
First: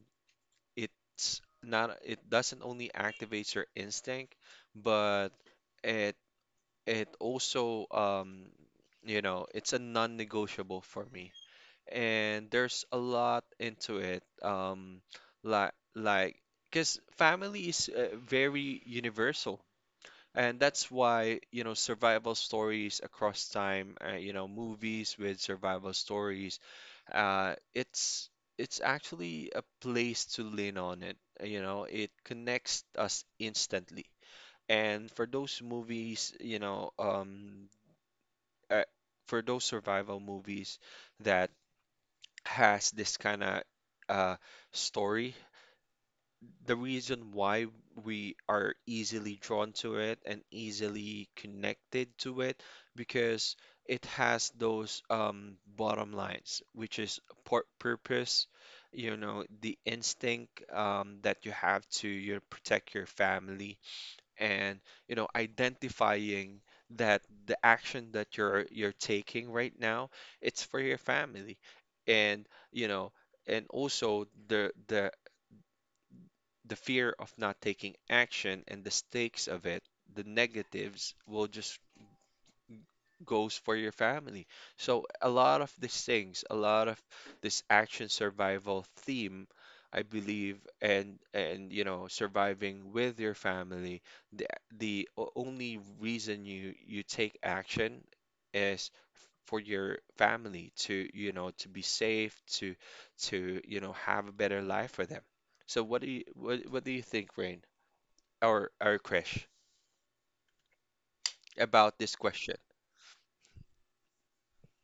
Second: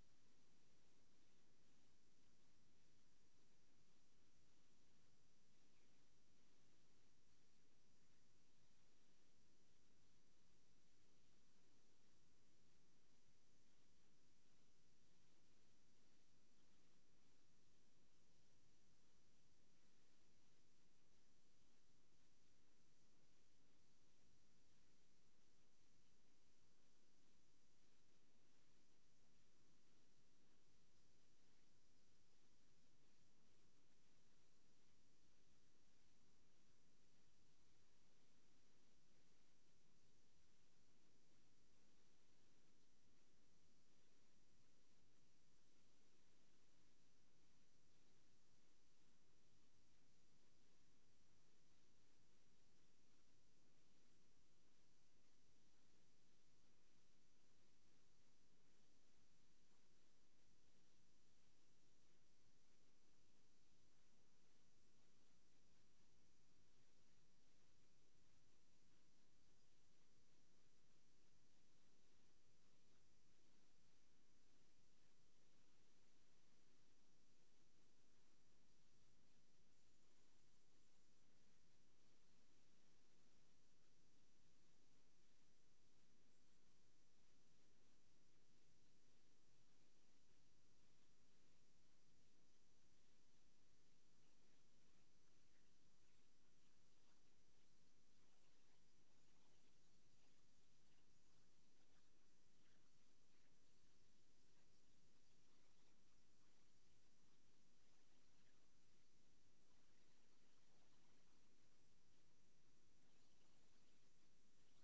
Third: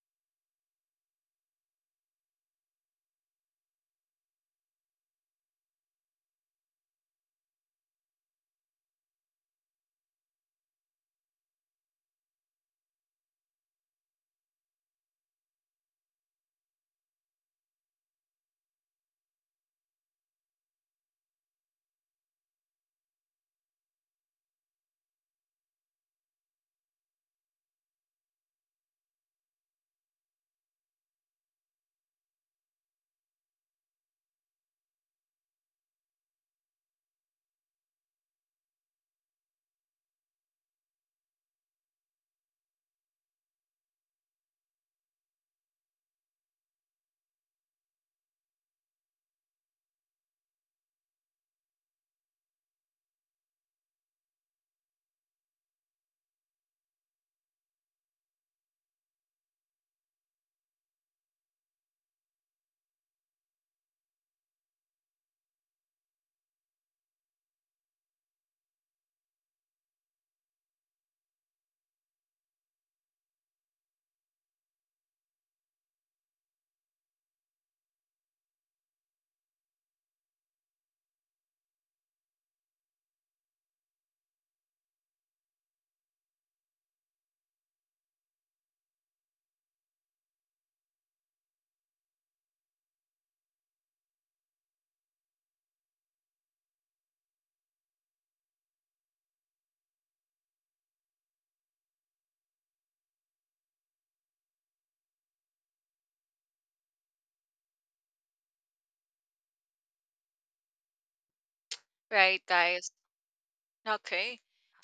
Speaker 1: it's not, it doesn't only activates your instinct, but it it also, um, you know, it's a non-negotiable for me, and there's a lot into it. Like, because family is very universal, and that's why, you know, survival stories across time, you know, movies with survival stories, uh, it's it's actually a place to lean on it. You know, it connects us instantly. And for those movies, you know, uh, for those survival movies that has this kind of uh, story. The reason why we are easily drawn to it and easily connected to it, because it has those bottom lines, which is purpose, you know, the instinct, that you have to, you know, protect your family, and you know identifying that the action that you're taking right now, it's for your family, and you know, and also the fear of not taking action and the stakes of it, the negatives will just goes for your family. So a lot of these things, a lot of this action survival theme, I believe, and you know, surviving with your family, the only reason you take action is for your family to, you know, to be safe, to, you know, have a better life for them. So what do you what do you think, Rain or Krish, about this
Speaker 3: Right,
Speaker 1: question?
Speaker 3: guys. Okay.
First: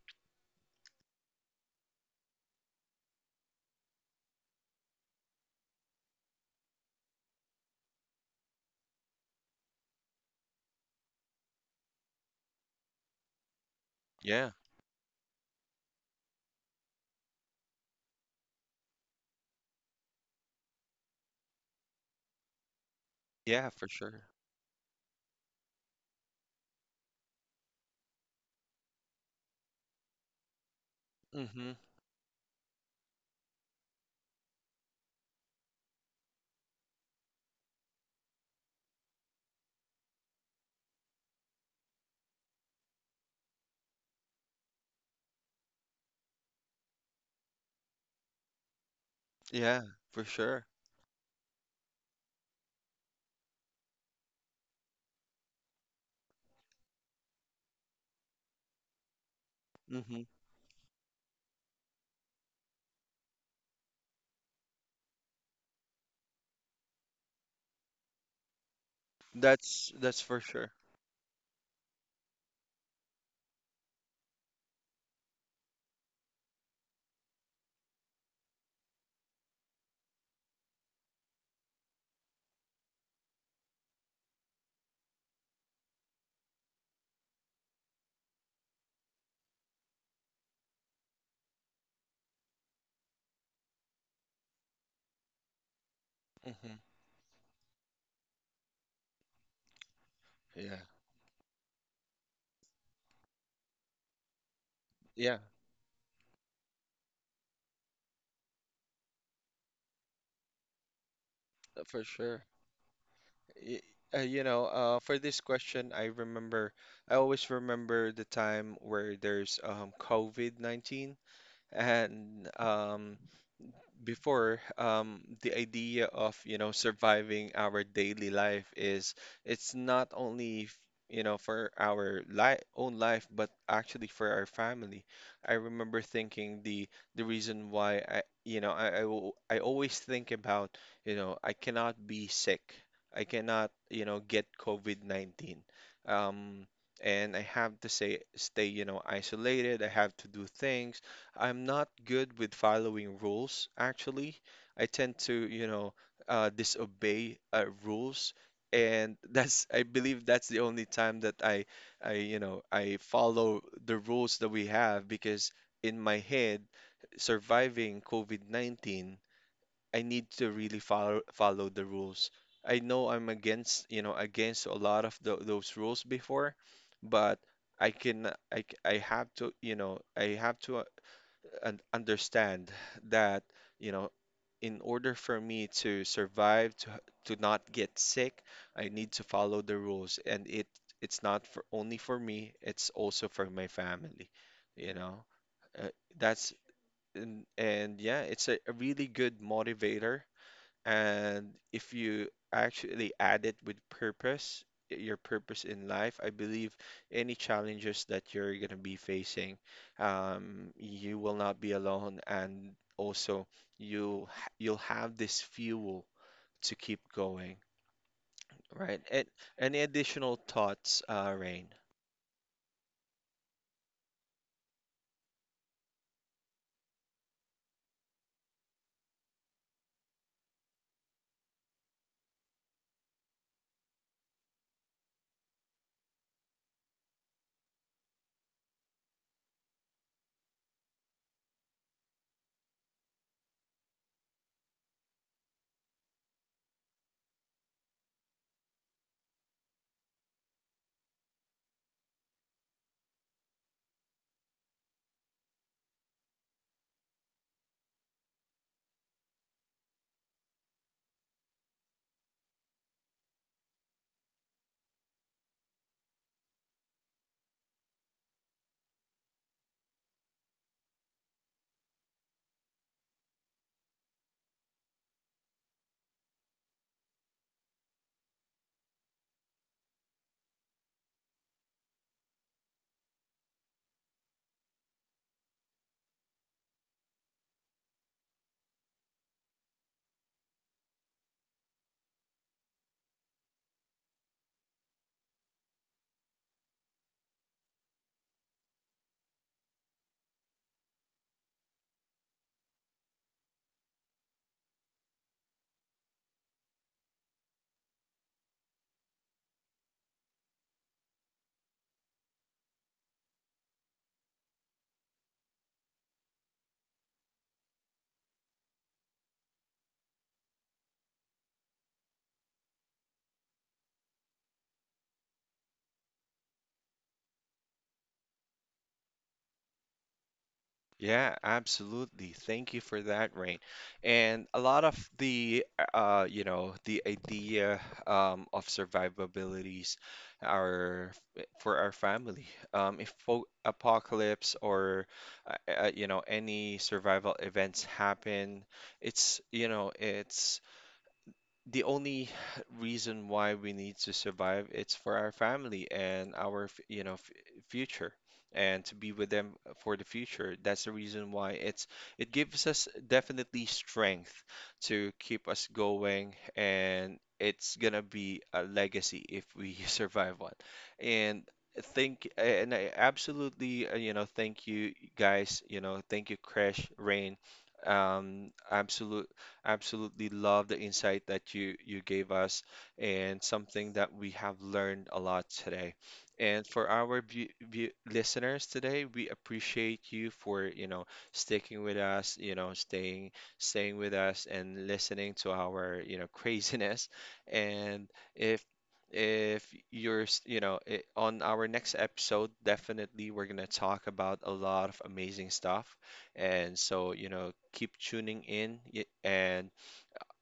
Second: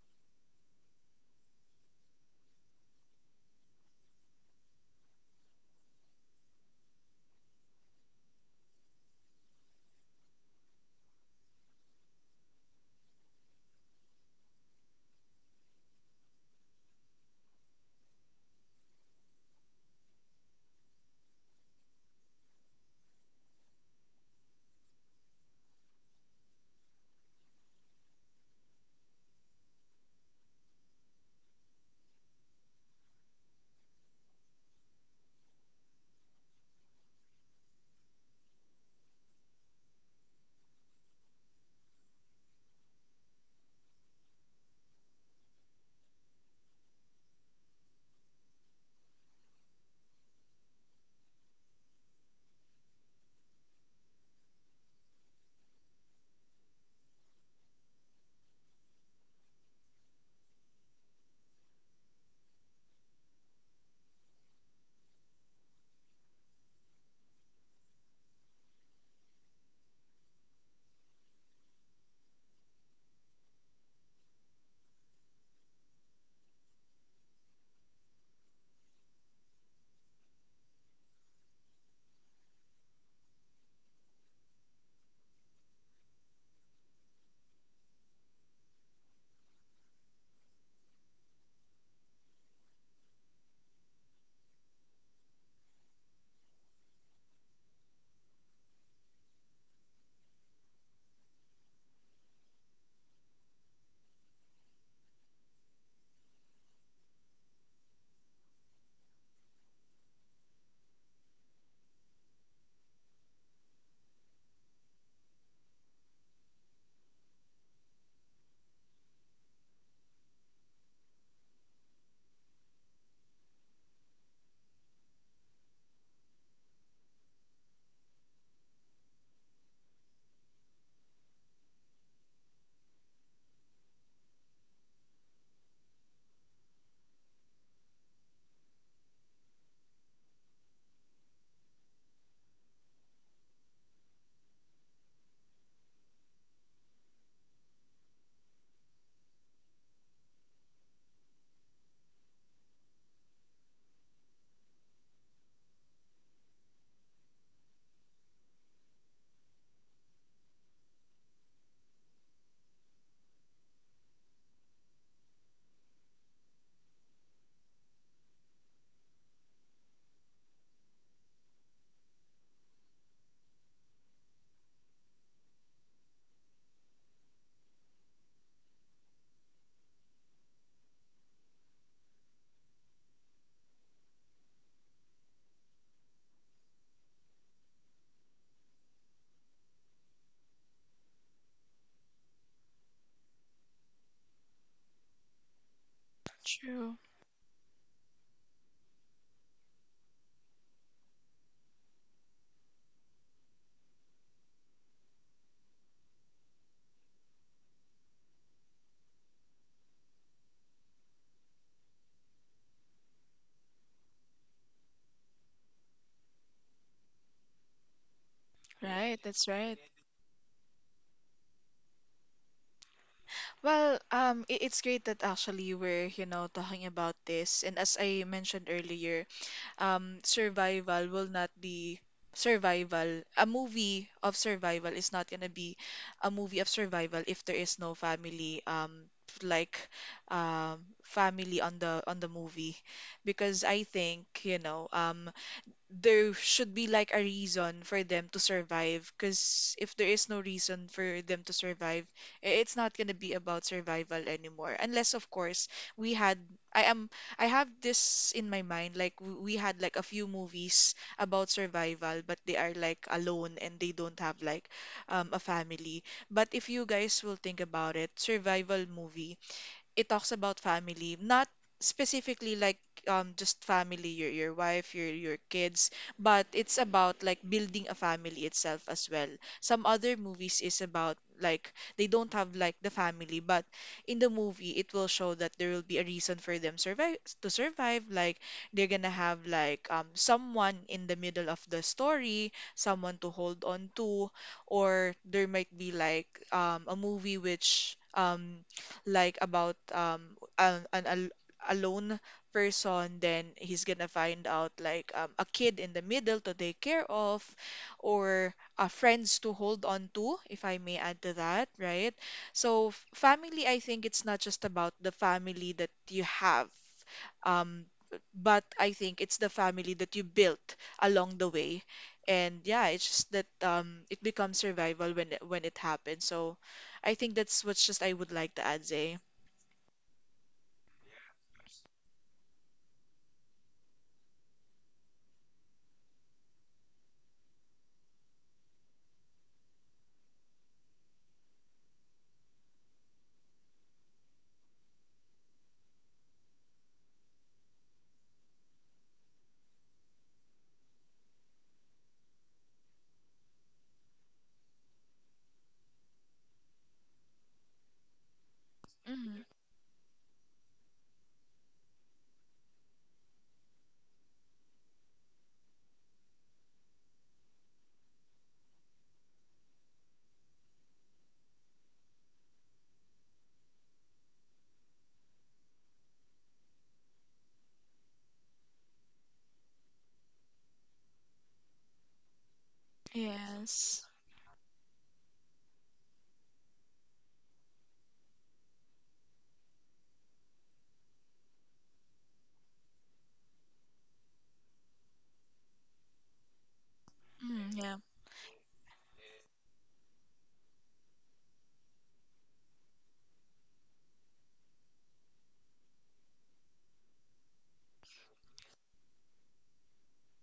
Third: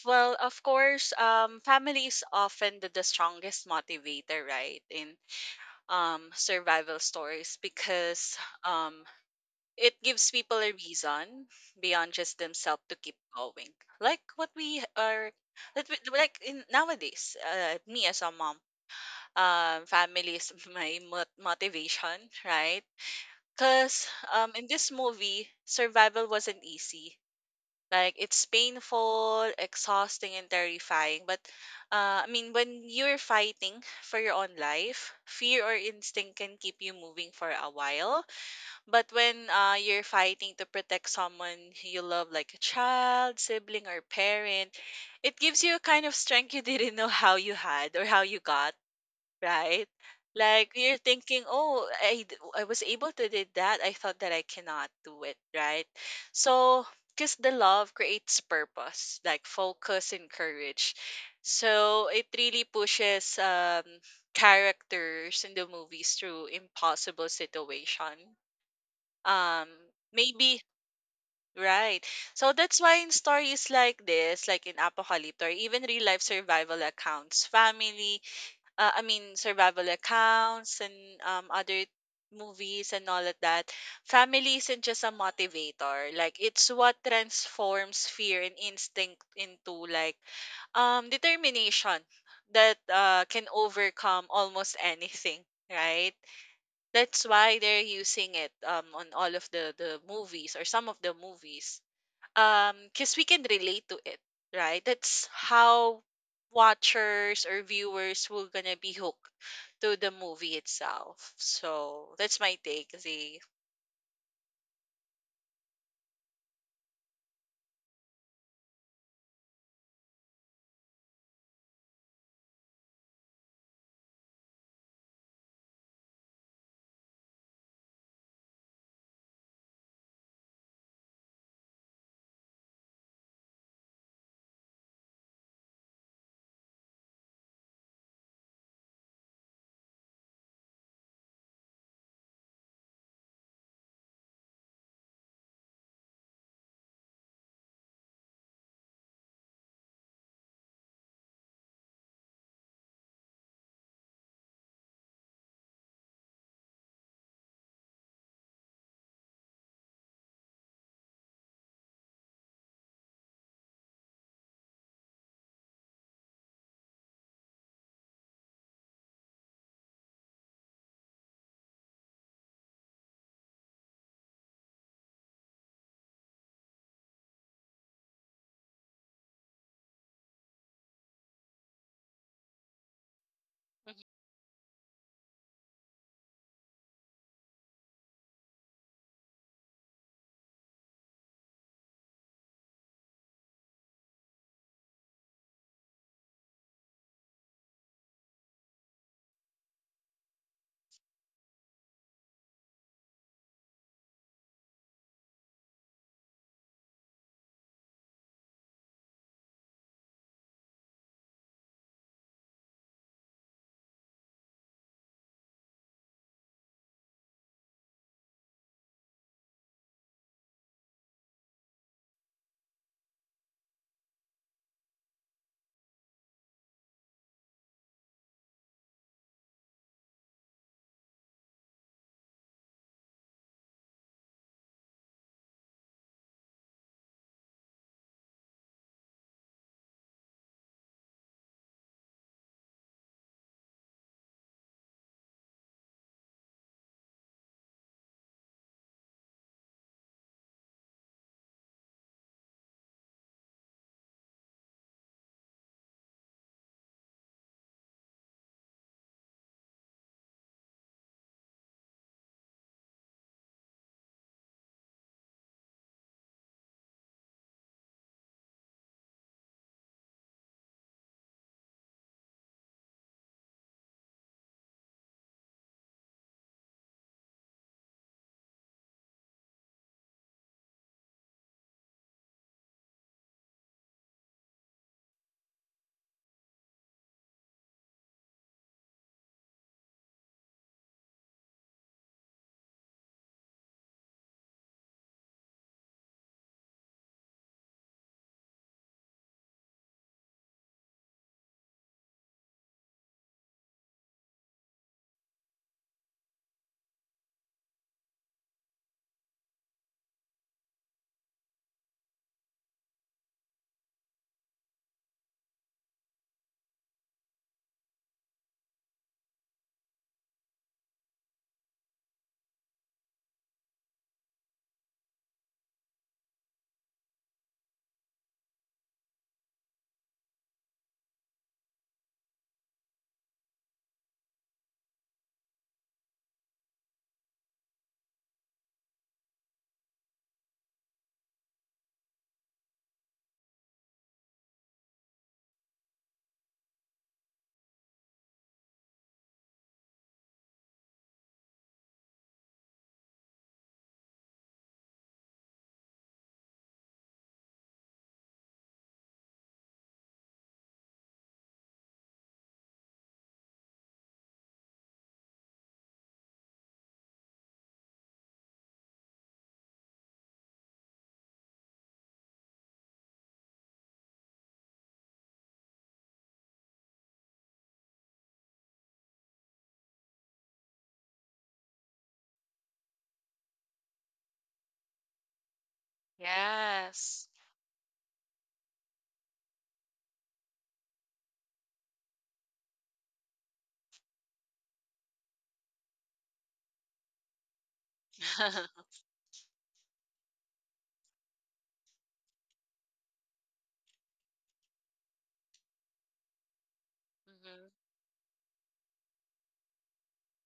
Speaker 3: Well, of course, family is often the strongest motivator, right, in survival stories because um, it gives people a reason beyond just themselves to keep going. Like what
Speaker 1: Yeah,
Speaker 3: we are, that we, like in nowadays, me as a mom, family is [LAUGHS] motivation, right?
Speaker 1: yeah, for
Speaker 3: Because
Speaker 1: sure.
Speaker 3: in this movie, survival wasn't easy. Like it's painful, exhausting, and terrifying. But I mean, when you're fighting for your own life, fear or instinct can keep you moving for a while. But when you're fighting to protect someone you love, like a child, sibling, or parent, it gives you a kind of strength you didn't know how you had or how you got,
Speaker 1: Yeah,
Speaker 3: right?
Speaker 1: for sure.
Speaker 3: Like you're thinking, oh, I was able to do that. I thought that I cannot do it, right? So, because the love creates purpose, like focus
Speaker 1: Hmm.
Speaker 3: and courage. So it really pushes characters in the movies through impossible situation. Um,
Speaker 1: That's for
Speaker 3: maybe
Speaker 1: sure.
Speaker 3: right. So that's why in stories like this, like in Apocalypto or even real life survival accounts, family I mean survival accounts and other movies and all of that, family isn't just a motivator. Like it's what transforms fear and instinct into like determination that can overcome almost [LAUGHS] anything. Right.
Speaker 1: Hmm.
Speaker 3: That's why they're using it on all of the movies or
Speaker 1: Yeah,
Speaker 3: some of the movies because we can relate to it, right? That's
Speaker 1: yeah,
Speaker 3: how watchers or viewers will gonna be hooked to the movie itself.
Speaker 1: for
Speaker 3: So that's
Speaker 1: sure.
Speaker 3: my take, Z.
Speaker 1: Y- you know, for this question, I remember, I always remember the time where there's COVID-19, and before the idea of, you know, surviving our daily life is, it's not only you know, for our li own life, but actually for our family. I remember thinking the reason why i, you know, I always think about, you know, I cannot be sick, I cannot, you know, get COVID-19, um, and I have to say stay, you know, isolated. I have to do things. I'm not good with following rules, actually. I tend to, you know, disobey rules, and [LAUGHS] that's, I believe that's the only time that you know, I follow the rules that we have, because in my head, surviving COVID-19, I need to really follow the rules. I know I'm against, you know, against a lot of those rules before, but I can I have to, you know, I have to and understand that, you
Speaker 3: Mhm.
Speaker 1: know, in order for me to survive to not get sick, I need to follow the rules, and it it's not for only for me, it's also for my family, you know, uh, that's,
Speaker 2: True.
Speaker 1: and yeah, it's a really good motivator. And if you actually add it with purpose, your purpose in life, I believe any challenges that you're going to be facing, you will not be alone, and also you you'll have this fuel to keep going, right?
Speaker 2: Right,
Speaker 1: And
Speaker 2: that's right.
Speaker 1: any additional thoughts, Rain?
Speaker 2: Well, it's great that actually we're, talking about this. And as I mentioned earlier, survival will not be survival. A movie of survival is not gonna be a movie of survival if there is no family, like family on the movie, because I think there should be like a reason for them to survive, because if there is no reason for them to survive it's not going to be about survival anymore, unless of course we had i am I have this in my mind, like we had like a few movies about survival but they are like alone and they don't have like a family. But if you guys will think about it, survival movie, it talks about family, not specifically like just family, your wife, your kids, but it's about like building a family itself as well. Some other movies is about like they don't have like the family, but in the movie it will show that there will be a reason for them survive. Like they're gonna have like someone in the middle of the story, someone to hold on to, or there might be like a movie which like about an al- alone person, then he's gonna find out like a kid in the middle to take care of, or friends to hold on to, if I may add to that, right? So family, I think, it's not just about the family that you have, um but I think it's the family that you built along the way. And yeah, it's just that it becomes survival when when it happens. So I think that's what's just I would like to add, Zay.
Speaker 1: Yeah, absolutely. Thank you for that, Rain. And a lot of the, you know, the idea of survivabilities are for our family. If fo apocalypse or, you know, any survival events happen, it's, you know, it's the only reason why we need to survive, it's for our family and our you know, f future, and to be with
Speaker 2: Mhm.
Speaker 1: them for the future. That's the reason why it's it gives us definitely strength to keep us going, and it's gonna be a legacy if we [LAUGHS] survive one. And think, and I absolutely you know, thank you guys, you know, thank you Crash, Rain, um absolute absolutely love the insight that you gave us, and something
Speaker 2: Yes.
Speaker 1: that we have learned a lot today. And for our
Speaker 3: Yes.
Speaker 1: view, listeners today, we appreciate you for, you know, sticking with us, you know, staying with us and listening to our, you know, [LAUGHS] craziness.
Speaker 2: Mm, yeah.
Speaker 1: And if
Speaker 3: [LAUGHS]
Speaker 1: if you're, you know, on our next episode, definitely we're going to talk about a lot of amazing stuff, and so, you know,
Speaker 3: Mhm.
Speaker 1: keep tuning in. And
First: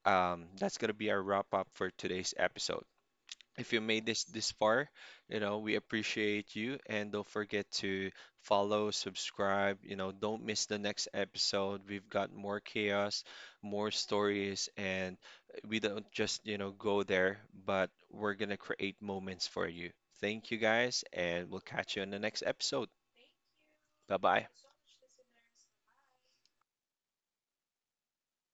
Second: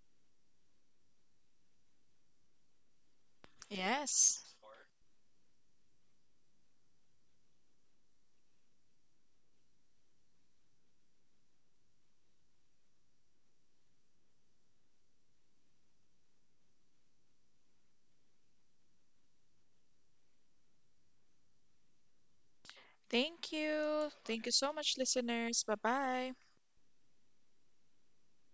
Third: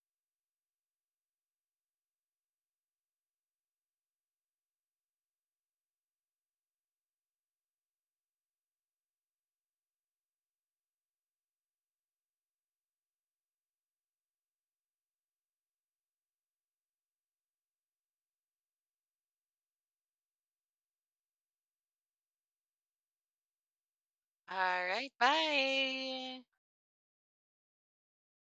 Speaker 1: that's going to be our wrap up for today's episode. If you made
Speaker 2: Yes.
Speaker 1: this far, you know, we appreciate you. And don't forget to follow, subscribe. You know, don't miss the next episode. We've got more chaos, more stories, and we don't just, you know, go there, but we're going to create moments for you. Thank you guys, and we'll catch you in the next episode.
Speaker 2: Thank you.
Speaker 1: Bye
Speaker 2: Thank
Speaker 1: bye.
Speaker 2: you
Speaker 3: All
Speaker 2: so much,
Speaker 3: right.
Speaker 2: listeners. Bye bye.
Speaker 3: Bye.